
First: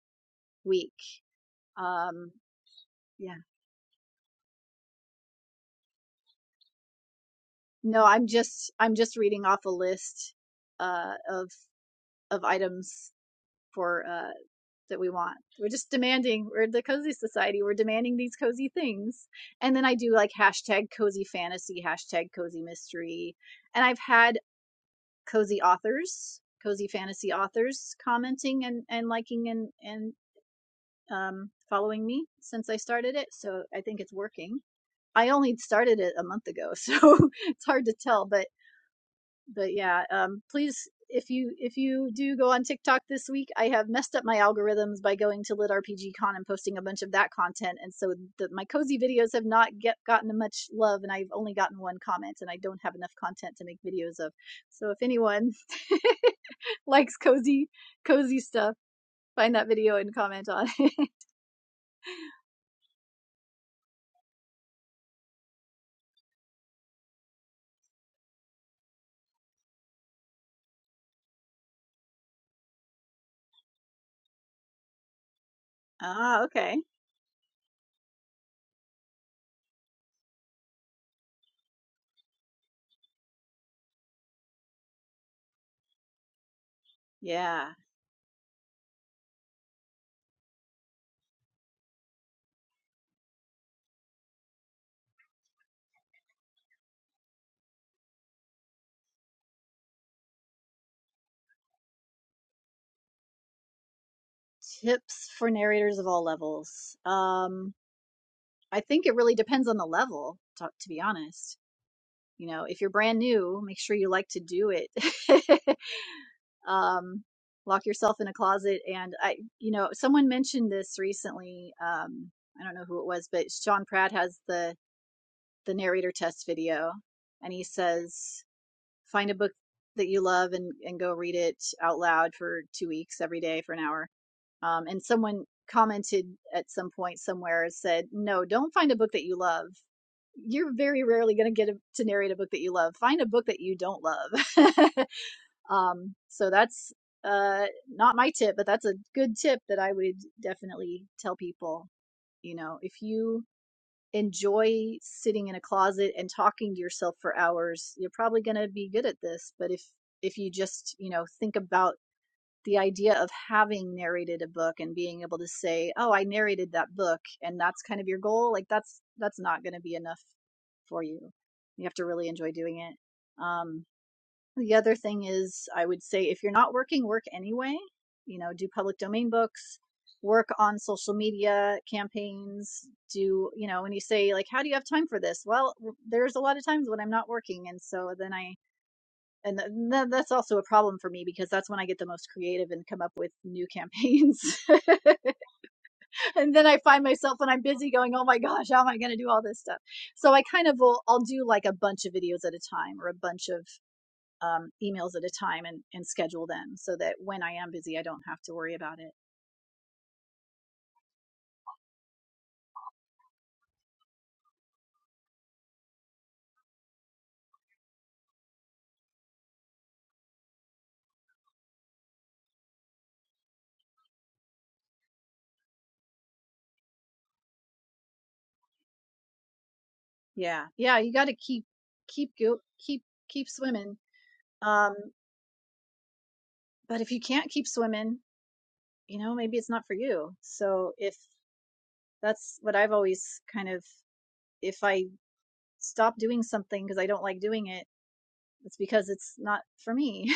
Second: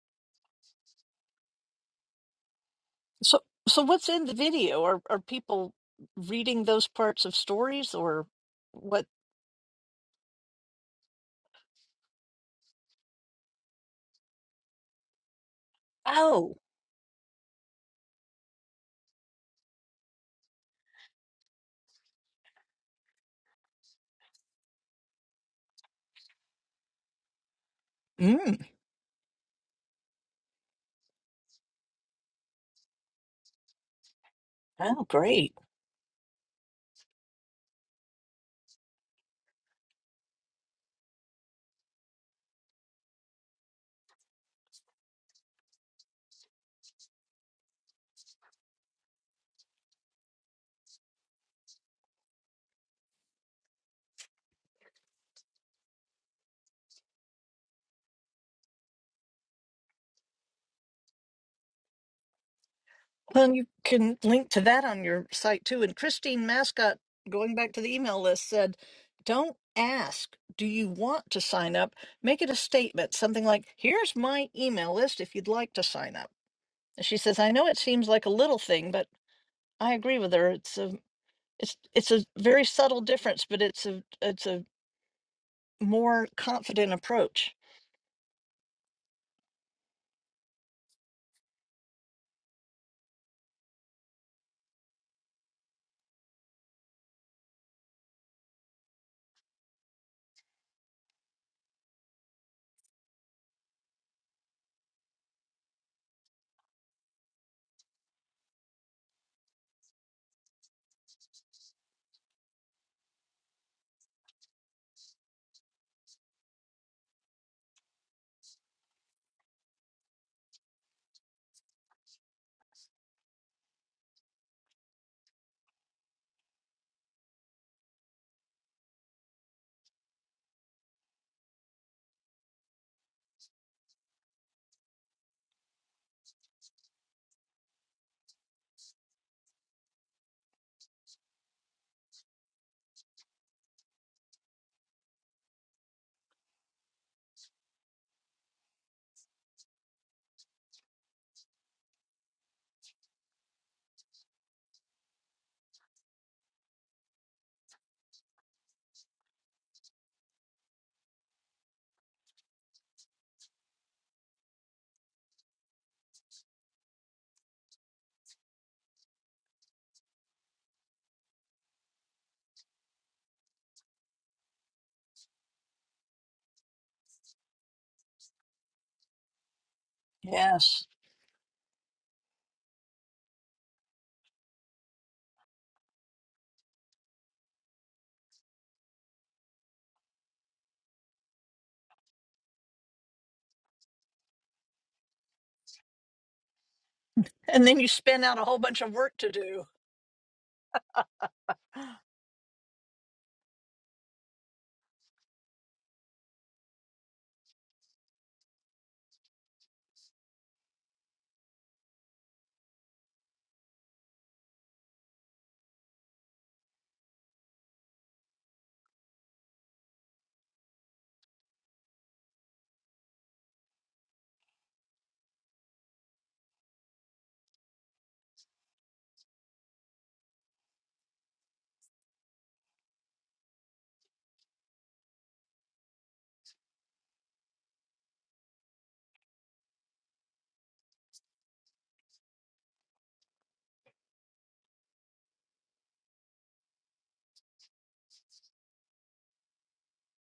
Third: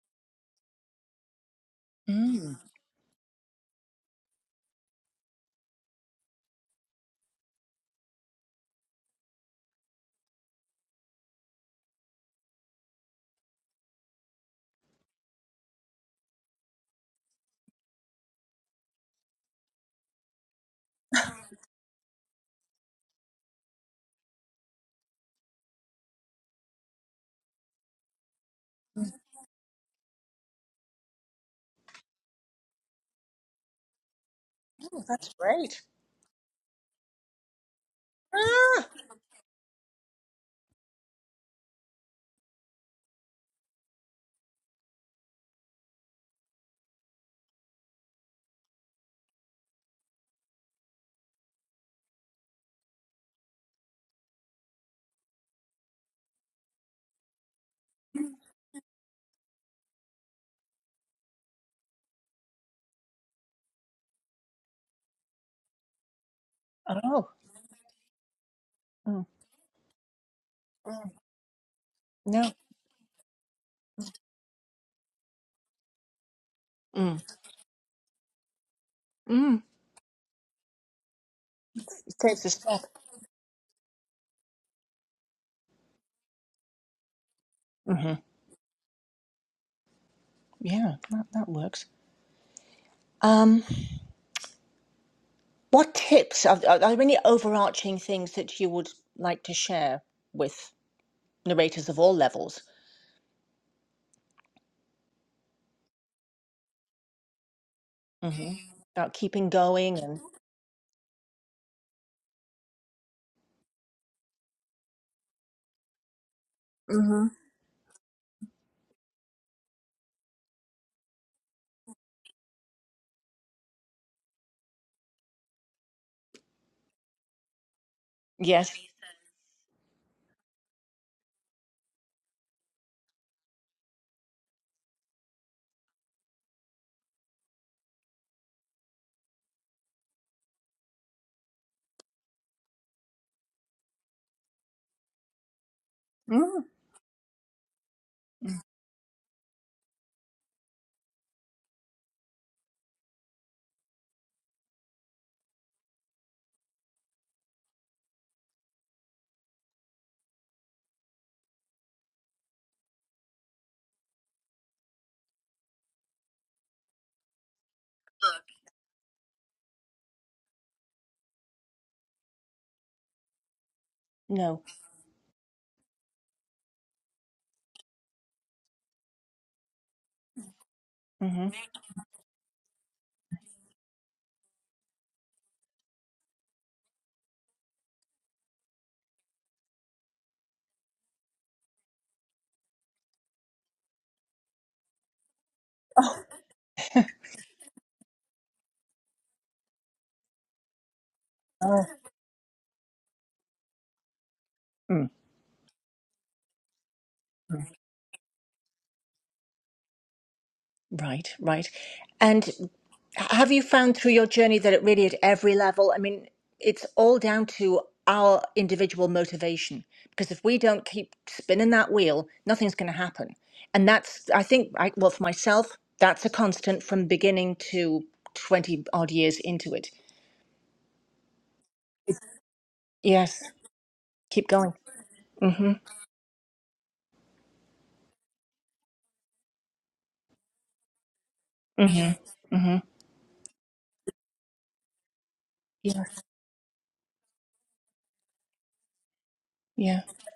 week. Um, Mm. yeah, So, so what's in the video? Are are people reading those parts of stories no, I'm or just I'm what? just reading off a list uh, of of items for uh, that we want. We're just demanding, Oh, we're the cozy society, we're demanding these cozy things. And then I do like hashtag cozy fantasy, hashtag cozy mystery. And I've had cozy authors, cozy fantasy authors mm, commenting and, and liking and, and um, following me since I started it. So I think it's working. Oh, oh, I that's great. only great. started it a month ago, so it's hard to tell, but Ah. but yeah um please if you if you do go on tiktok this week i have messed up my algorithms by going to lit rpg con and posting a bunch of that content and so the, my cozy videos have not get gotten much love and i've only gotten one comment and i don't have enough content to make videos of so if anyone likes cozy cozy stuff find that video and comment on it. Well, you can link to that on your site too. And Christine Mascot, Oh, going back to the email list, said, mm. don't ask, do you Mm. want to sign up? Make it no. a statement, something like, here's my email list if you'd like to sign up. ah, okay. And she Mm. says, I know it seems like a little thing, but Mm. I agree with her. It's a it's it's It a takes a very step. subtle difference, but it's a it's a more confident approach. Yeah. hmm Yeah, that, that works. Um, what tips are, are are there any overarching things that you would like to share with narrators of all levels Tips for narrators of all levels. Um, hmm I think about it really keeping depends on the going and level, to, to be honest. You know, if you're brand new, make sure you like to do it. um, Mhm. lock yourself in a closet. And I, you know, someone mentioned this recently. Um, I don't know who it was, but Sean Pratt has the the narrator test video, and he says, yes. find a book that you love and and go read it out loud for two weeks every day for an hour. Um, and someone commented at some point somewhere said, no, don't find a book that you love. You're very rarely going to get a, to narrate a book that you love. Find a book that you don't love. Um, so Mm. that's uh, not my tip, but that's a good tip that I would definitely tell people. You know, if you enjoy sitting in a closet and talking to yourself for hours, you're probably going to be good at this. But if if you just you know think about the idea of having narrated a book and being able to say, "Oh, I narrated that book," and that's kind of your goal, like that's that's not going to be enough for you. You have to really enjoy doing it. Um, No. the other thing is, I would say if you're not working, work anyway. You know, do public domain books, work on Yes. social hmm media campaigns. Do, you know, when you say, like, how do you have time for this? Well, there's a lot of times when I'm not working. And so then I, and th- that's also a problem for me because that's when I get the most creative and come up with new campaigns. and then I find myself when I'm And then you busy going, spin oh my out a whole gosh, how bunch am of I going work to do to all this do. stuff? So I kind of will, I'll do like a bunch of videos at a time or a bunch of um, Mm, emails at a time and, and schedule them so that when I mm. am busy, I don't have to worry about it. Right, right. And have you found through your journey that it really at every level, I mean, it's all down to our individual motivation. Because if we don't keep spinning that wheel, nothing's going to happen. And that's, I think, I, well, for myself, that's a constant from beginning to 20 odd years into it. Yeah. Yeah. You got to keep, keep, go, keep, Yes, keep swimming. keep going. Um, Mm-hmm, but if you can't keep swimming, you know, maybe it's not for you. So if mm-hmm, that's what mm-hmm. I've always kind of, if I Yeah, stop doing something because I don't like doing it, it's because it's not for yeah. me.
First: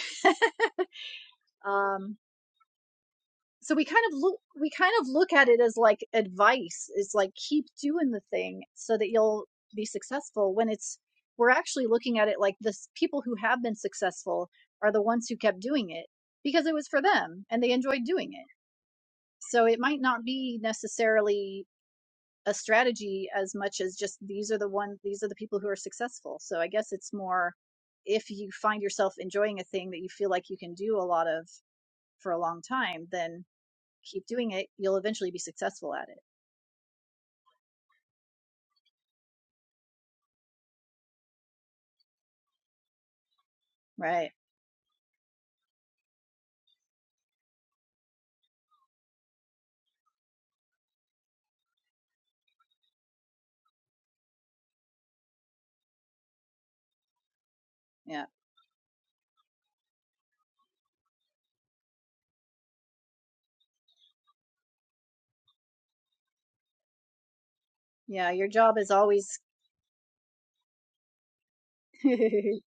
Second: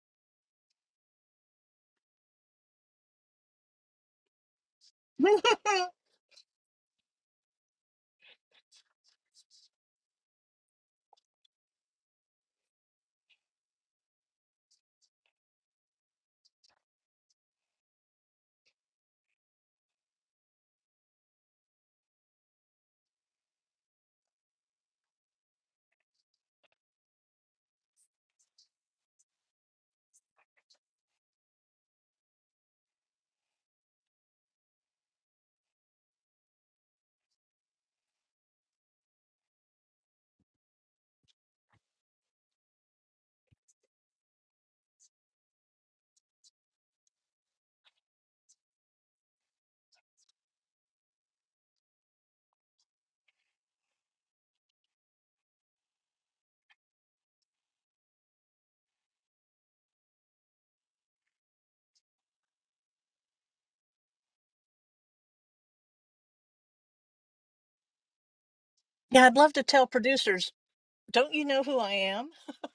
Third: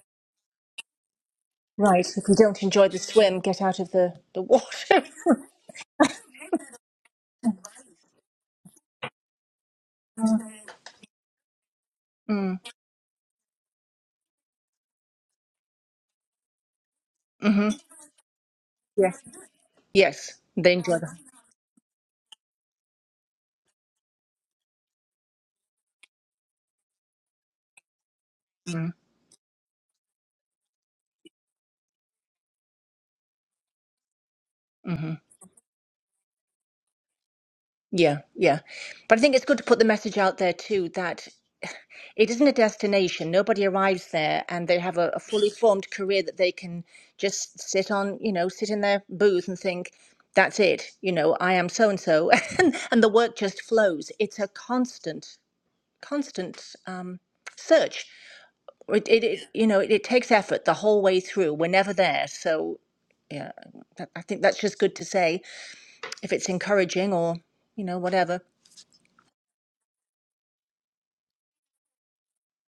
Right. um, If you don't enjoy the swim, get so out we of kind the, of look the we kind water. of look at it as like advice it's like keep doing the thing so that you'll be successful when it's we're actually looking at it like Mm. this people who have been successful are the ones who kept doing it because it was for them and Mm-hmm. they enjoyed doing it yeah. so it might not Yes, be they enjoy that. necessarily a strategy as much as just these are the one these are the people who are successful so i guess it's more if you find yourself enjoying a thing that you feel like you can do a lot of for a long time then keep doing it, you'll Mm-hmm. eventually be successful at it. Yeah, yeah. But I think it's good to put the message out there too that it isn't a destination. Nobody arrives Right. there and they have a, a fully formed career that they can just sit on, you know, sit in their booth and think, that's it, you know, I am so and so. And and the work just flows. It's a constant, constant um, search. Yeah. It, it, it you know, it, it takes effort the whole way through. We're never there. So, yeah, that, I think that's just good to say. if it's encouraging or you know Yeah. whatever. Your job is Yeah, I'd always love to tell producers, don't you know who I am?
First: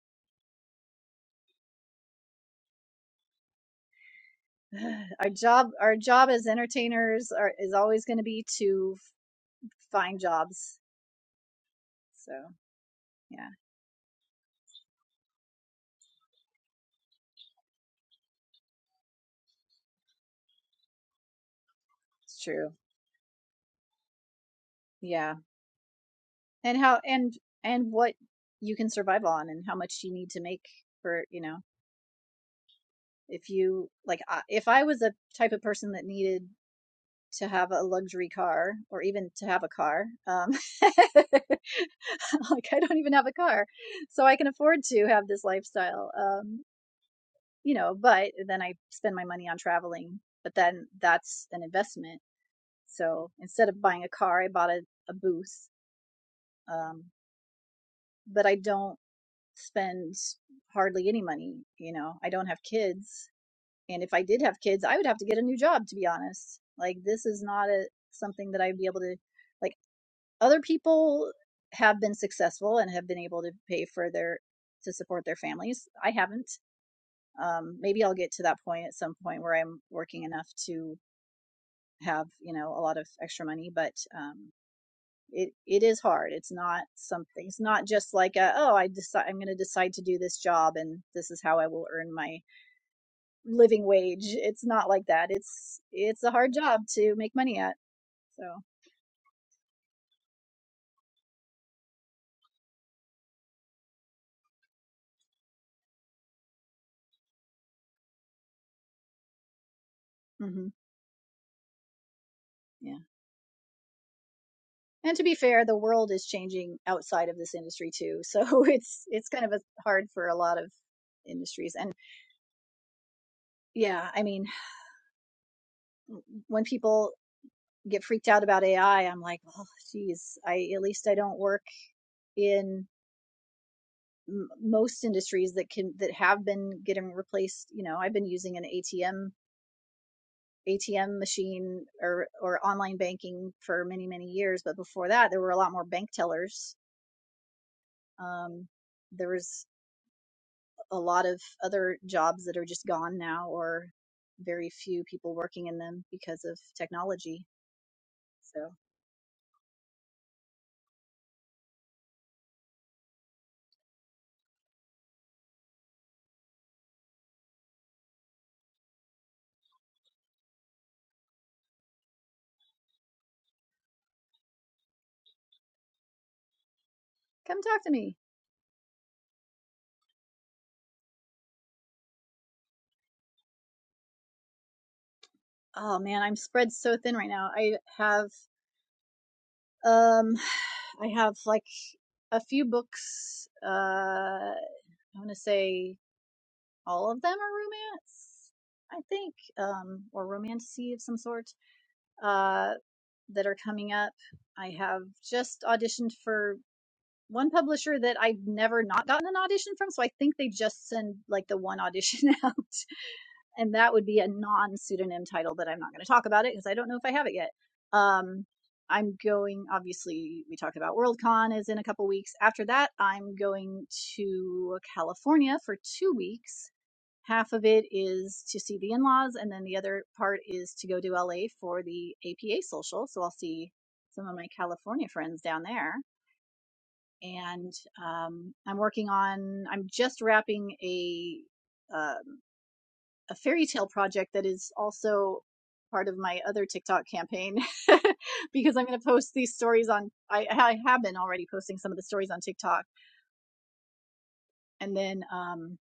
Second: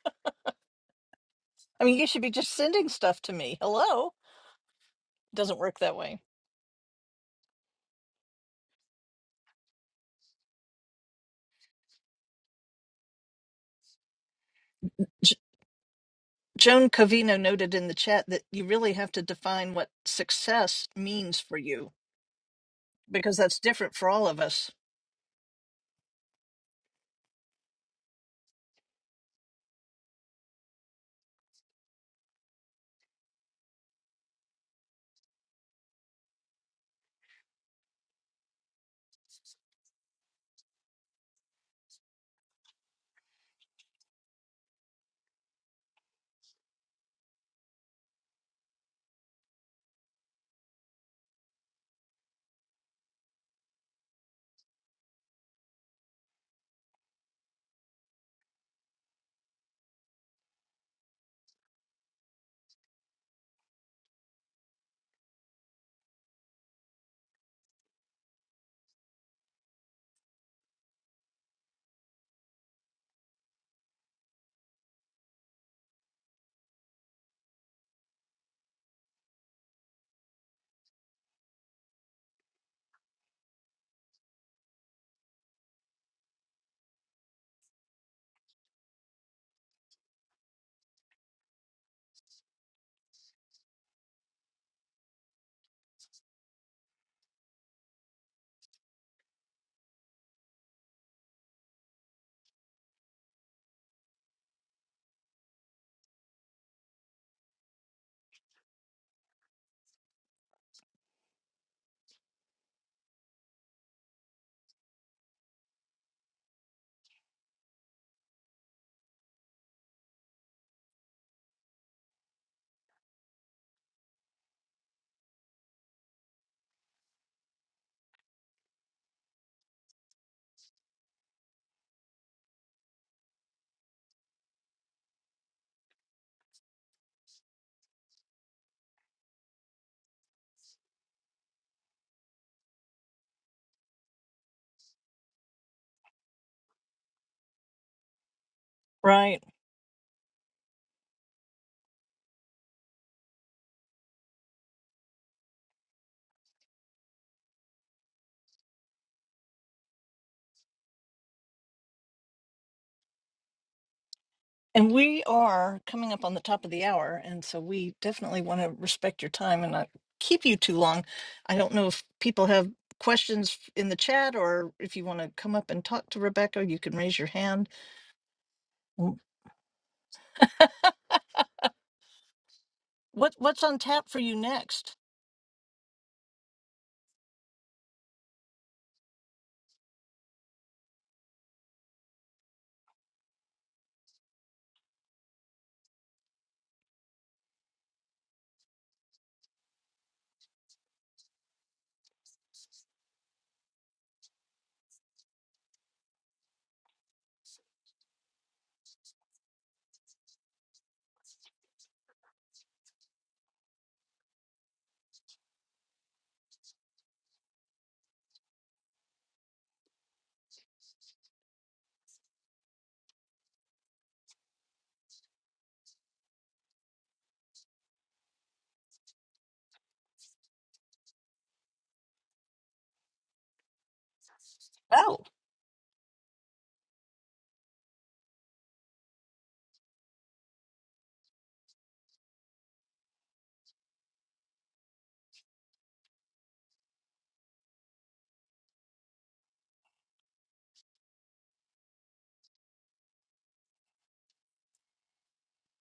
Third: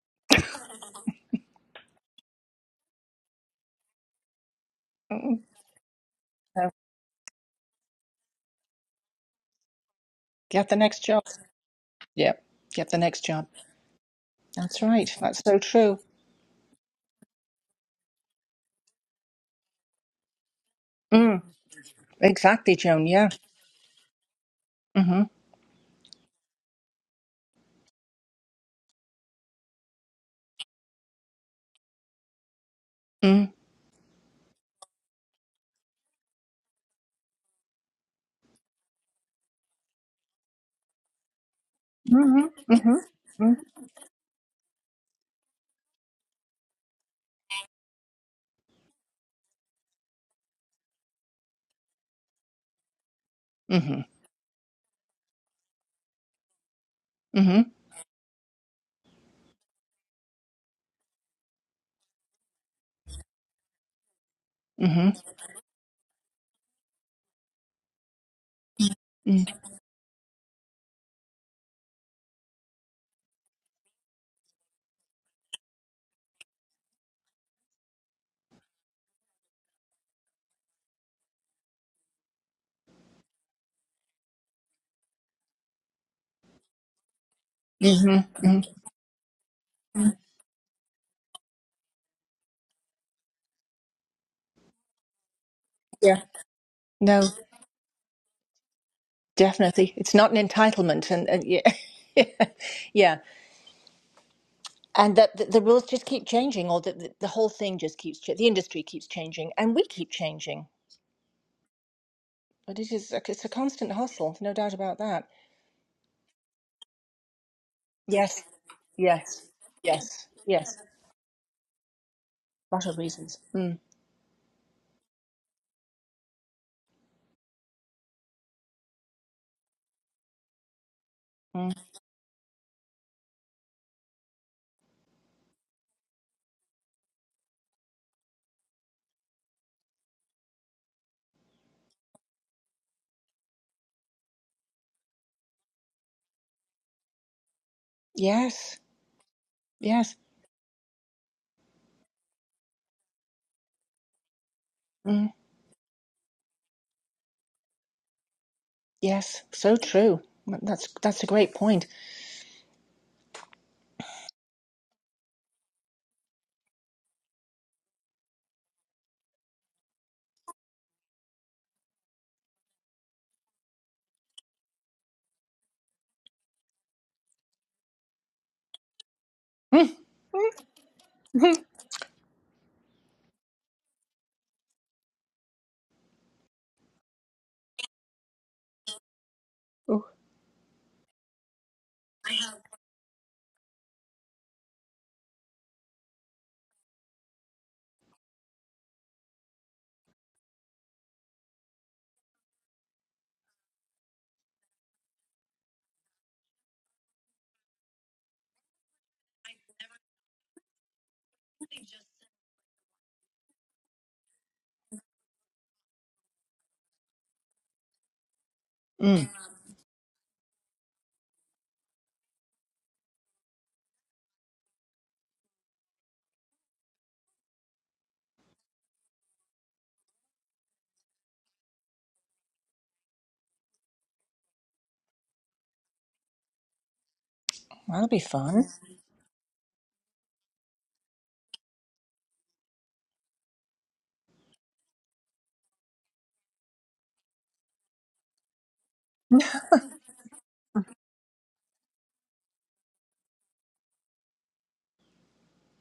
I mean, you should be just sending stuff to me. Hello? our It Mm, doesn't job work that our way. job as No, entertainers are is always going to be to f- find get the jobs. next job. Yeah, So get the next job. yeah, That's right. J- That's so true. Joan Covino noted in the chat that you really have to define what success means Mm, for you it's true. exactly, Joan. Yeah. because that's different for all of us. Mm-hmm. Yeah. And how and and what you can survive on and how much you need to make for, you know, if Mm. you like I- if I was a type of person that needed to have a luxury car or even to have a car. Um, like Mm-hmm. I Mm-hmm. don't even have a Mm. car, so I can afford to have this lifestyle. Um, you know, but then I spend my money on traveling. But then that's an investment. So instead of Mm-hmm. buying a car, I bought a, a booth. Um, Mm-hmm. but I don't spend hardly any money. You know, I don't have kids, and if I did have kids, I would Mm-hmm. have to get a new job. To be honest, like this is not a something that I'd be able to Mm. like Other people have been successful and have been able to pay for their to support their families. I haven't. Um, maybe I'll get to that point at some point where I'm working enough to have you know a lot of extra money, but um, it it is hard. It's not something. It's not just like a Mm-hmm. oh I decide I'm going to decide to Mm. do this job and this is how I will earn my living wage. It's not like that. It's Yeah. it's a hard job to No, make money at. So. definitely. It's not an entitlement, and, and yeah. Yeah, and that the, the rules just keep changing, or the, the, the whole thing just keeps ch- the industry keeps changing, and we keep changing. hmm But it Yeah. is a, it's a constant hustle, no doubt about And to that. be fair, the world is changing outside of this industry too. So Yes. it's it's kind Yes. of a, hard for Yes. a lot of Yes. industries. And Lots of reasons. Mm. yeah, I mean, when people get freaked out about AI, I'm like, oh, geez, I at least I don't work Mm. in m- most industries that can that have been getting replaced. You know, I've been using an ATM ATM machine or or online banking for many many years. But before that, there were a lot more bank tellers. Um, Yes. there Right. was Yes. a lot of other jobs that are just gone now, or very few Mm. people working in them because of technology. So Yes. So true. That's that's a great point. And we are coming up on the top of the hour. And so we definitely want to respect your time and not keep you too long. I don't know if people have questions in the chat or if you want to come up and talk to Rebecca, you can raise your come hand. talk to me. Mm. Ooh. What, what's on tap for you next? Oh man, I'm spread so thin right now. I have um, I have like a few books. Uh, I want to say all of them are romance, I think, um, or romantasy of some sort uh, that are coming up. I have just auditioned for one publisher that I've never not gotten an audition from. So I think they just send like the one audition out. And that would be a non pseudonym title that I'm not going to talk about it because I don't know if I have it yet. Um, I'm Mm. going, obviously, we talked about WorldCon is in a couple weeks. After that, I'm going to California for two weeks. Half of it is to see the in laws, and then the other part is to go to LA for the APA social. So I'll see some of my California Oh. friends down there and That'll be um, fun. I'm working on. I'm just wrapping a um, a fairy tale project that is also part of my other TikTok campaign because I'm going to post these stories on. I, I have been already posting some of the stories on TikTok, and then um,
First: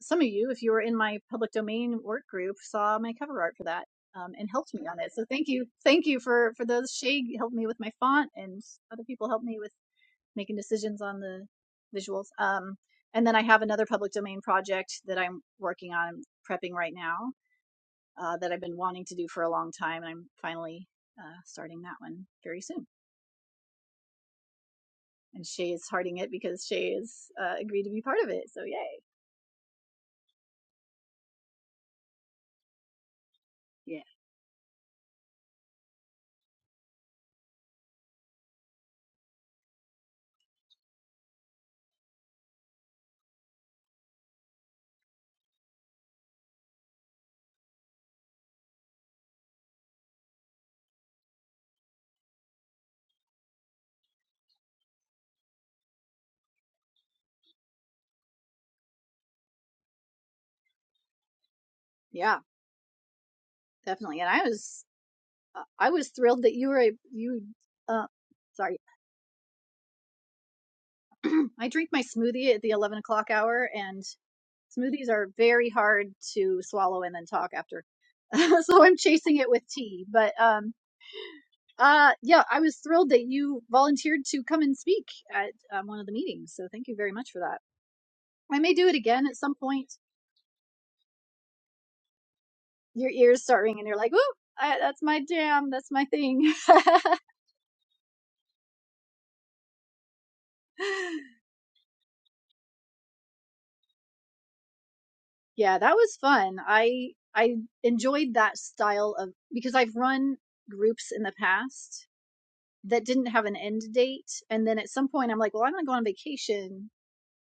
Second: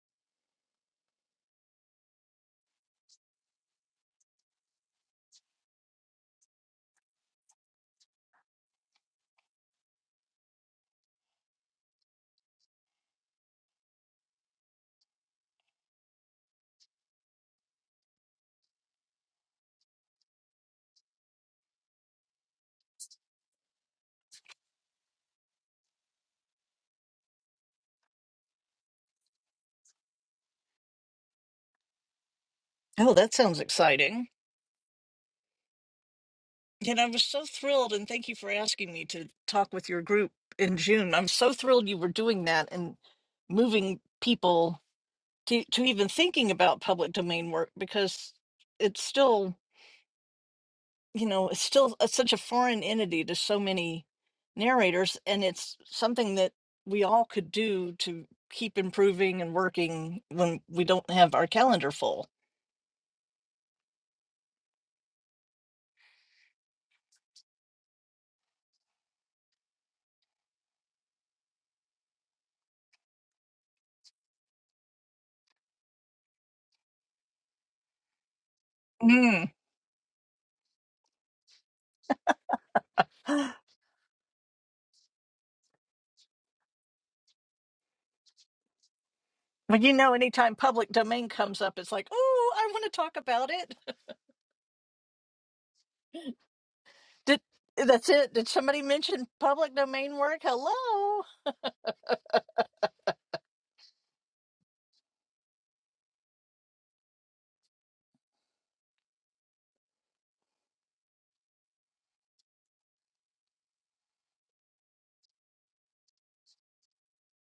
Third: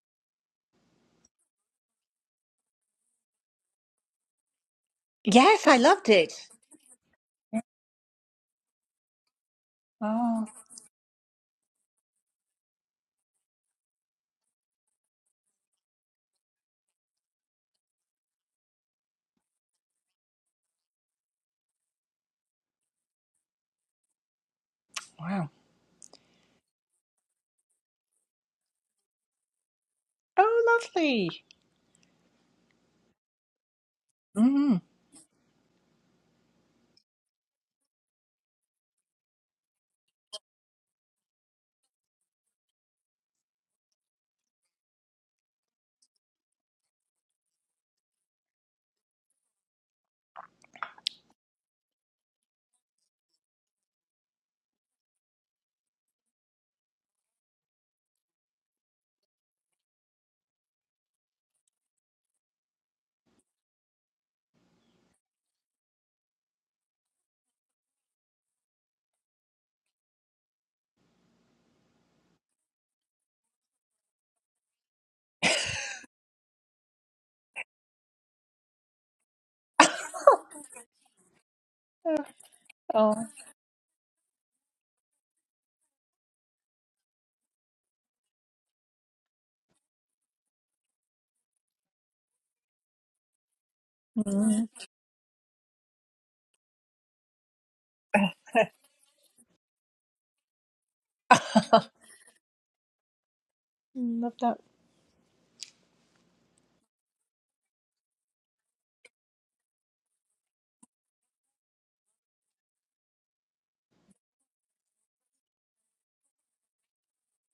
some of you, if you were in my public domain work group, saw my cover art for that. Um, and helped me on it, so thank you, Yes, I thank loved you it. for for those. Shay helped me with my font, and other people helped me with Oh making decisions on the visuals. Um, and then I have another public domain project that I'm working on I'm prepping right now uh, that I've been wanting to do for a long time. And I'm finally uh, starting that one very soon. And wow. Shay is hearting it because Shay has uh, agreed to be part of it. So yay! Oh lovely. Oh, that sounds Yeah, exciting. Mm. And I was so thrilled, and thank you for asking me to talk with your group in June. I'm so thrilled you were doing that and moving people to, to even thinking about public domain work because it's still, you know, it's still a, such a foreign entity to so many narrators, and it's something that we all could do to keep improving and working when we don't have our calendar full. yeah, definitely. And I was uh, I was thrilled that you were a, you. Uh, sorry, I drink my smoothie at the eleven o'clock hour, and Smoothies are very hard to swallow and then talk after. so I'm chasing it Mm. with tea. But um, uh, yeah, I was thrilled oh. that you volunteered to come and speak at um, one of the meetings. So thank you very much for that. I may do it again at some Well, point. you know, anytime public domain comes up, it's like, oh, I want to Your talk ears about start it. ringing. You're like, ooh, Mm. I, that's my jam. That's my thing. Did that's it? Did somebody mention public domain work? Hello. Love that. yeah, that was fun. I I enjoyed that style of because I've run groups in the past that didn't have an end date. And then at some point, I'm like, well, I'm going to go on vacation.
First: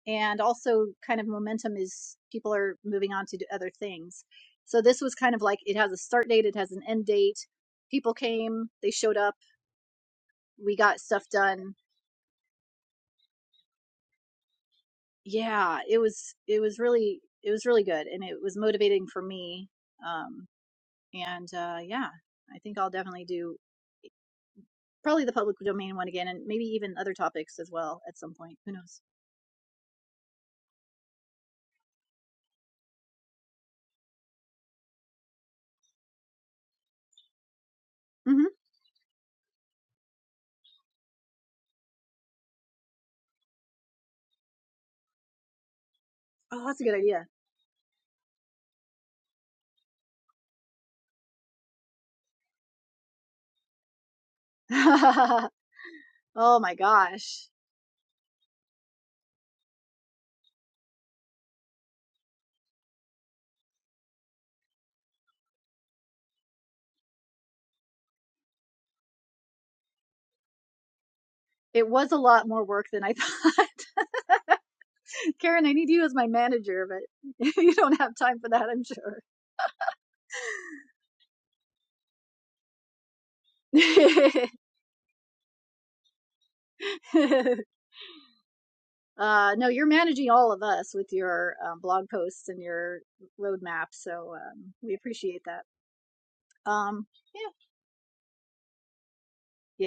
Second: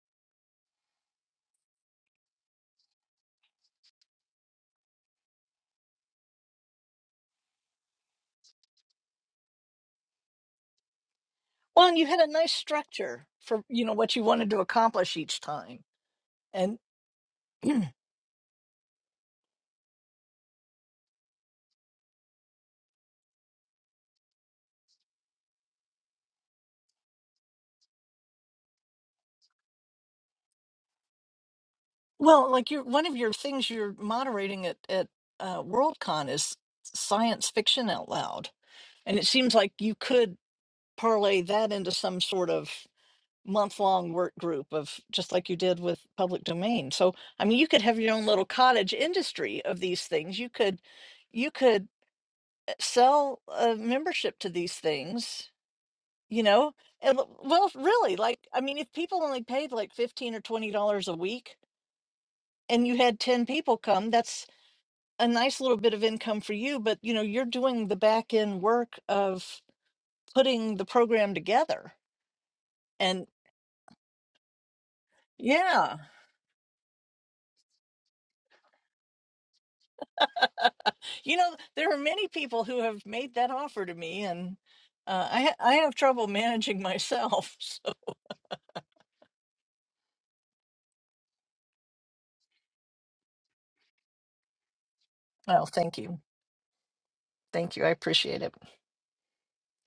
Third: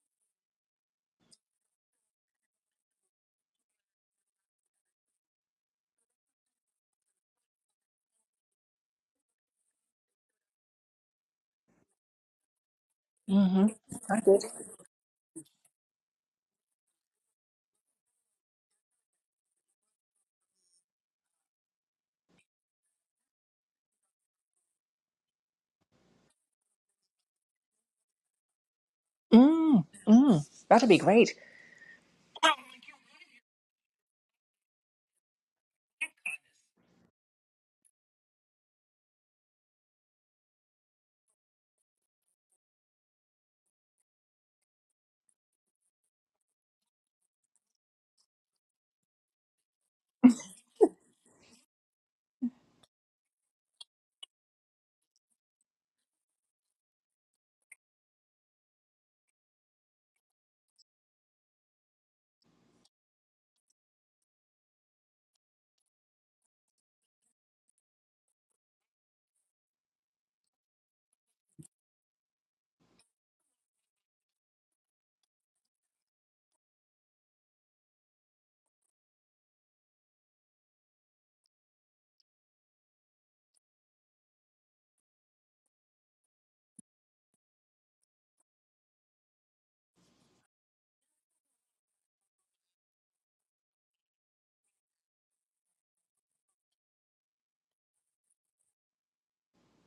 And also, kind of momentum is people are moving on to do other things. So this was kind of like it has a start date, it has an end date. People came, they showed up, we got stuff done. Well, and you had a nice structure for Mm-hmm. you know what I you did. wanted to accomplish each time, Yeah, it was it was and really it was really good, and it was motivating for me. Um, and uh, yeah, I think I'll definitely do probably the public domain one again, and maybe even other topics as well at some point. Who knows? Mm. Mm. That'll be great. well, like you, one of your things you're moderating at at uh, WorldCon is science fiction out hmm loud, and it seems like you could parlay that into some sort of month-long work group of just like you did with public Oh, that's a domain. good idea. So, I mean, you could have your own little cottage industry of these things. You could you could uh, sell a membership to these oh things, you know? my And l- gosh. well, really, like I mean, if people only paid like 15 or 20 dollars a week and you had 10 people come, that's a nice little bit of income for you, but you know, you're doing the back end work of putting the program It together. was a lot more work than I And thought. Karen, I need yeah. you as my manager, but you don't have time for that, I'm You know, there are many people who have made that offer to me, and uh, I ha- I have trouble managing sure. myself. uh, no, you're managing all of us with your um, blog posts and your roadmap, so um, we appreciate So, that. well, thank you, Um, yeah, thank you, I appreciate it.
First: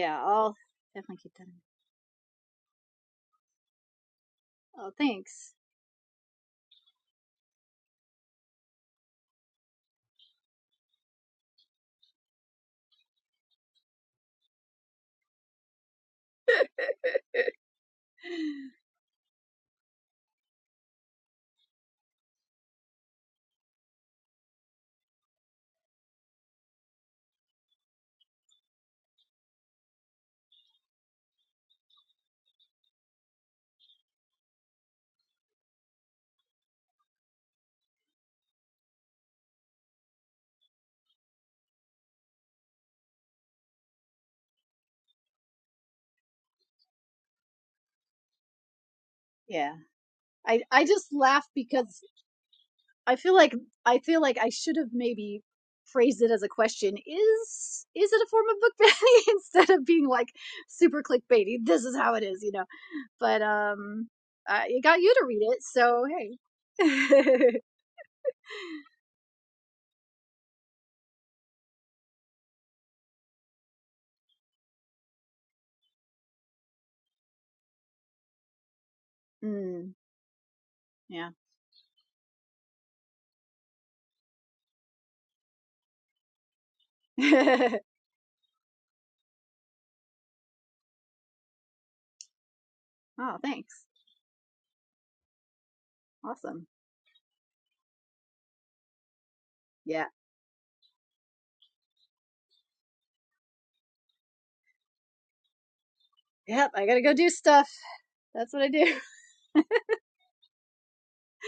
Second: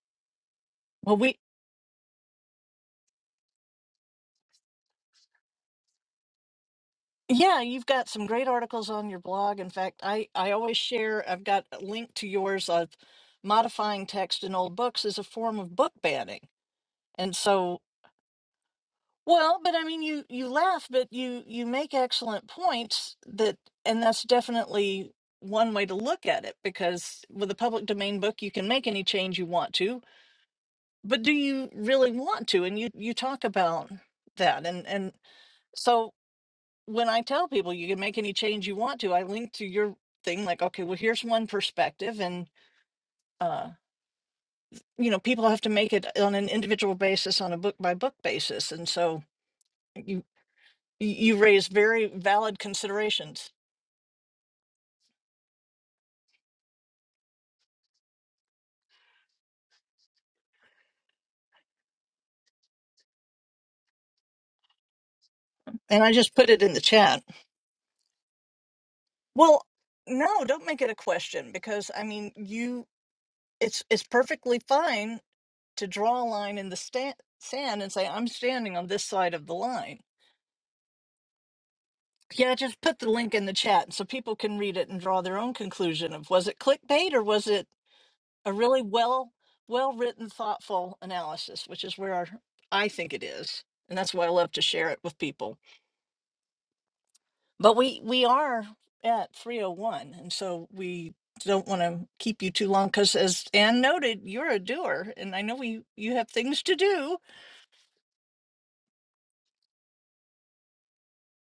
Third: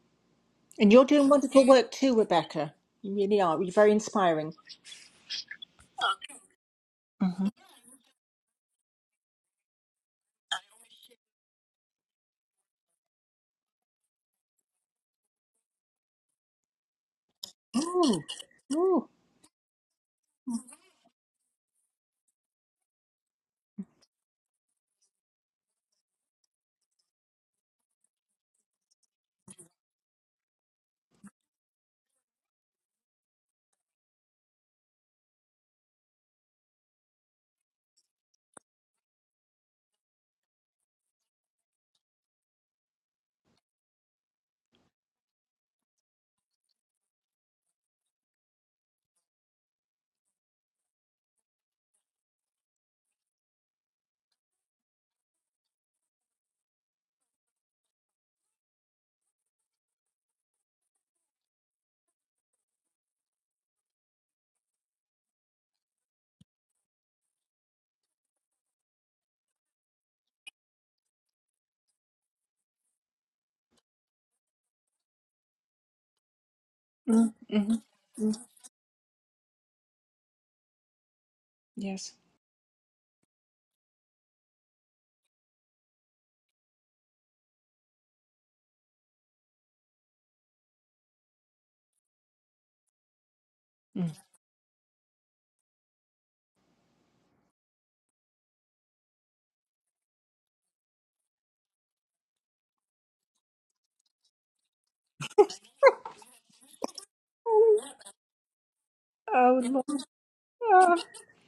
yeah, I'll And you're Well, definitely doing keep we that. in- wonderful work too, Rebecca. You really are. You're very inspiring. Oh, thanks. yeah, you've got some great articles on your blog. In fact, I I always share. I've got a link to yours of modifying text in old books as a form of book banning, and so. Mm, mm, Well, but I mean, you you laugh, but you you make excellent points that, and that's definitely one way to look at it because with a public domain book, you can make any change you want to, but do you really want to? And you you talk about that, and and so when I tell people you can make any change you want to, I link to your thing like, okay, well, here's one perspective, and uh, you know, people have to make it on an individual basis, on a book by book basis, and so. Yeah, you. I I Y- just You laugh raise because very valid I feel considerations. like I feel like I should have maybe phrased it as a question. Is is it a form of book banning instead of being like super clickbaity? This is how it is, you know. But um, uh, it got you to read it, And so I just hey. put it in the chat. Well, no, don't make it a question because I mean, you it's it's perfectly fine to draw a line in the sta- mm, mm, sand and say I'm mm. standing on this side of the mm, line. yeah. Yes. Yeah, just put the link in the chat so people can read it and draw their own conclusion of was it clickbait or was it a really well well written thoughtful analysis, which is where I think it oh, is. thanks. And Mm. that's why I love to share it with people. Awesome. But we we are at Yeah. 301 and so we don't want to keep you too long cuz as Anne noted, you're a doer and I know we you have things Yep. to I gotta go do. do stuff. That's what I do. Oh, Lord.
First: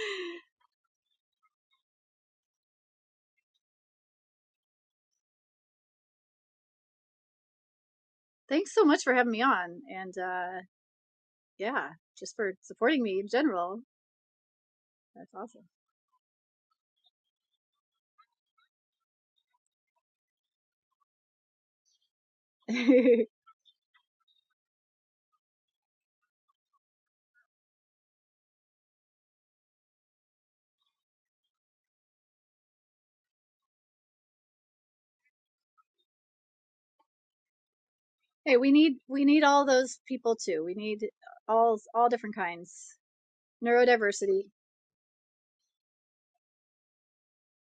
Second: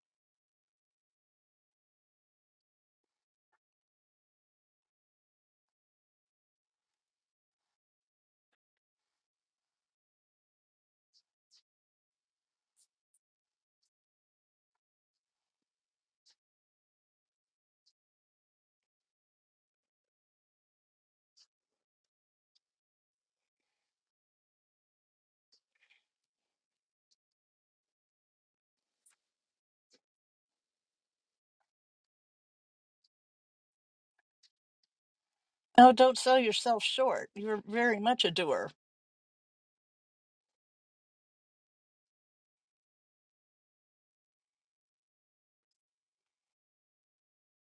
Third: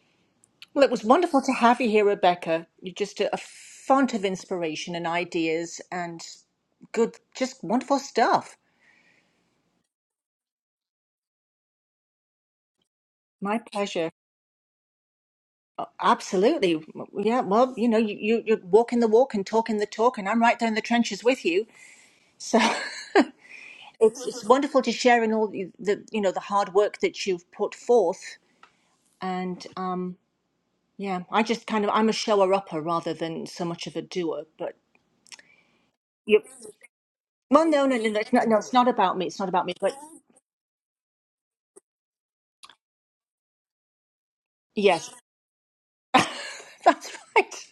Well, it was wonderful to have you here, Rebecca. You're just a, a font of inspiration and ideas and good, just wonderful stuff. thanks so much for having me on, and uh, yeah, just for supporting me in My general. pleasure. That's awesome. Uh, Absolutely. Yeah, well, you know, you, you, you're walking the walk and talking the talk, and I'm right there in the trenches with you. So it's, it's wonderful to share in all the, the, you know, the hard work that you've put forth. And um, Yeah, I just kind of I'm a shower upper rather than so much of a doer. But Oh, don't sell yep. yourself short. You're Well, no, no, very no, no, much a it's not, no, Hey, doer. it's we not need about we me. It's need not about all me. But those people too. We need all all different kinds. Neurodiversity. yes, that's right.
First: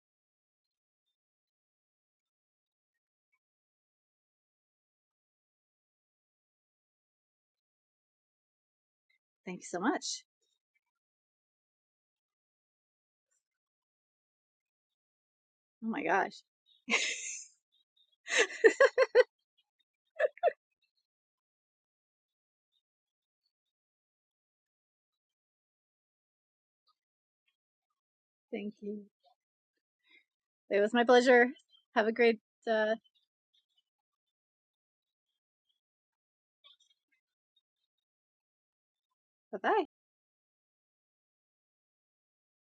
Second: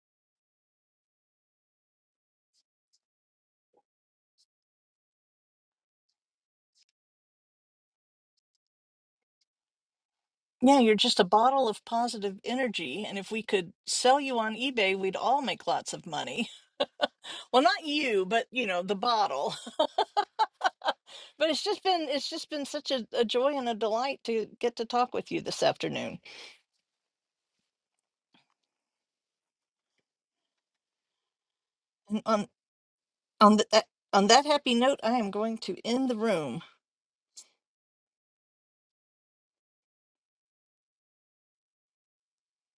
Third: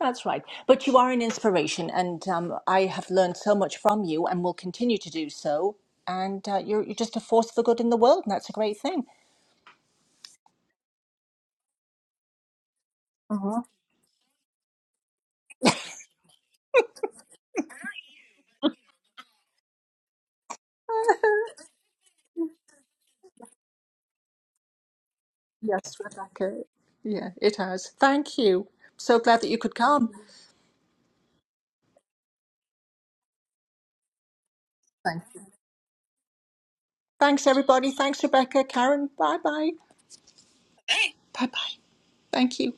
That's right. But you are an inspiration, and um, I have learned so much from you, and will continue to do so. And uh, you're you're just a force for good in the world, and that's a great thing. Thank you so much. Yeah, you're just a bottle of positive energy and if we uh could sell you on eBay, we'd all make Oh lots my of gosh. money. Well, not you, but you know, the bottle. But it's just been it's just been such a, a joy and a delight to get to talk with you this Yes, afternoon. Rebecca. Yeah, it has. Thank you. Thank you. So glad that you could come. It was my pleasure. Have a great On. uh On, th- that on that happy note, I Thank am you. going to end the room. Thanks, everybody. Thanks, Rebecca, Karen. Bye bye bye. bye. Bye bye. Thank you.